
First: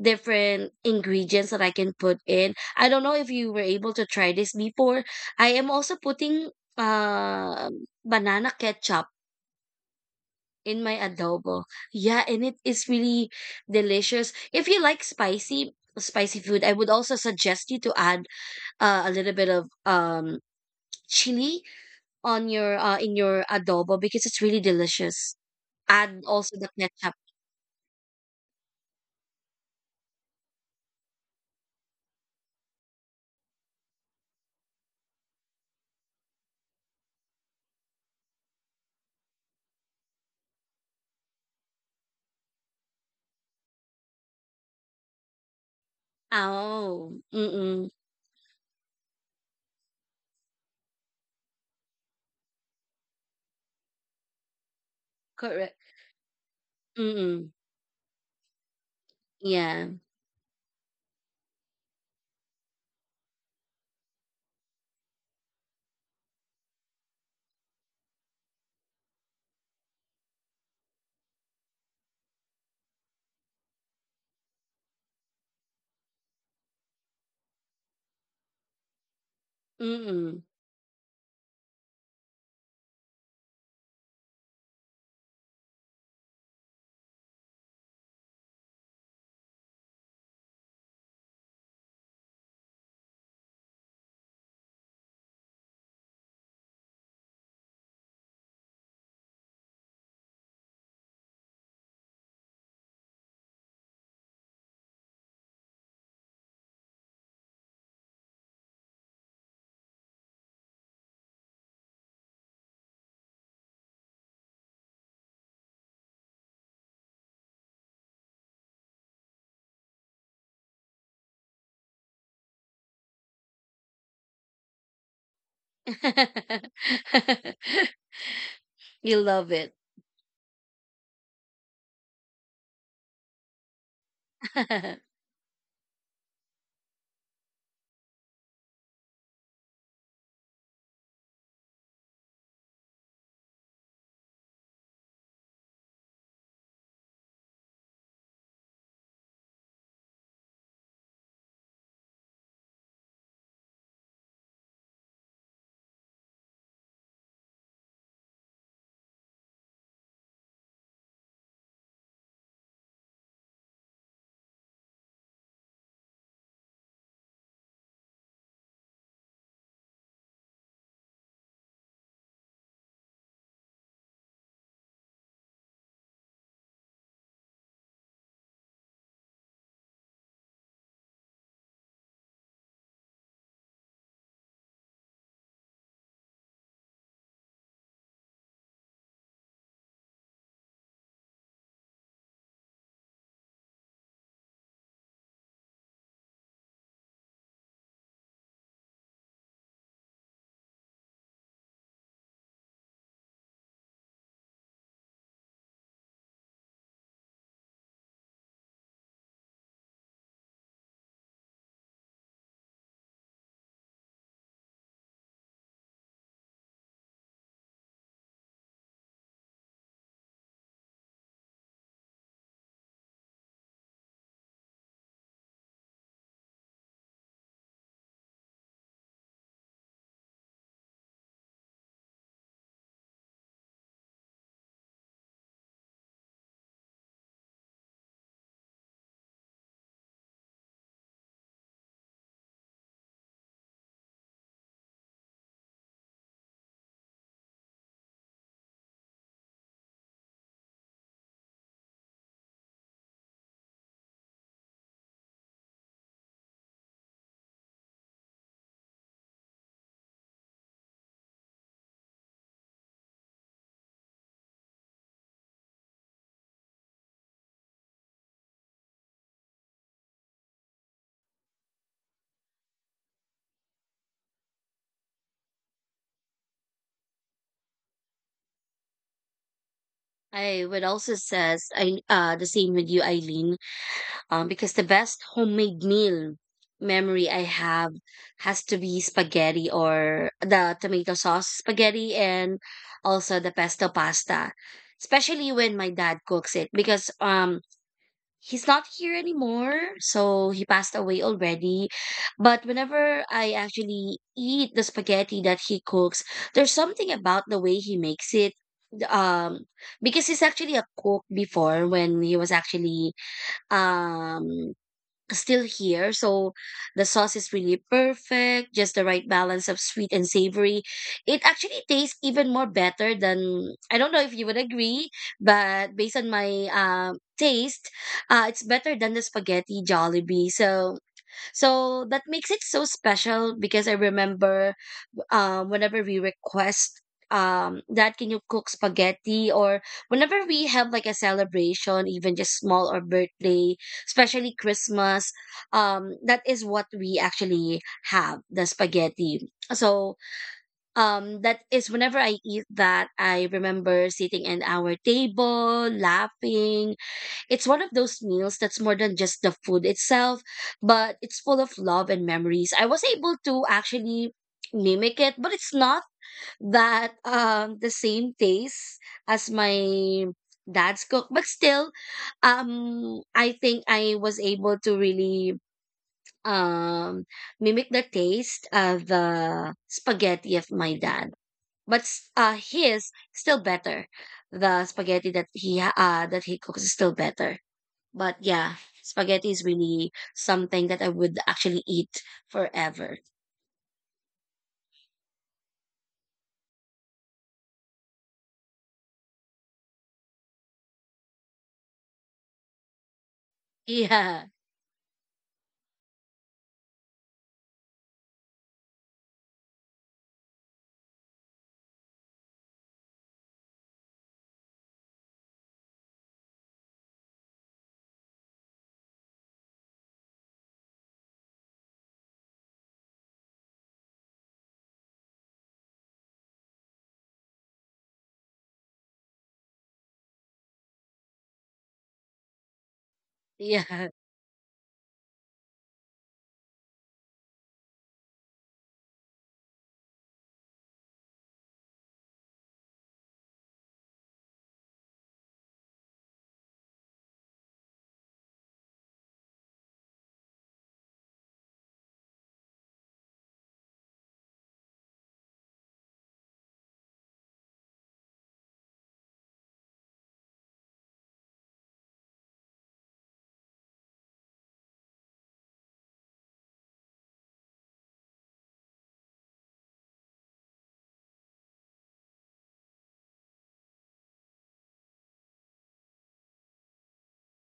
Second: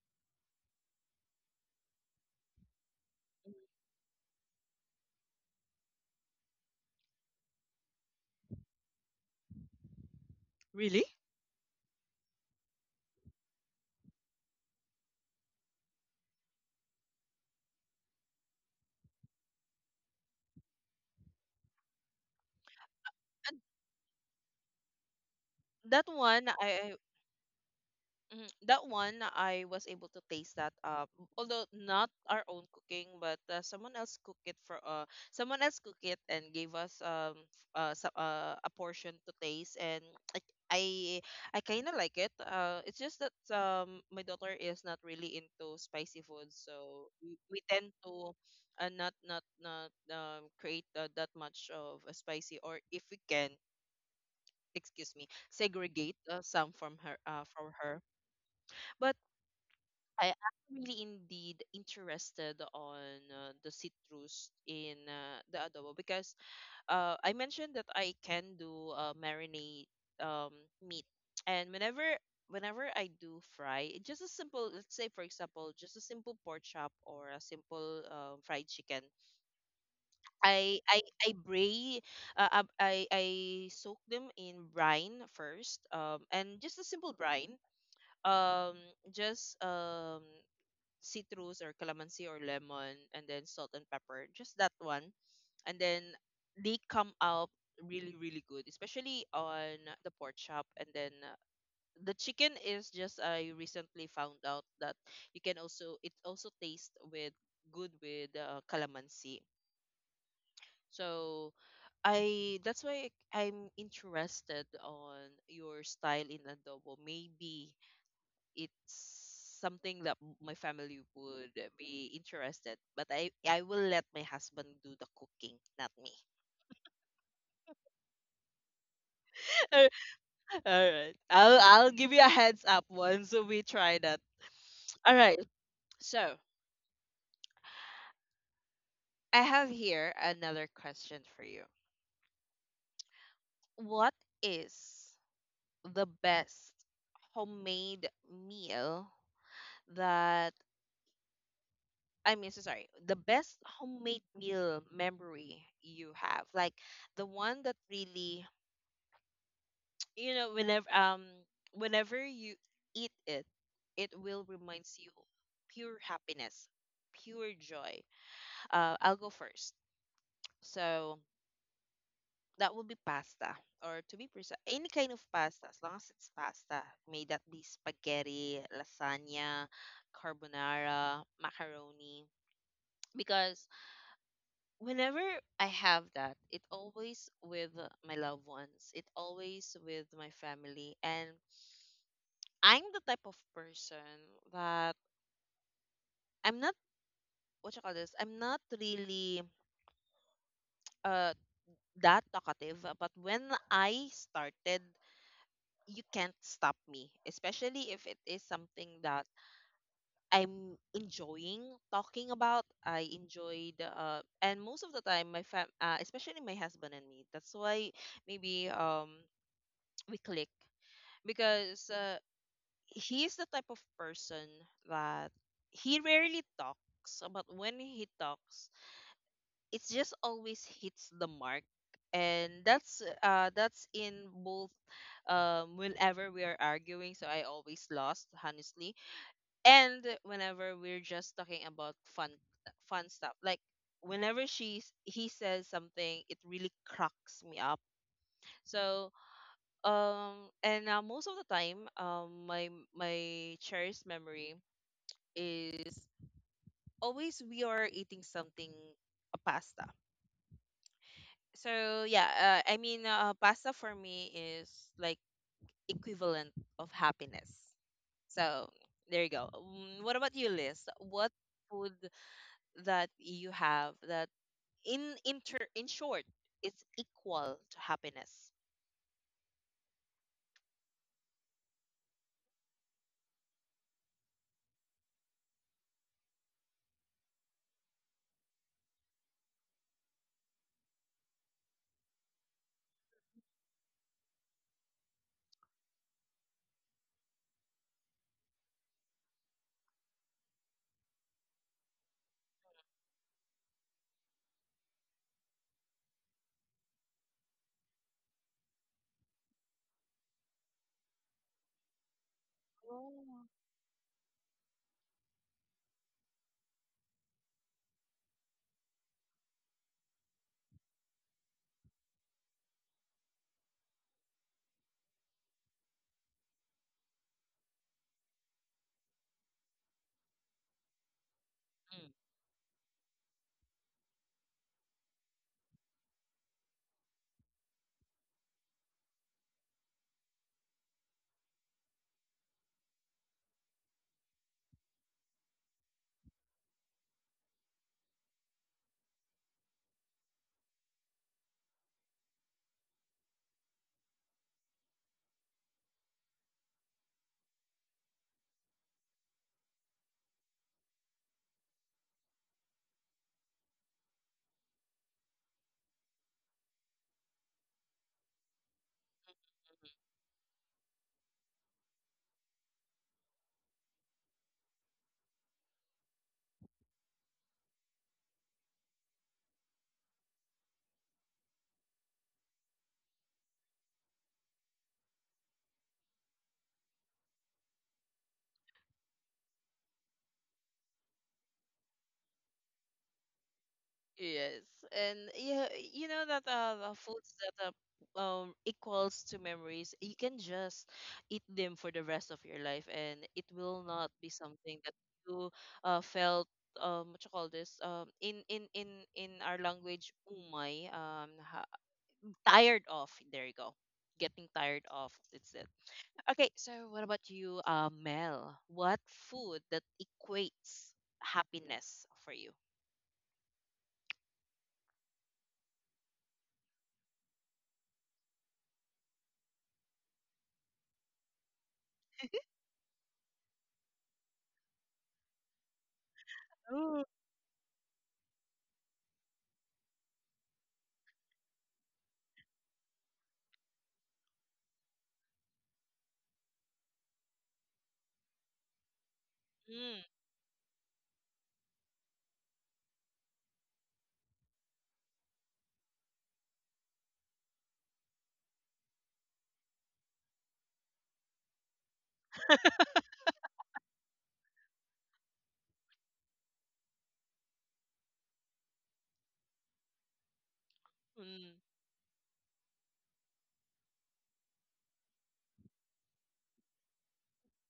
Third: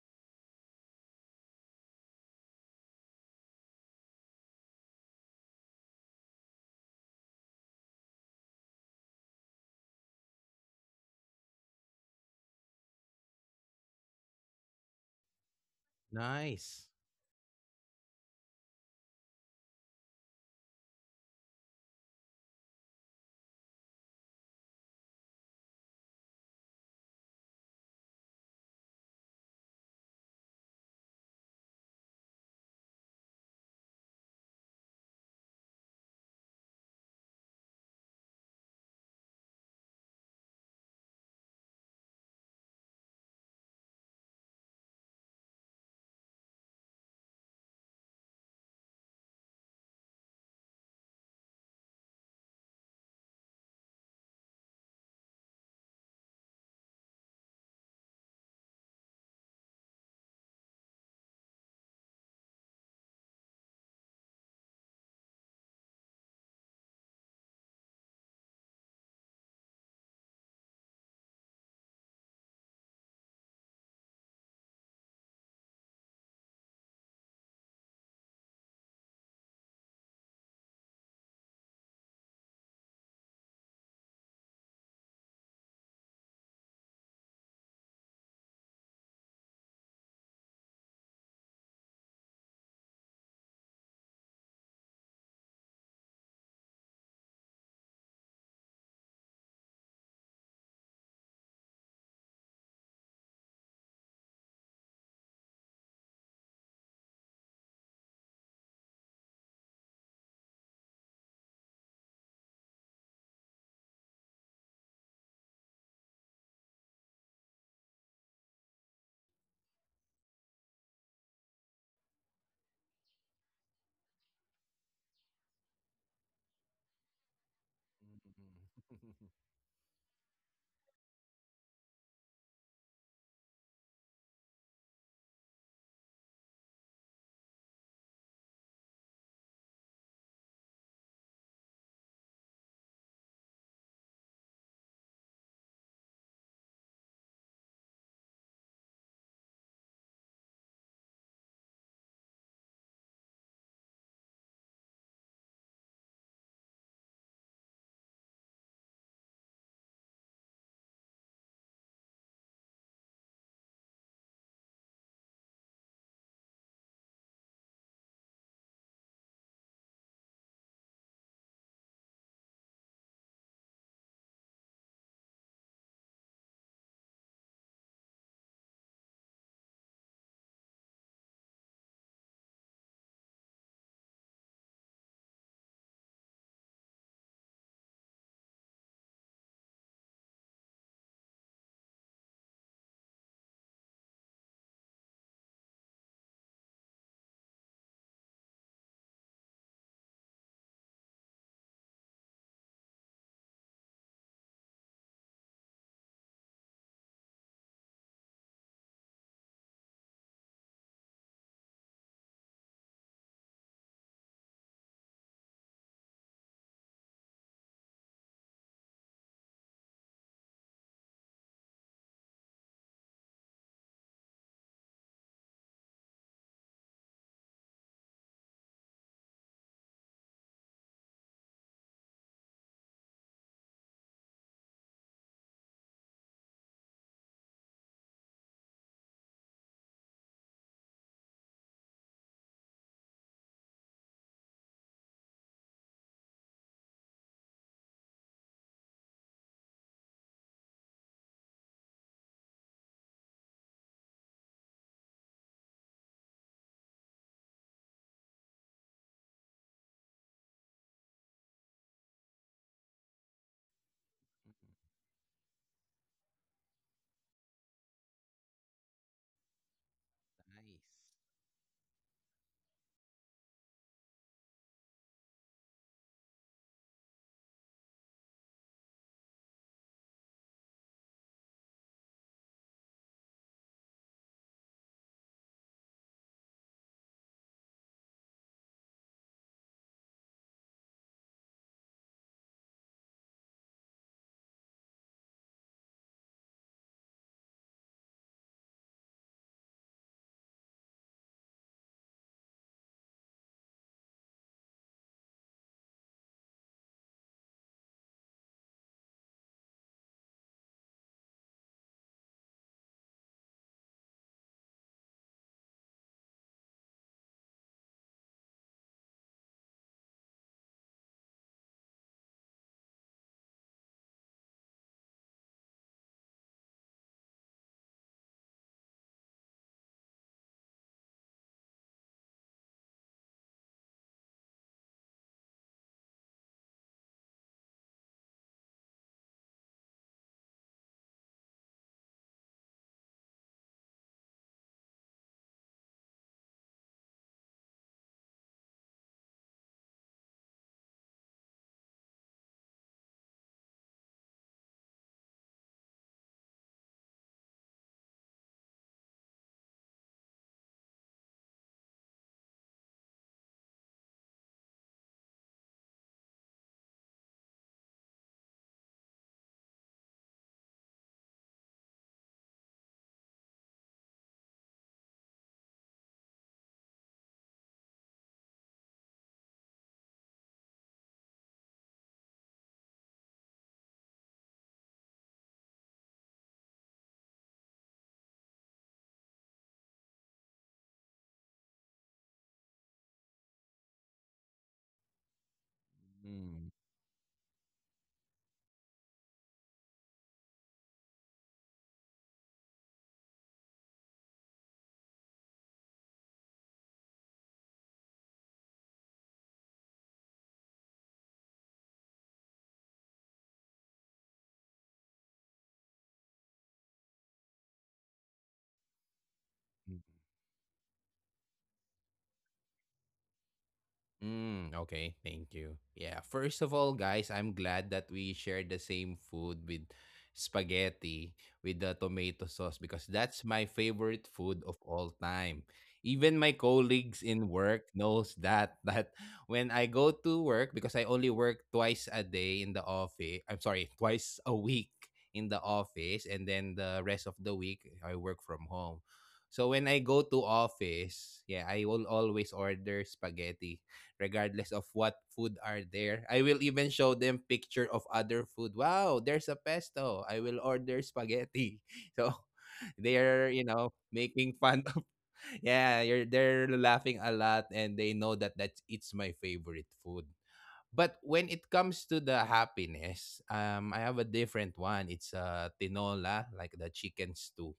Speaker 2: different ingredients that I can put in. I don't know if you were able to try this before. I am also putting banana ketchup in my
Speaker 1: really?
Speaker 2: adobo. Yeah, and it is really delicious. If you like spicy food, I
Speaker 3: Nice.
Speaker 2: would also suggest you to add a little bit of chili on your in your adobo because it's really delicious.
Speaker 1: That
Speaker 2: Add
Speaker 1: one
Speaker 2: also the
Speaker 1: I
Speaker 2: ketchup.
Speaker 1: Mhm, that one I was able to taste that although not our own cooking but someone else cook it for someone else cook it and gave us a portion to taste and I I, I kind of like it. Uh, it's just that my daughter is not really into spicy food so
Speaker 2: Oh,
Speaker 1: we
Speaker 2: mm-mm.
Speaker 1: tend to not create that much of a spicy, or if we can, excuse me,
Speaker 2: Correct.
Speaker 1: segregate some from her
Speaker 2: Mm-mm.
Speaker 1: from her. But
Speaker 2: Yeah.
Speaker 1: I am really indeed interested on the citrus in the adobo because I mentioned that I can do marinate um, meat, and whenever I do fry, just a simple, let's say for example, just a simple pork chop or a simple fried chicken,
Speaker 2: Mm-mm.
Speaker 1: I bray ab- I soak them in brine first um, and just a simple brine, um, just citrus or calamansi or lemon and then salt and pepper, just that one, and then they come out really really good, especially on the pork chop. And then the chicken is just I recently found out that you can also it also tastes with good with calamansi. So I that's why I'm interested on your style in adobo. Maybe it's something that my family would be interested, but I will let my husband do the cooking, not me.
Speaker 2: You love it.
Speaker 1: All right. I'll give you a heads up once we try that. All right. So, I have here another question for you. What is the best homemade meal that I mean, so sorry, the best homemade meal memory you have, like the one that really, you know, whenever whenever you eat it, it will reminds you pure happiness, pure joy. I'll go first. So that will be pasta, or to be precise, any kind of pasta, as long as it's pasta. May that be spaghetti, lasagna, carbonara, macaroni, because whenever I have that, it always with my loved ones. It always with my family. And I'm the type of person that I'm not what you call this. I'm not really uh that talkative. But when I started, you can't stop me. Especially if it is something that I'm enjoying talking about. I enjoyed and most of the time my fam especially my husband and me. That's why maybe we click because he's the type of person that he rarely talks, but when he talks, it just always hits the mark. And that's in both whenever we are arguing, so I always lost, honestly. And whenever we're just talking about fun fun stuff. Like, whenever she's he says something, it really cracks me up. So um, and most of the time, my cherished memory is always we are eating something, a pasta. So yeah, pasta for me is like equivalent of happiness. So there you go. Mm, what about you,
Speaker 3: Nice.
Speaker 1: Liz? What food that you have that in short, it's equal to happiness?
Speaker 2: I would also says I the same with you, Eileen. Because the best homemade meal memory I have has to be spaghetti, or the tomato sauce spaghetti, and also the pesto pasta, especially when my dad cooks it, because he's not here anymore, so he passed away already. But whenever I actually eat the spaghetti that he cooks, there's something about the way he makes it. Um, because he's actually a cook before when he was actually
Speaker 1: Oh.
Speaker 2: um still here. So the sauce is really perfect, just the right balance of sweet and savory. It actually tastes even more better than, I don't know if you would agree, but based on my taste, it's better than the spaghetti Jollibee. So so that makes it so special because I remember whenever we request that, can you cook spaghetti, or whenever we have like a celebration, even just small, or birthday, especially Christmas, that is what we actually have, the spaghetti. So that is, whenever I eat that, I remember sitting at our table laughing. It's one of those meals that's more than just the food itself, but it's full of love and memories. I was able to actually mimic it, but it's not that the same taste as my dad's cook, but still I think I was able to really um mimic the taste of the spaghetti of my dad. But his still better. The spaghetti that that he cooks is still better. But yeah, spaghetti is really something that I would actually eat forever.
Speaker 1: Yes, and yeah, you know that
Speaker 3: Mm.
Speaker 1: the foods that equals to memories, you can just eat them for the rest of your life, and it will not be
Speaker 2: Yeah.
Speaker 1: something that you felt what you call this in our language umay tired of. There you go, getting tired of. It's it. Okay, so what about you, Mel? What food that equates happiness for you?
Speaker 3: Mm, okay, thank you. Yeah, first of all, guys, I'm glad that we shared the same food with spaghetti with the tomato sauce, because that's my
Speaker 2: Yeah.
Speaker 3: favorite food of all time. Even my
Speaker 1: Ooh.
Speaker 3: colleagues in work knows that that when I go to work, because I only work twice a day in the office. I'm sorry, twice a week in the office, and then the rest of the week I work from home. So when I
Speaker 1: Mm,
Speaker 3: go to office, yeah, I will always order spaghetti regardless of what food are there. I will even show them picture of other food. Wow, there's a pesto. I will order spaghetti. So they're, you know, making fun of. Yeah, you're, they're laughing a lot and they know that that's it's my favorite food. But when
Speaker 1: mm.
Speaker 3: it comes to the happiness, I have a different one. It's tinola, like the chicken stew.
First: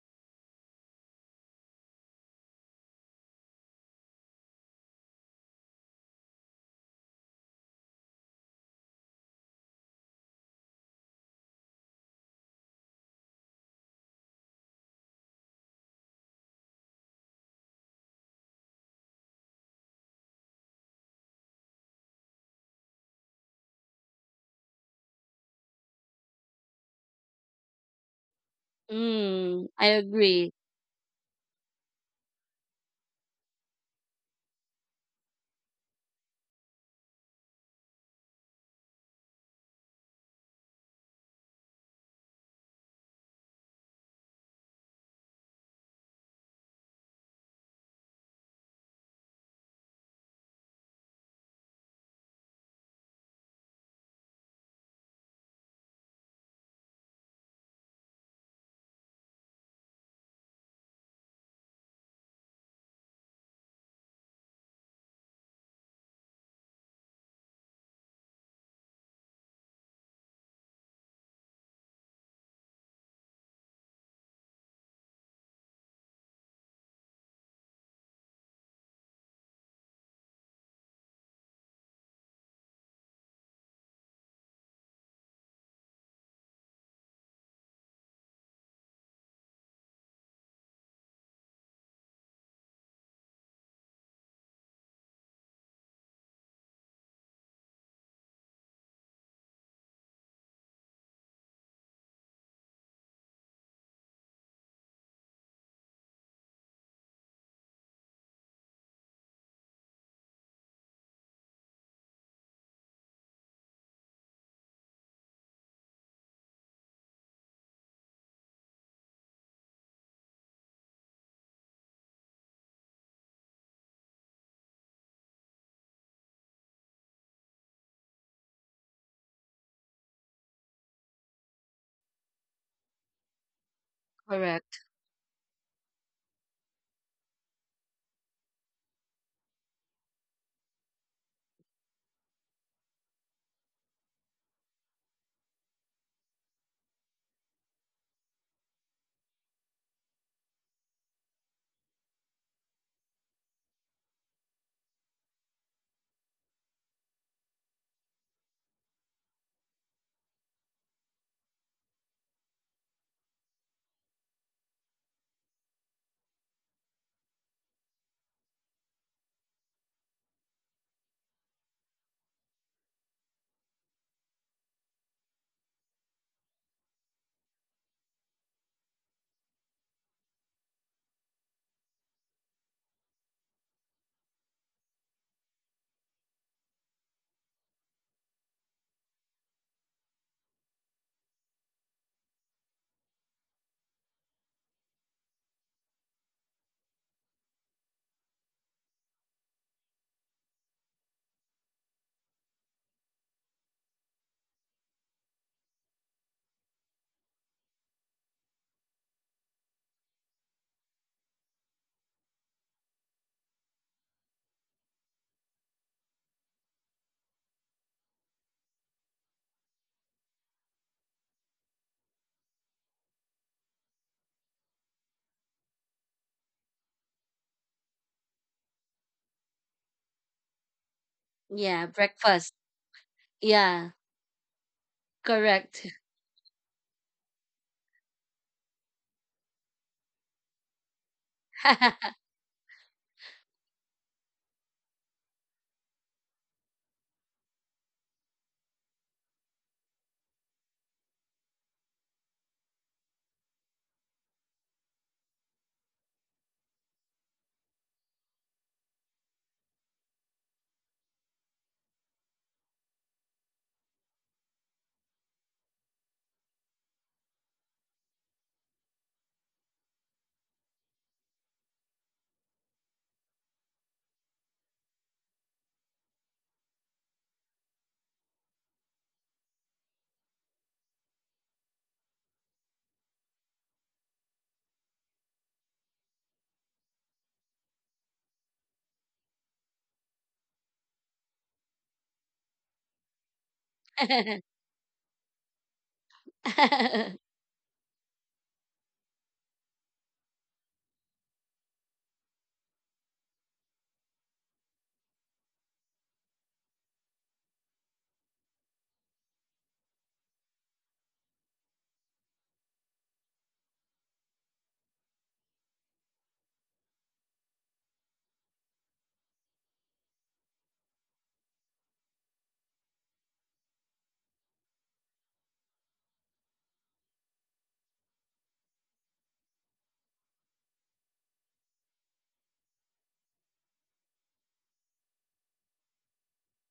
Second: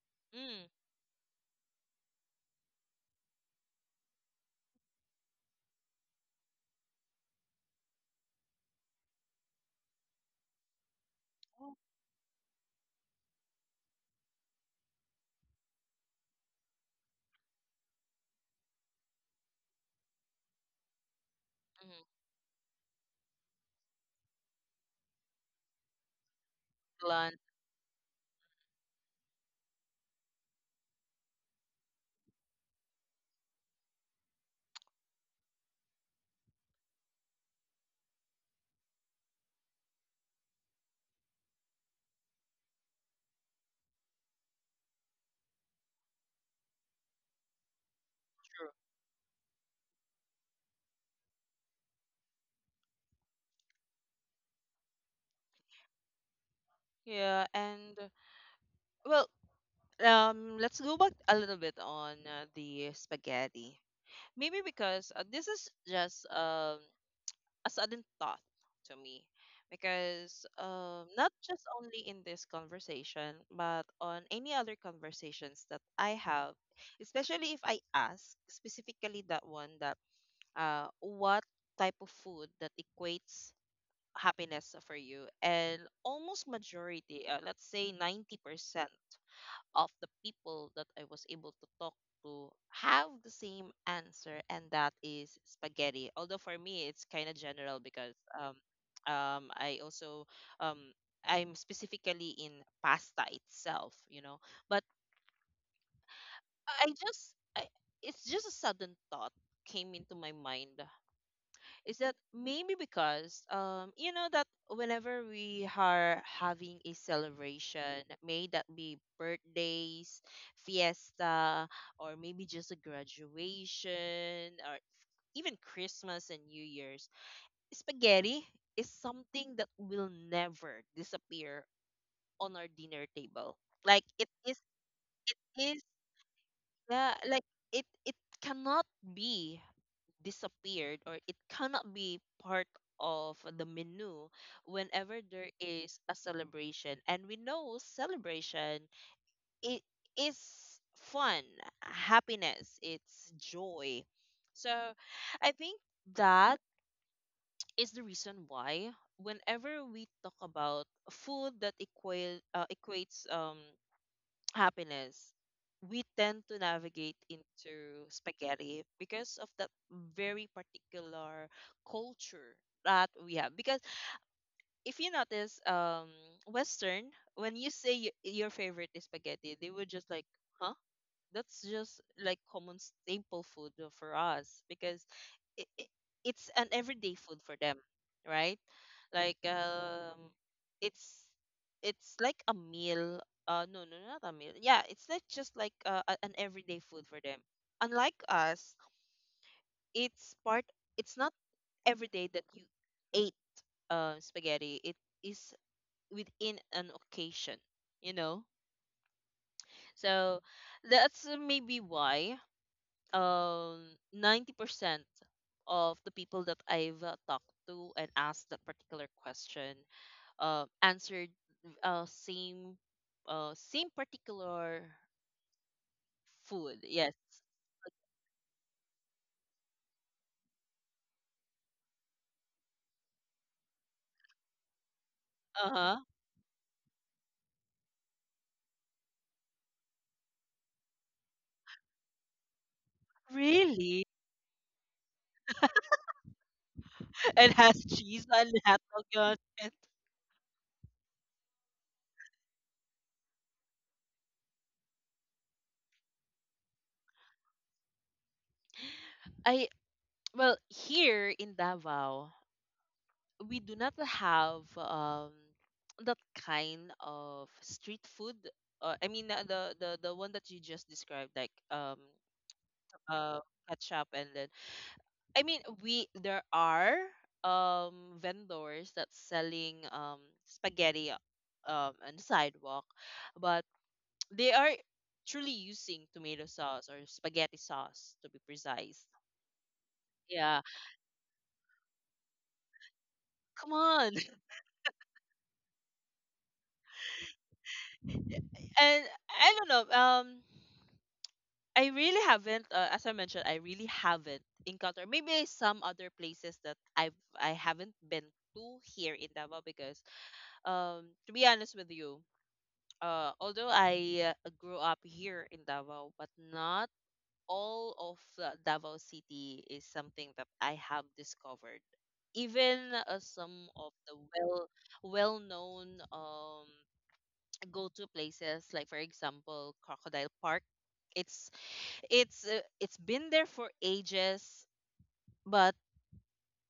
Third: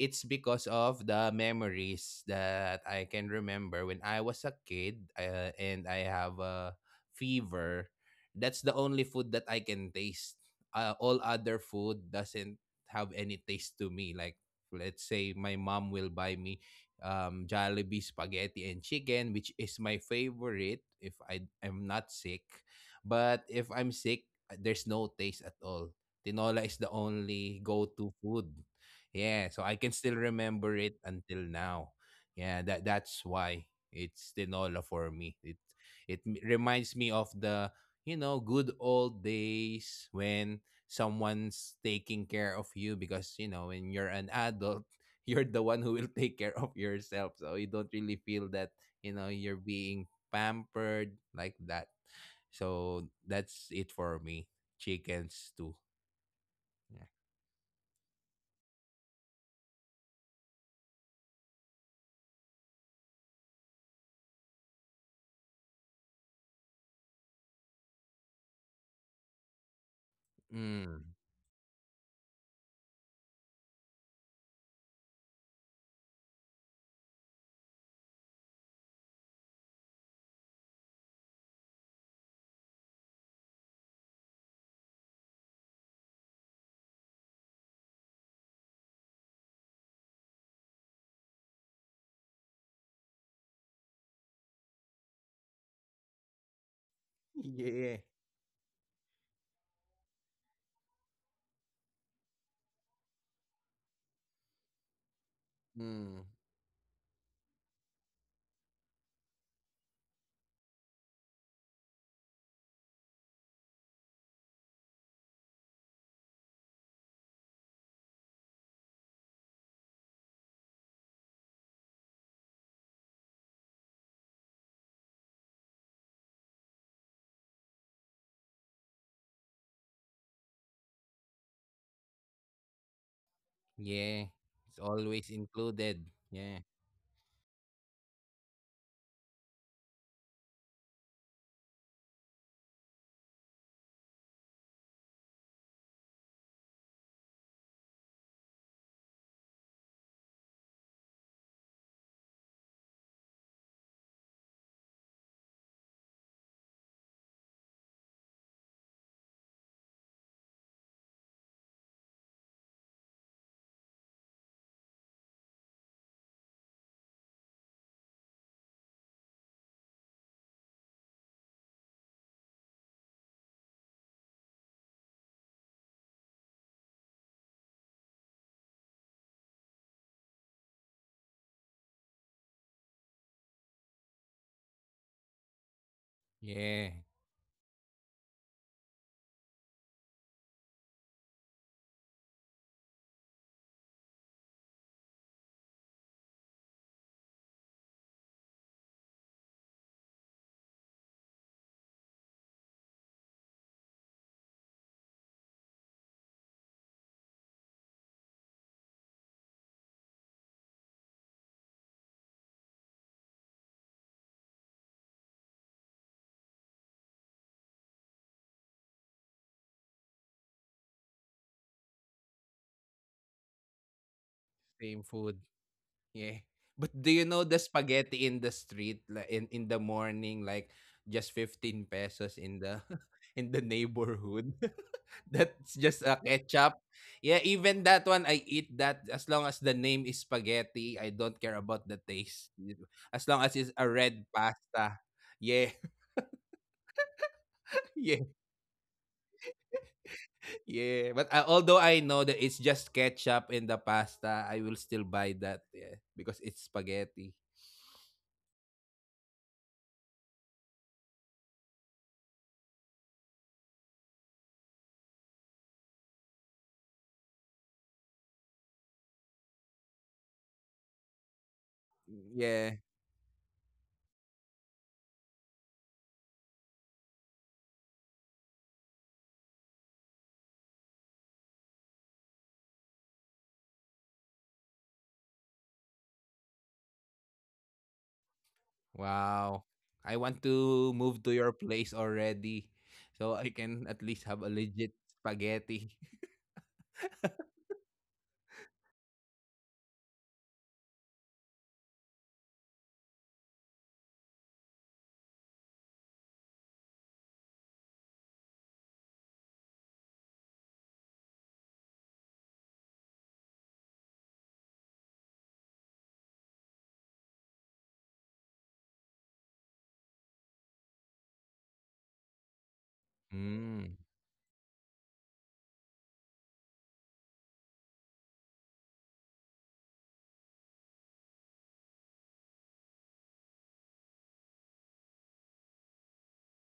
Speaker 3: It's because
Speaker 1: Mm.
Speaker 3: of the memories that I can remember when I was a kid, and I have a fever. That's the only food that I can taste. All other food doesn't have any taste to me. Like, let's say my mom will buy me Jollibee spaghetti and chicken, which is my favorite if I
Speaker 1: Mhm.
Speaker 3: am not sick. But if I'm sick, there's no taste at all. Tinola is the
Speaker 1: Gland,
Speaker 3: only go-to food. Yeah,
Speaker 2: Mm,
Speaker 3: so
Speaker 2: I
Speaker 3: I can still
Speaker 2: agree.
Speaker 3: remember it until now. Yeah, that that's why it's tinola for me. It reminds me of the, you know, good old days when someone's taking care of you, because you know when you're an adult, you're the one who will take care of yourself. So you don't really feel
Speaker 1: true.
Speaker 3: that, you know, you're being pampered like that. So that's it for me. Chickens too. Yeah.
Speaker 1: Yeah, and well, let's go back a little bit on the spaghetti. Maybe because this is just a sudden thought to me, because
Speaker 3: Mm.
Speaker 1: not just only in this conversation, but on any other conversations that I have, especially if I ask specifically that one that what type of food that equates happiness for you, and almost majority let's say 90% of the people that I was able to talk to have the same answer, and that is spaghetti. Although for me it's kind of general
Speaker 3: Yeah.
Speaker 1: because um I also um I'm specifically in pasta itself, you know. But
Speaker 3: Mm.
Speaker 1: I, it's just a sudden thought came into my mind is that maybe because you know that whenever we are having a celebration, may that be birthdays, fiesta, or maybe just a graduation, or even Christmas and New Year's, spaghetti is something that will never disappear on our dinner table. Like
Speaker 3: Yeah,
Speaker 1: it is
Speaker 3: it's
Speaker 2: Correct.
Speaker 3: always
Speaker 1: it is,
Speaker 3: included. Yeah,
Speaker 1: yeah, like it cannot be disappeared or it cannot be part of the menu whenever there is a celebration. And we know celebration it is fun, happiness, it's joy. So I think that is the reason why whenever we talk about food that equates happiness, we tend to navigate into spaghetti because of that very particular culture that we have. Because if you notice, Western, when you say your favorite is spaghetti, they would just like, huh? That's just like common staple food for us. Because it, it, it's an
Speaker 3: yeah,
Speaker 1: everyday food for them, right? Like it's it's like a meal. No, no, not a meal. Yeah, it's not just like an everyday food for them. Unlike us, it's part. It's not every day that you ate spaghetti. It is within an occasion, you know. So that's maybe why um 90% of the people that I've talked to and asked that particular question answered uh same same particular
Speaker 3: same food. Yeah.
Speaker 1: food.
Speaker 3: But do
Speaker 1: Yes.
Speaker 3: you know the spaghetti in the street, like in the morning, like just 15
Speaker 2: Yeah,
Speaker 3: pesos
Speaker 2: breakfast.
Speaker 3: in the in the
Speaker 2: Yeah,
Speaker 3: neighborhood. That's
Speaker 2: correct.
Speaker 1: Uh-huh.
Speaker 3: just a ketchup. Yeah, even that one I eat that, as long as the name is spaghetti, I don't care about the taste. As long as it's a
Speaker 1: Really?
Speaker 3: red pasta. Yeah.
Speaker 1: And has cheese
Speaker 3: Yeah.
Speaker 1: and hot dog on it.
Speaker 3: Yeah, but although I know that it's just ketchup in the pasta, I will still buy that. Yeah, because it's spaghetti.
Speaker 1: I Well, here in Davao we do not have that kind of street food. The the one that you just described, like
Speaker 3: Yeah.
Speaker 1: uh, ketchup, and then I mean we there are vendors that's selling spaghetti on the sidewalk, but they are truly using tomato sauce or spaghetti sauce to be precise.
Speaker 3: Wow. I want
Speaker 1: Yeah,
Speaker 3: to move to your place already so I
Speaker 1: come
Speaker 3: can at
Speaker 1: on.
Speaker 3: least have a legit spaghetti.
Speaker 1: And I don't know I really haven't as I mentioned, I really haven't encountered maybe some other places that I've I haven't been to here in Davao because um, to be honest with you, although I grew up here in Davao, but not all of Davao City is something that I have discovered. Even some of
Speaker 3: Mm.
Speaker 1: the well well known go to places, like for example Crocodile Park. It's it's been there for ages, but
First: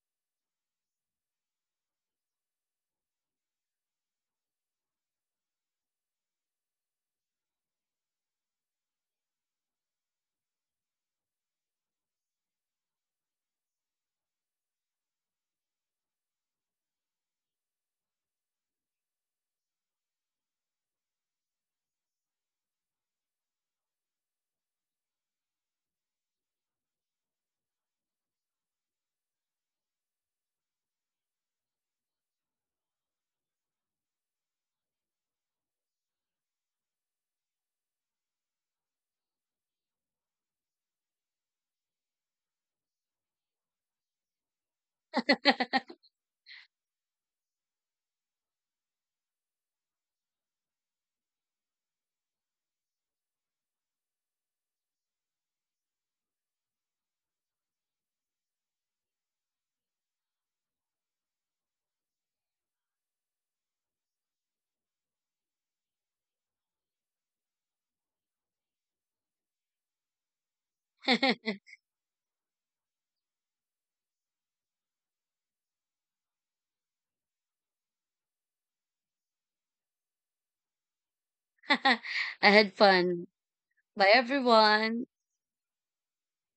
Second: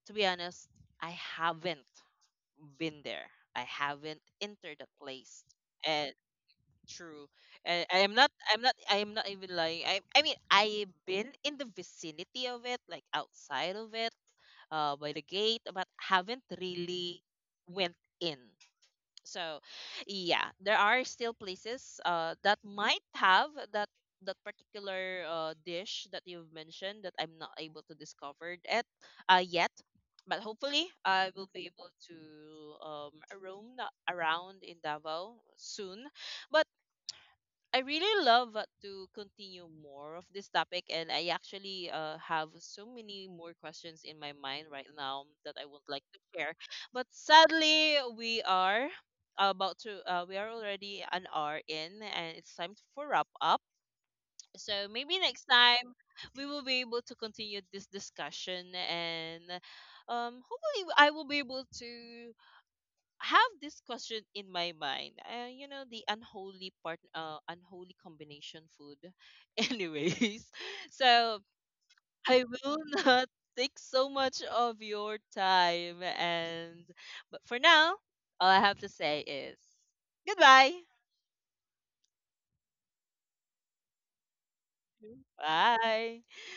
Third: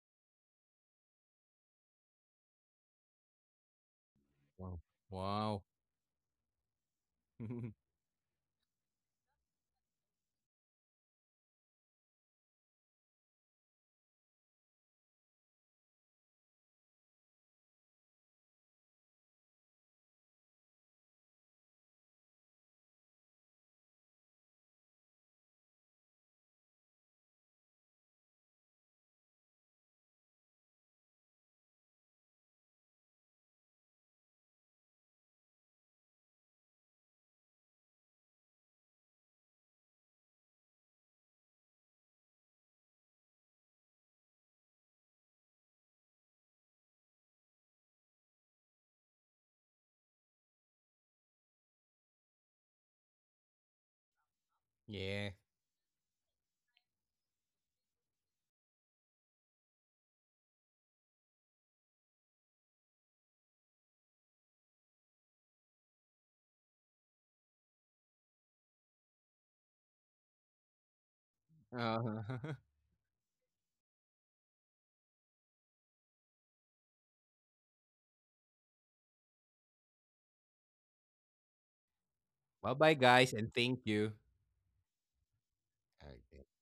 Speaker 1: to be honest, I haven't been there. I haven't entered
Speaker 3: Wow.
Speaker 1: the place.
Speaker 3: Wow.
Speaker 1: True. And I am not even lying. I mean, I've been in the vicinity of it, like outside of it, by the gate, but haven't really went in. So yeah, there are still places that might have that that particular dish that you've mentioned that I'm not able to discover it yet. But hopefully I will be able to roam around in Davao soon. But I really love to continue more of this topic, and I actually have so many more questions in my mind right now that I would like to share. But sadly, we are about to, we are already an hour in, and it's time for wrap up. So maybe
Speaker 3: Yeah.
Speaker 1: next time we will be able to continue this discussion, and hopefully I will be able to have this question in my mind. You know, the unholy part, unholy combination food. Anyways, so
Speaker 3: Uh,
Speaker 1: I will not take so much of your time. And but for now, all I have to say is goodbye.
Speaker 2: I
Speaker 3: bye
Speaker 2: had
Speaker 3: bye, guys,
Speaker 2: fun.
Speaker 3: and thank you.
Speaker 2: Bye, everyone.
Speaker 1: Bye.
Speaker 3: Okay.